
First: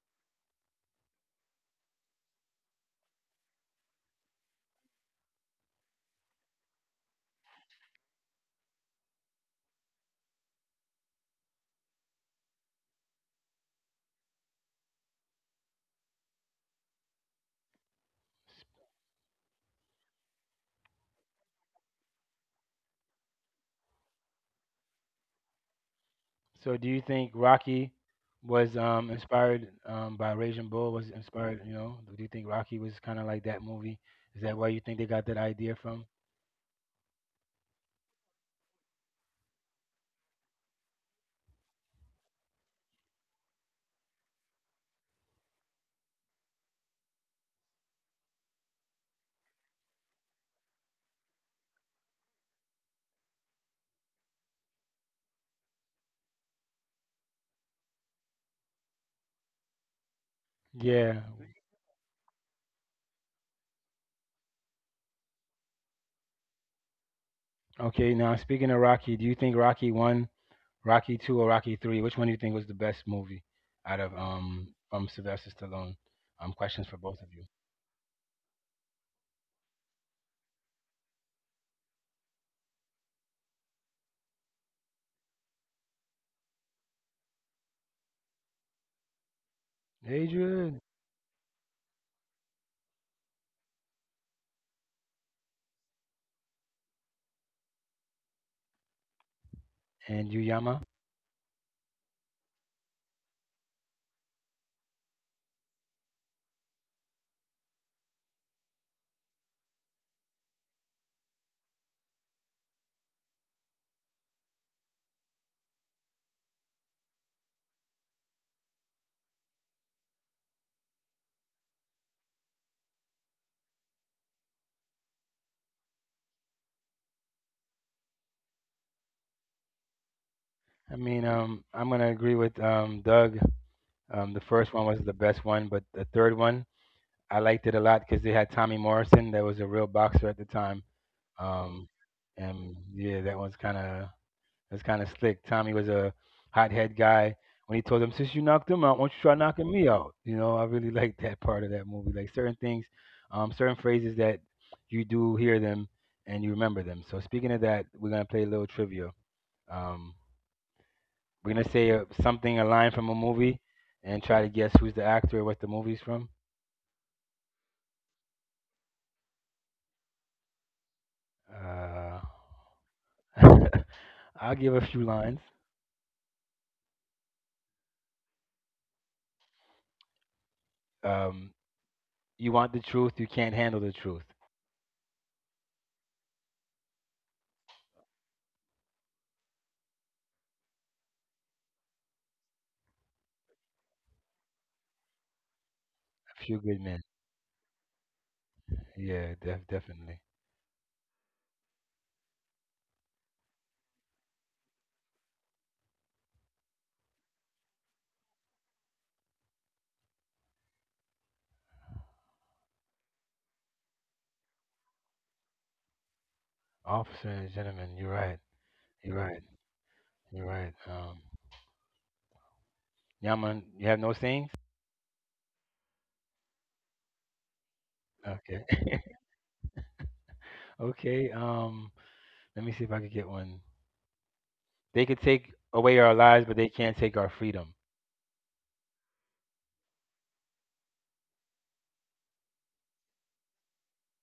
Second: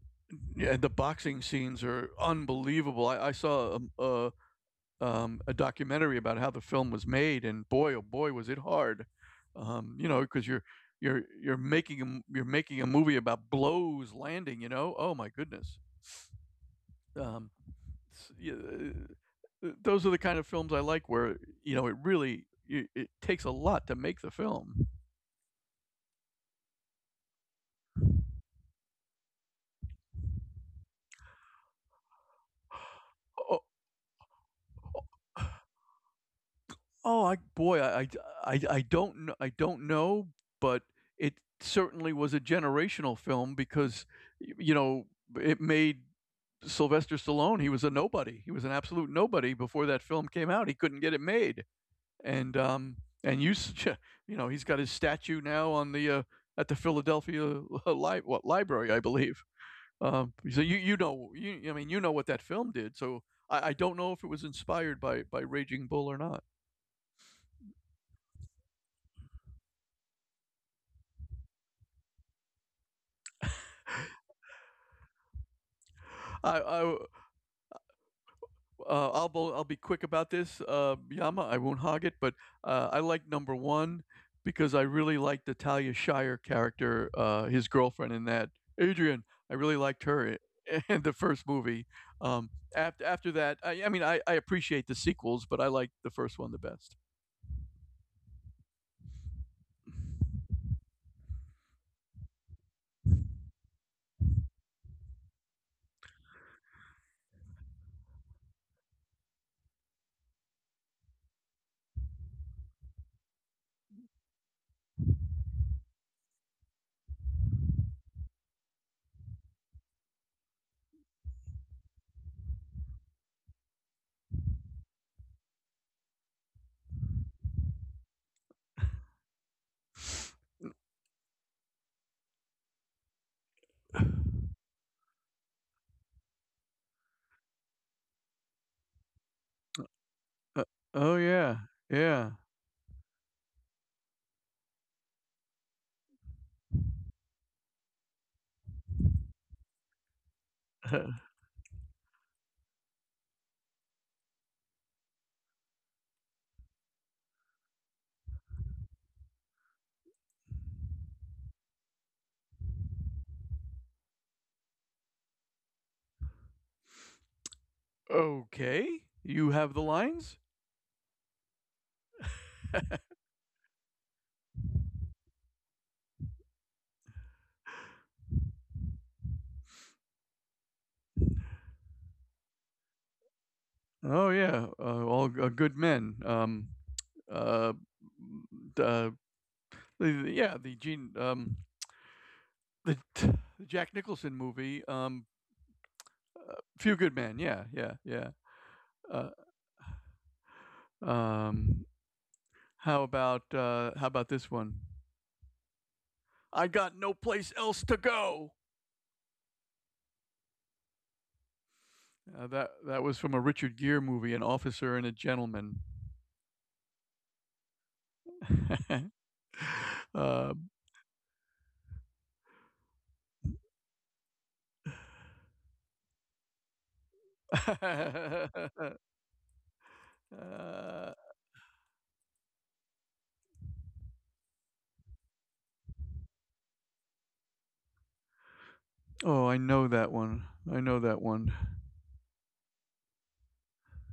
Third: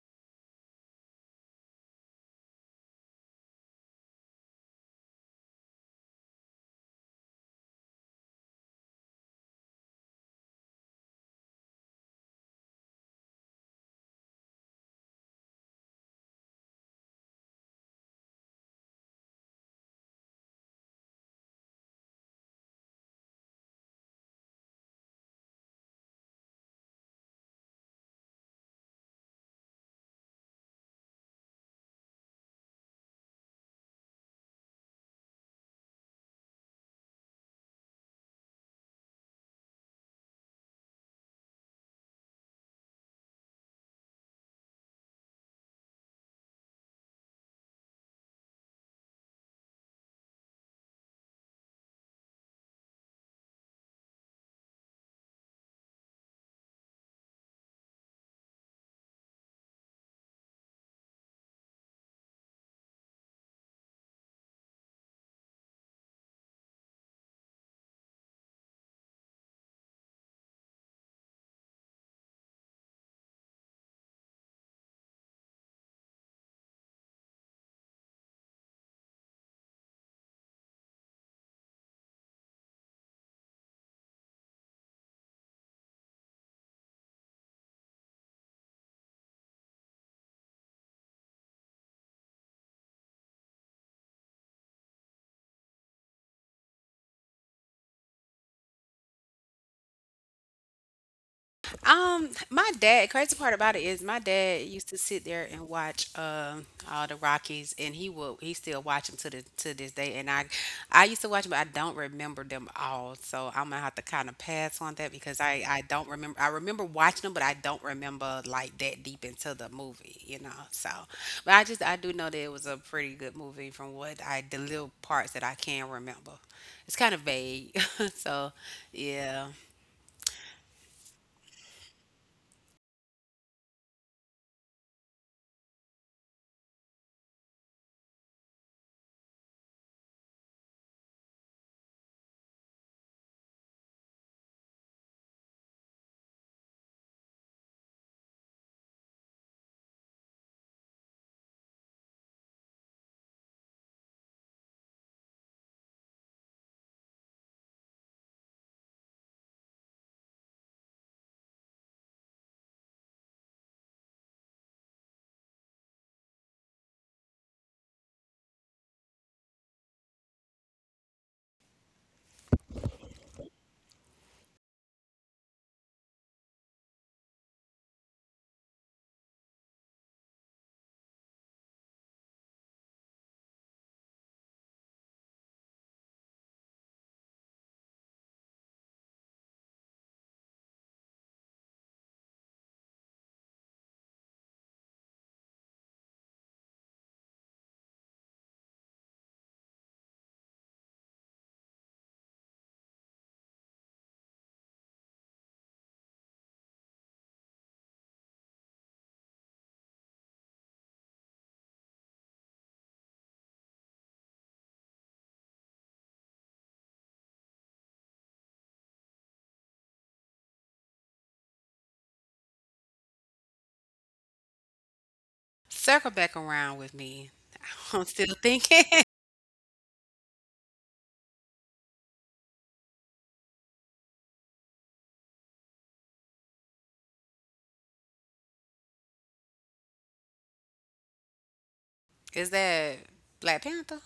Speaker 1: yeah, the boxing scenes are unbelievable. I saw a documentary about how the film was made, and boy, oh boy, was it hard. You know, because you're making a, you're making a movie about blows landing. You know, oh my goodness. Um, those are the kind of films I like, where you know it really it takes a lot to make the film.
Speaker 3: So, do you think Rocky was inspired by Raging Bull? Was inspired? You know, do you think Rocky was kind
Speaker 1: Oh,
Speaker 3: of like that movie? Is that where you think they got that idea from?
Speaker 1: boy, I don't know, I don't know, but it certainly was a generational film because you know it made Sylvester Stallone, he was a nobody. He was an absolute nobody before that film came out. He couldn't get it made, and um, and you, you know he's got his statue now on the at the Philadelphia what library, I believe. So you
Speaker 3: Yeah.
Speaker 1: know, you, I mean, you know what that film did. So I don't know if it was inspired by Raging Bull or not.
Speaker 3: Okay. Now, speaking of Rocky, do you think Rocky one, Rocky two, or Rocky three? Which one do you think was the best movie out of from Sylvester Stallone?
Speaker 1: I,
Speaker 3: Questions for
Speaker 1: I
Speaker 3: both of you.
Speaker 1: I'll be quick about this, Yama. I won't hog it, but I like number one because I really liked the Talia Shire character, his girlfriend in that. Adrian, I really liked her
Speaker 3: Adrian
Speaker 1: in the first movie. Um, After after that, I mean, I appreciate the sequels, but I like the first one the best.
Speaker 3: and Yuyama.
Speaker 2: My dad, crazy part about it is my dad used to sit there and watch all the Rockies, and he still watch them to the to this day, and I used to watch them, but I don't remember them all. So I'm gonna have to kind of pass on that, because I don't remember I remember watching them, but I don't remember like that deep into the movie, you know. So but I just I do know that it was a pretty good movie from what I the little parts that I can remember. It's kind of vague. So, yeah.
Speaker 3: I mean, I'm gonna agree with Doug. The first one was the best one, but the third one I liked it a lot because they had Tommy Morrison, that was a real boxer at the
Speaker 1: Uh,
Speaker 3: time.
Speaker 1: oh yeah,
Speaker 3: Um,
Speaker 1: yeah.
Speaker 3: and yeah, that was kind of that's kind of slick. Tommy was a hothead guy. When he told him, "Since you knocked him out, why don't you try knocking me out?" You know, I really liked that part of that movie. Like certain things, certain phrases that you do hear them and you remember them. So speaking of that, we're gonna play a little trivia. Um, We're gonna say something, a line from a movie, and try to guess who's the actor, or what the movie's from.
Speaker 1: Okay, you have the lines.
Speaker 3: Uh, I'll give a few lines. Um, you want the truth, you can't handle the truth.
Speaker 1: Oh yeah, good men. Uh, uh, the yeah, the Gene, the the Jack Nicholson movie,
Speaker 3: A few good men.
Speaker 1: Few Good Men. Yeah, yeah, yeah.
Speaker 3: Yeah,
Speaker 1: Uh,
Speaker 3: definitely.
Speaker 1: um, how about how about this one? I got no place else to go. That that was from a Richard Gere movie, An Officer and a Gentleman.
Speaker 3: Officer and gentleman, you're right. You're
Speaker 1: um,
Speaker 3: right. You're
Speaker 1: uh,
Speaker 3: right. Yaman, you have no sayings?
Speaker 2: Circle back around with me. I'm still
Speaker 3: Okay.
Speaker 2: thinking.
Speaker 3: Okay. Let me see if I could get one. They could take away our lives, but they can't take our freedom.
Speaker 1: oh, I know that one. I know that one.
Speaker 2: Is that Black Panther?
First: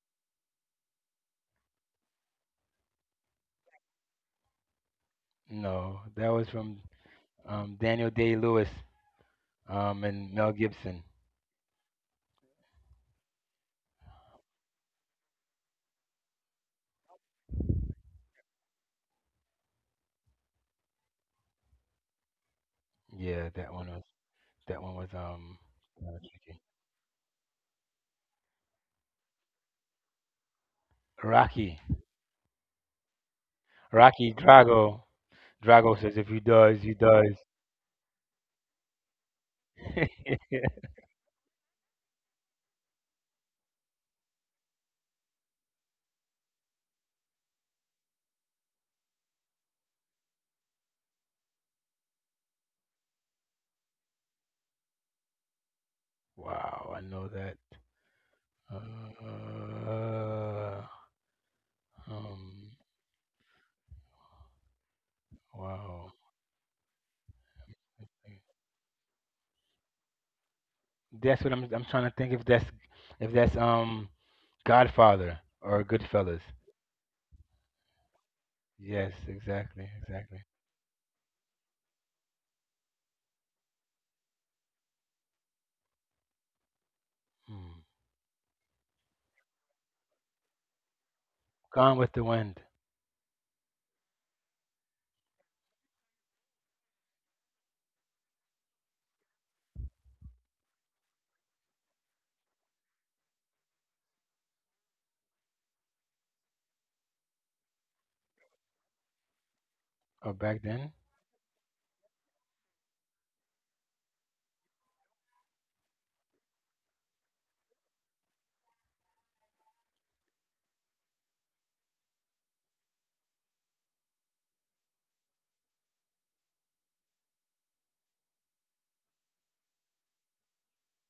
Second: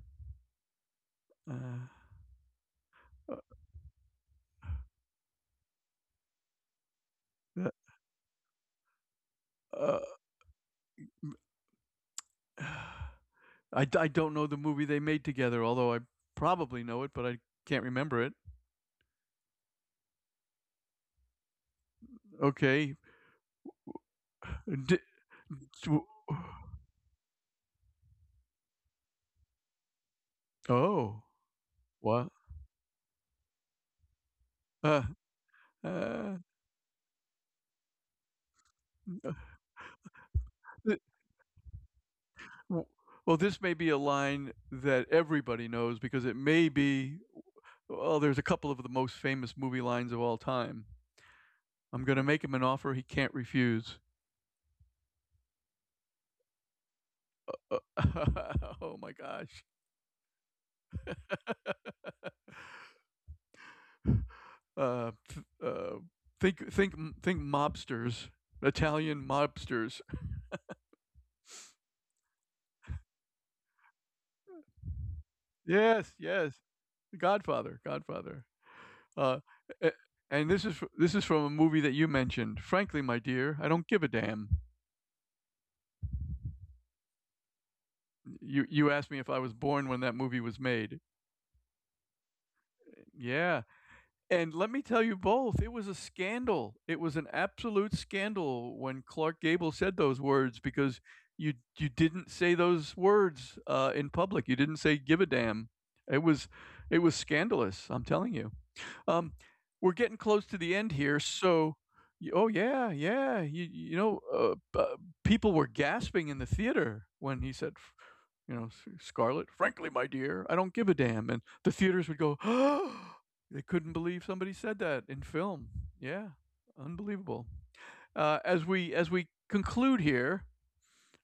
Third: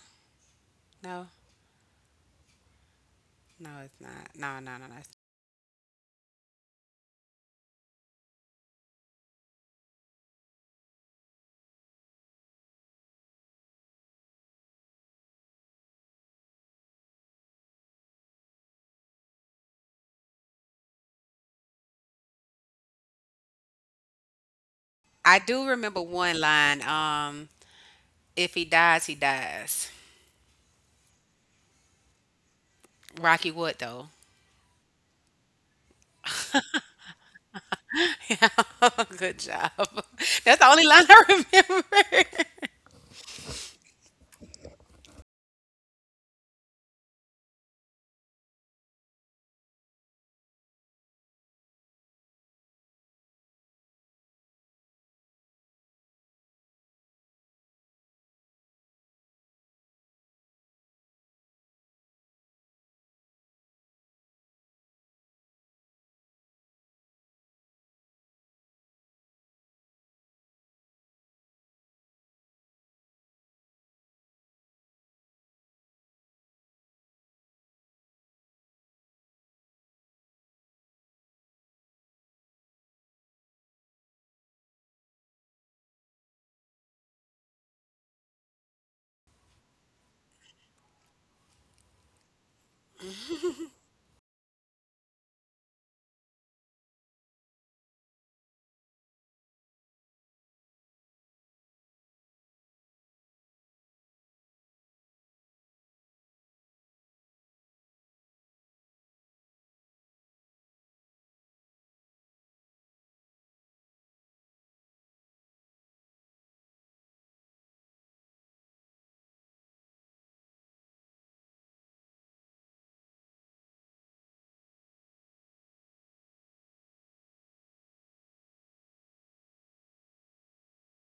Speaker 2: No,
Speaker 1: Uh,
Speaker 2: no, it's not. No, no, no, no.
Speaker 3: No, that was from Daniel Day Lewis.
Speaker 1: uh,
Speaker 3: And Mel Gibson.
Speaker 1: uh, I don't know the movie they made together, although I probably know it, but I can't remember it. Okay.
Speaker 3: Yeah, that one was that one was
Speaker 2: I do
Speaker 3: um
Speaker 1: D-
Speaker 2: remember one line.
Speaker 3: tricky.
Speaker 2: If he dies, he dies.
Speaker 1: oh,
Speaker 3: Rocky,
Speaker 1: what?
Speaker 2: Rocky Wood, though.
Speaker 3: Rocky
Speaker 1: Uh,
Speaker 3: Drago.
Speaker 1: uh,
Speaker 3: Drago says, "If he does, he does."
Speaker 2: Good job. That's the only line I remember.
Speaker 1: well, this may be a line that everybody knows because it may be, well, there's a couple of the most famous movie lines of all time. I'm going to make him an offer he can't refuse.
Speaker 3: Wow, I know
Speaker 1: Uh,
Speaker 3: that.
Speaker 1: oh my
Speaker 3: Uh,
Speaker 1: gosh.
Speaker 3: um,
Speaker 1: Uh, uh,
Speaker 3: wow.
Speaker 1: think, think mobsters, Italian mobsters.
Speaker 3: That's what I'm. I'm trying to think if that's if that's um Godfather
Speaker 1: Yes,
Speaker 3: or
Speaker 1: yes.
Speaker 3: Goodfellas.
Speaker 1: The Godfather, Godfather. Uh,
Speaker 3: Yes,
Speaker 1: a-
Speaker 3: exactly,
Speaker 1: and this
Speaker 3: exactly.
Speaker 1: is this is from a movie that you mentioned. Frankly, my dear, I don't give a damn.
Speaker 3: Hmm.
Speaker 1: You asked me if I was born when that movie was made.
Speaker 3: Gone with the Wind.
Speaker 1: Yeah. And let me tell you both, it was a scandal. It was an absolute scandal when Clark Gable said those words because you didn't say those words in public. You didn't say give a damn. It was, it was scandalous, I'm telling you. Um, we're getting close
Speaker 3: Or
Speaker 1: to the
Speaker 3: back
Speaker 1: end
Speaker 3: then.
Speaker 1: here, so y oh, yeah, yeah, you know, bu people were gasping in the theater when he said, f you know, S Scarlett, "Frankly, my dear, I don't give a damn," and the theaters would go, they couldn't believe somebody said that in film. Yeah, unbelievable. As we as we conclude here,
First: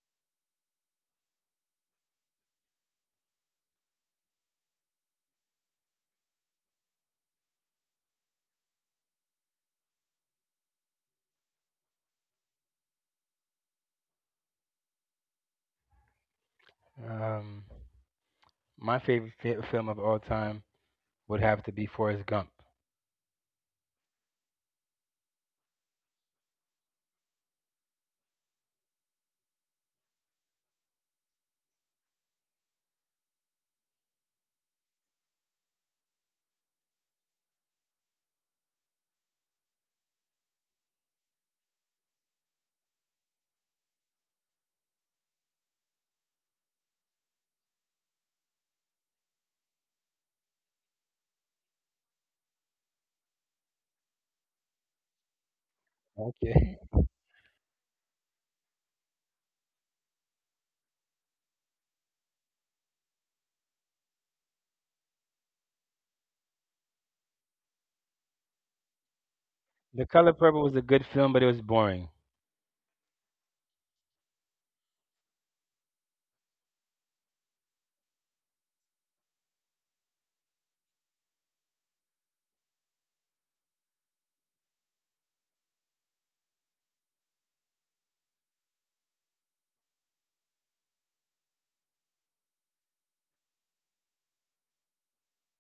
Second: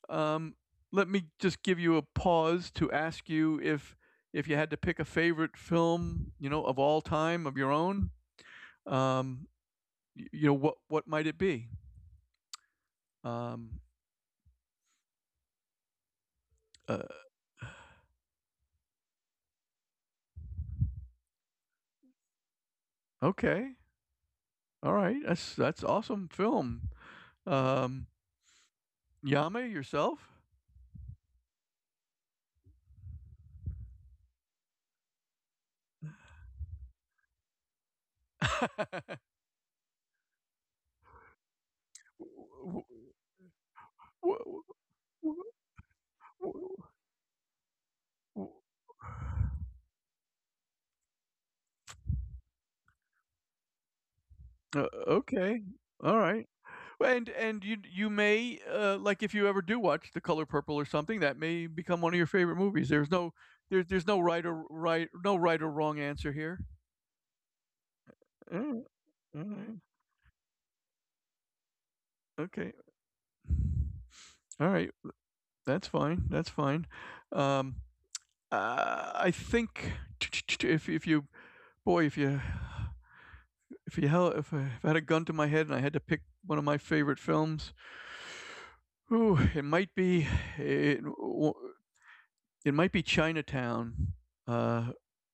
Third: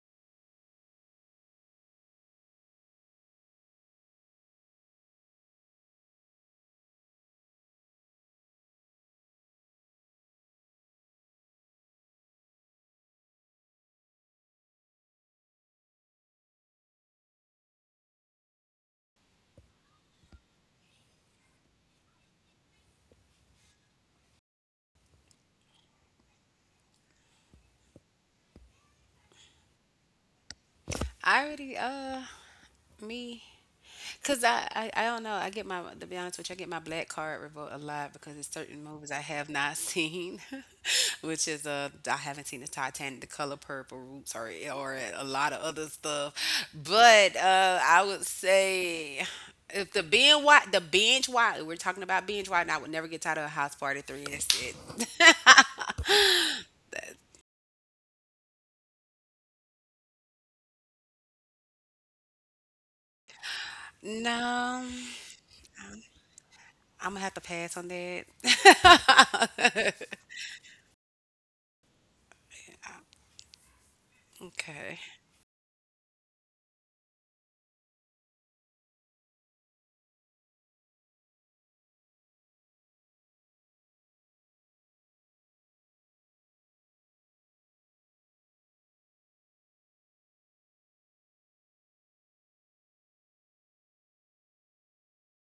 Speaker 1: um, let me just give you a pause to ask you if you had to pick a favorite film, you know, of all time of your own, um, y you know, what might it be? Um, uh,
Speaker 3: Um, my favorite film of all time would have to be Forrest Gump.
Speaker 1: okay. All right. That's awesome film. Um, Yame, yourself?
Speaker 2: I already, me. Cause I don't know. I get my to be honest with you, I get my black card revoked a lot, because it's certain movies I have not seen, which is uh, I haven't seen the Titanic, The Color Purple, Roots, or a lot of other stuff. But I would say if the binge watch we're talking about binge watch, and I would never get tired of House Party Three. That's it.
Speaker 1: Okay. All right.
Speaker 3: Okay.
Speaker 1: And you, you may, like, if you ever do watch The Color Purple or something, that may become one of your favorite movies. There's no, there's no right or
Speaker 2: No,
Speaker 1: right no right or wrong answer here.
Speaker 2: I'm gonna have to pass on that.
Speaker 1: Mm, alright.
Speaker 3: The Color Purple was a good film, but it was boring.
Speaker 1: Okay. All right,
Speaker 2: Okay.
Speaker 1: that's fine. That's fine. Um, I think, if you, boy, if you held if I had a gun to my head and I had to pick one of my favorite films, ooh, it might be it w- it might be Chinatown, uh,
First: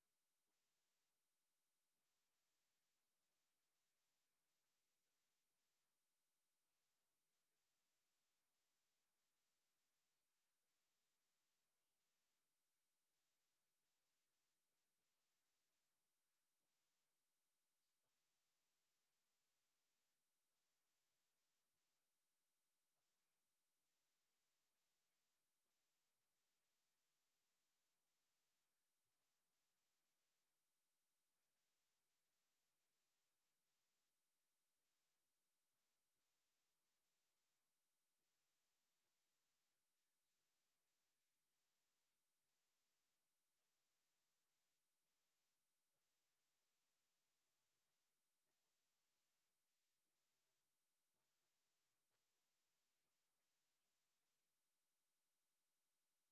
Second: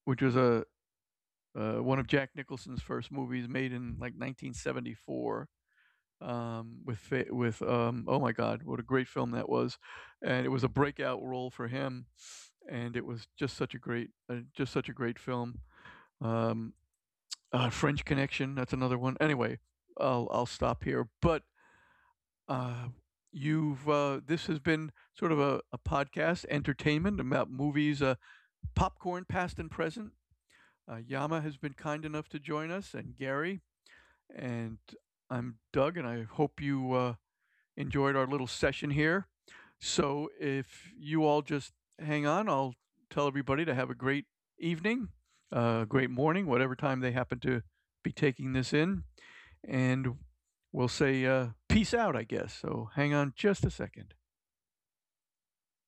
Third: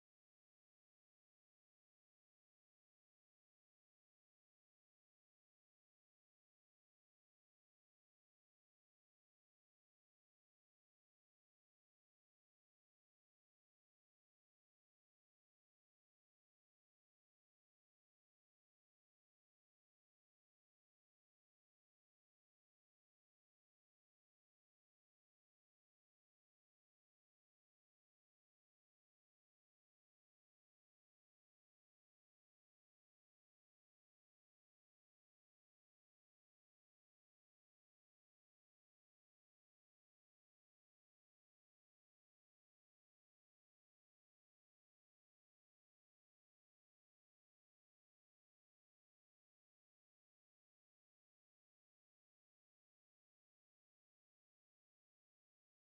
Speaker 1: which was a one of Jack Nicholson's first movies made in like 1974, with oh my God, what a great film that was, and it was a breakout role for him, and it was just such a great just such a great film. Um, French Connection, that's another one. Anyway, I'll stop here, but. Uh, you've, this has been sort of a podcast entertainment about movies. Popcorn past and present. Yama has been kind enough to join us, and Gary, and I'm Doug, and I hope you enjoyed our little session here. So if you all just hang on, I'll tell everybody to have a great evening, a great morning, whatever time they happen to be taking this in. And we'll say peace out, I guess. So hang on just a second.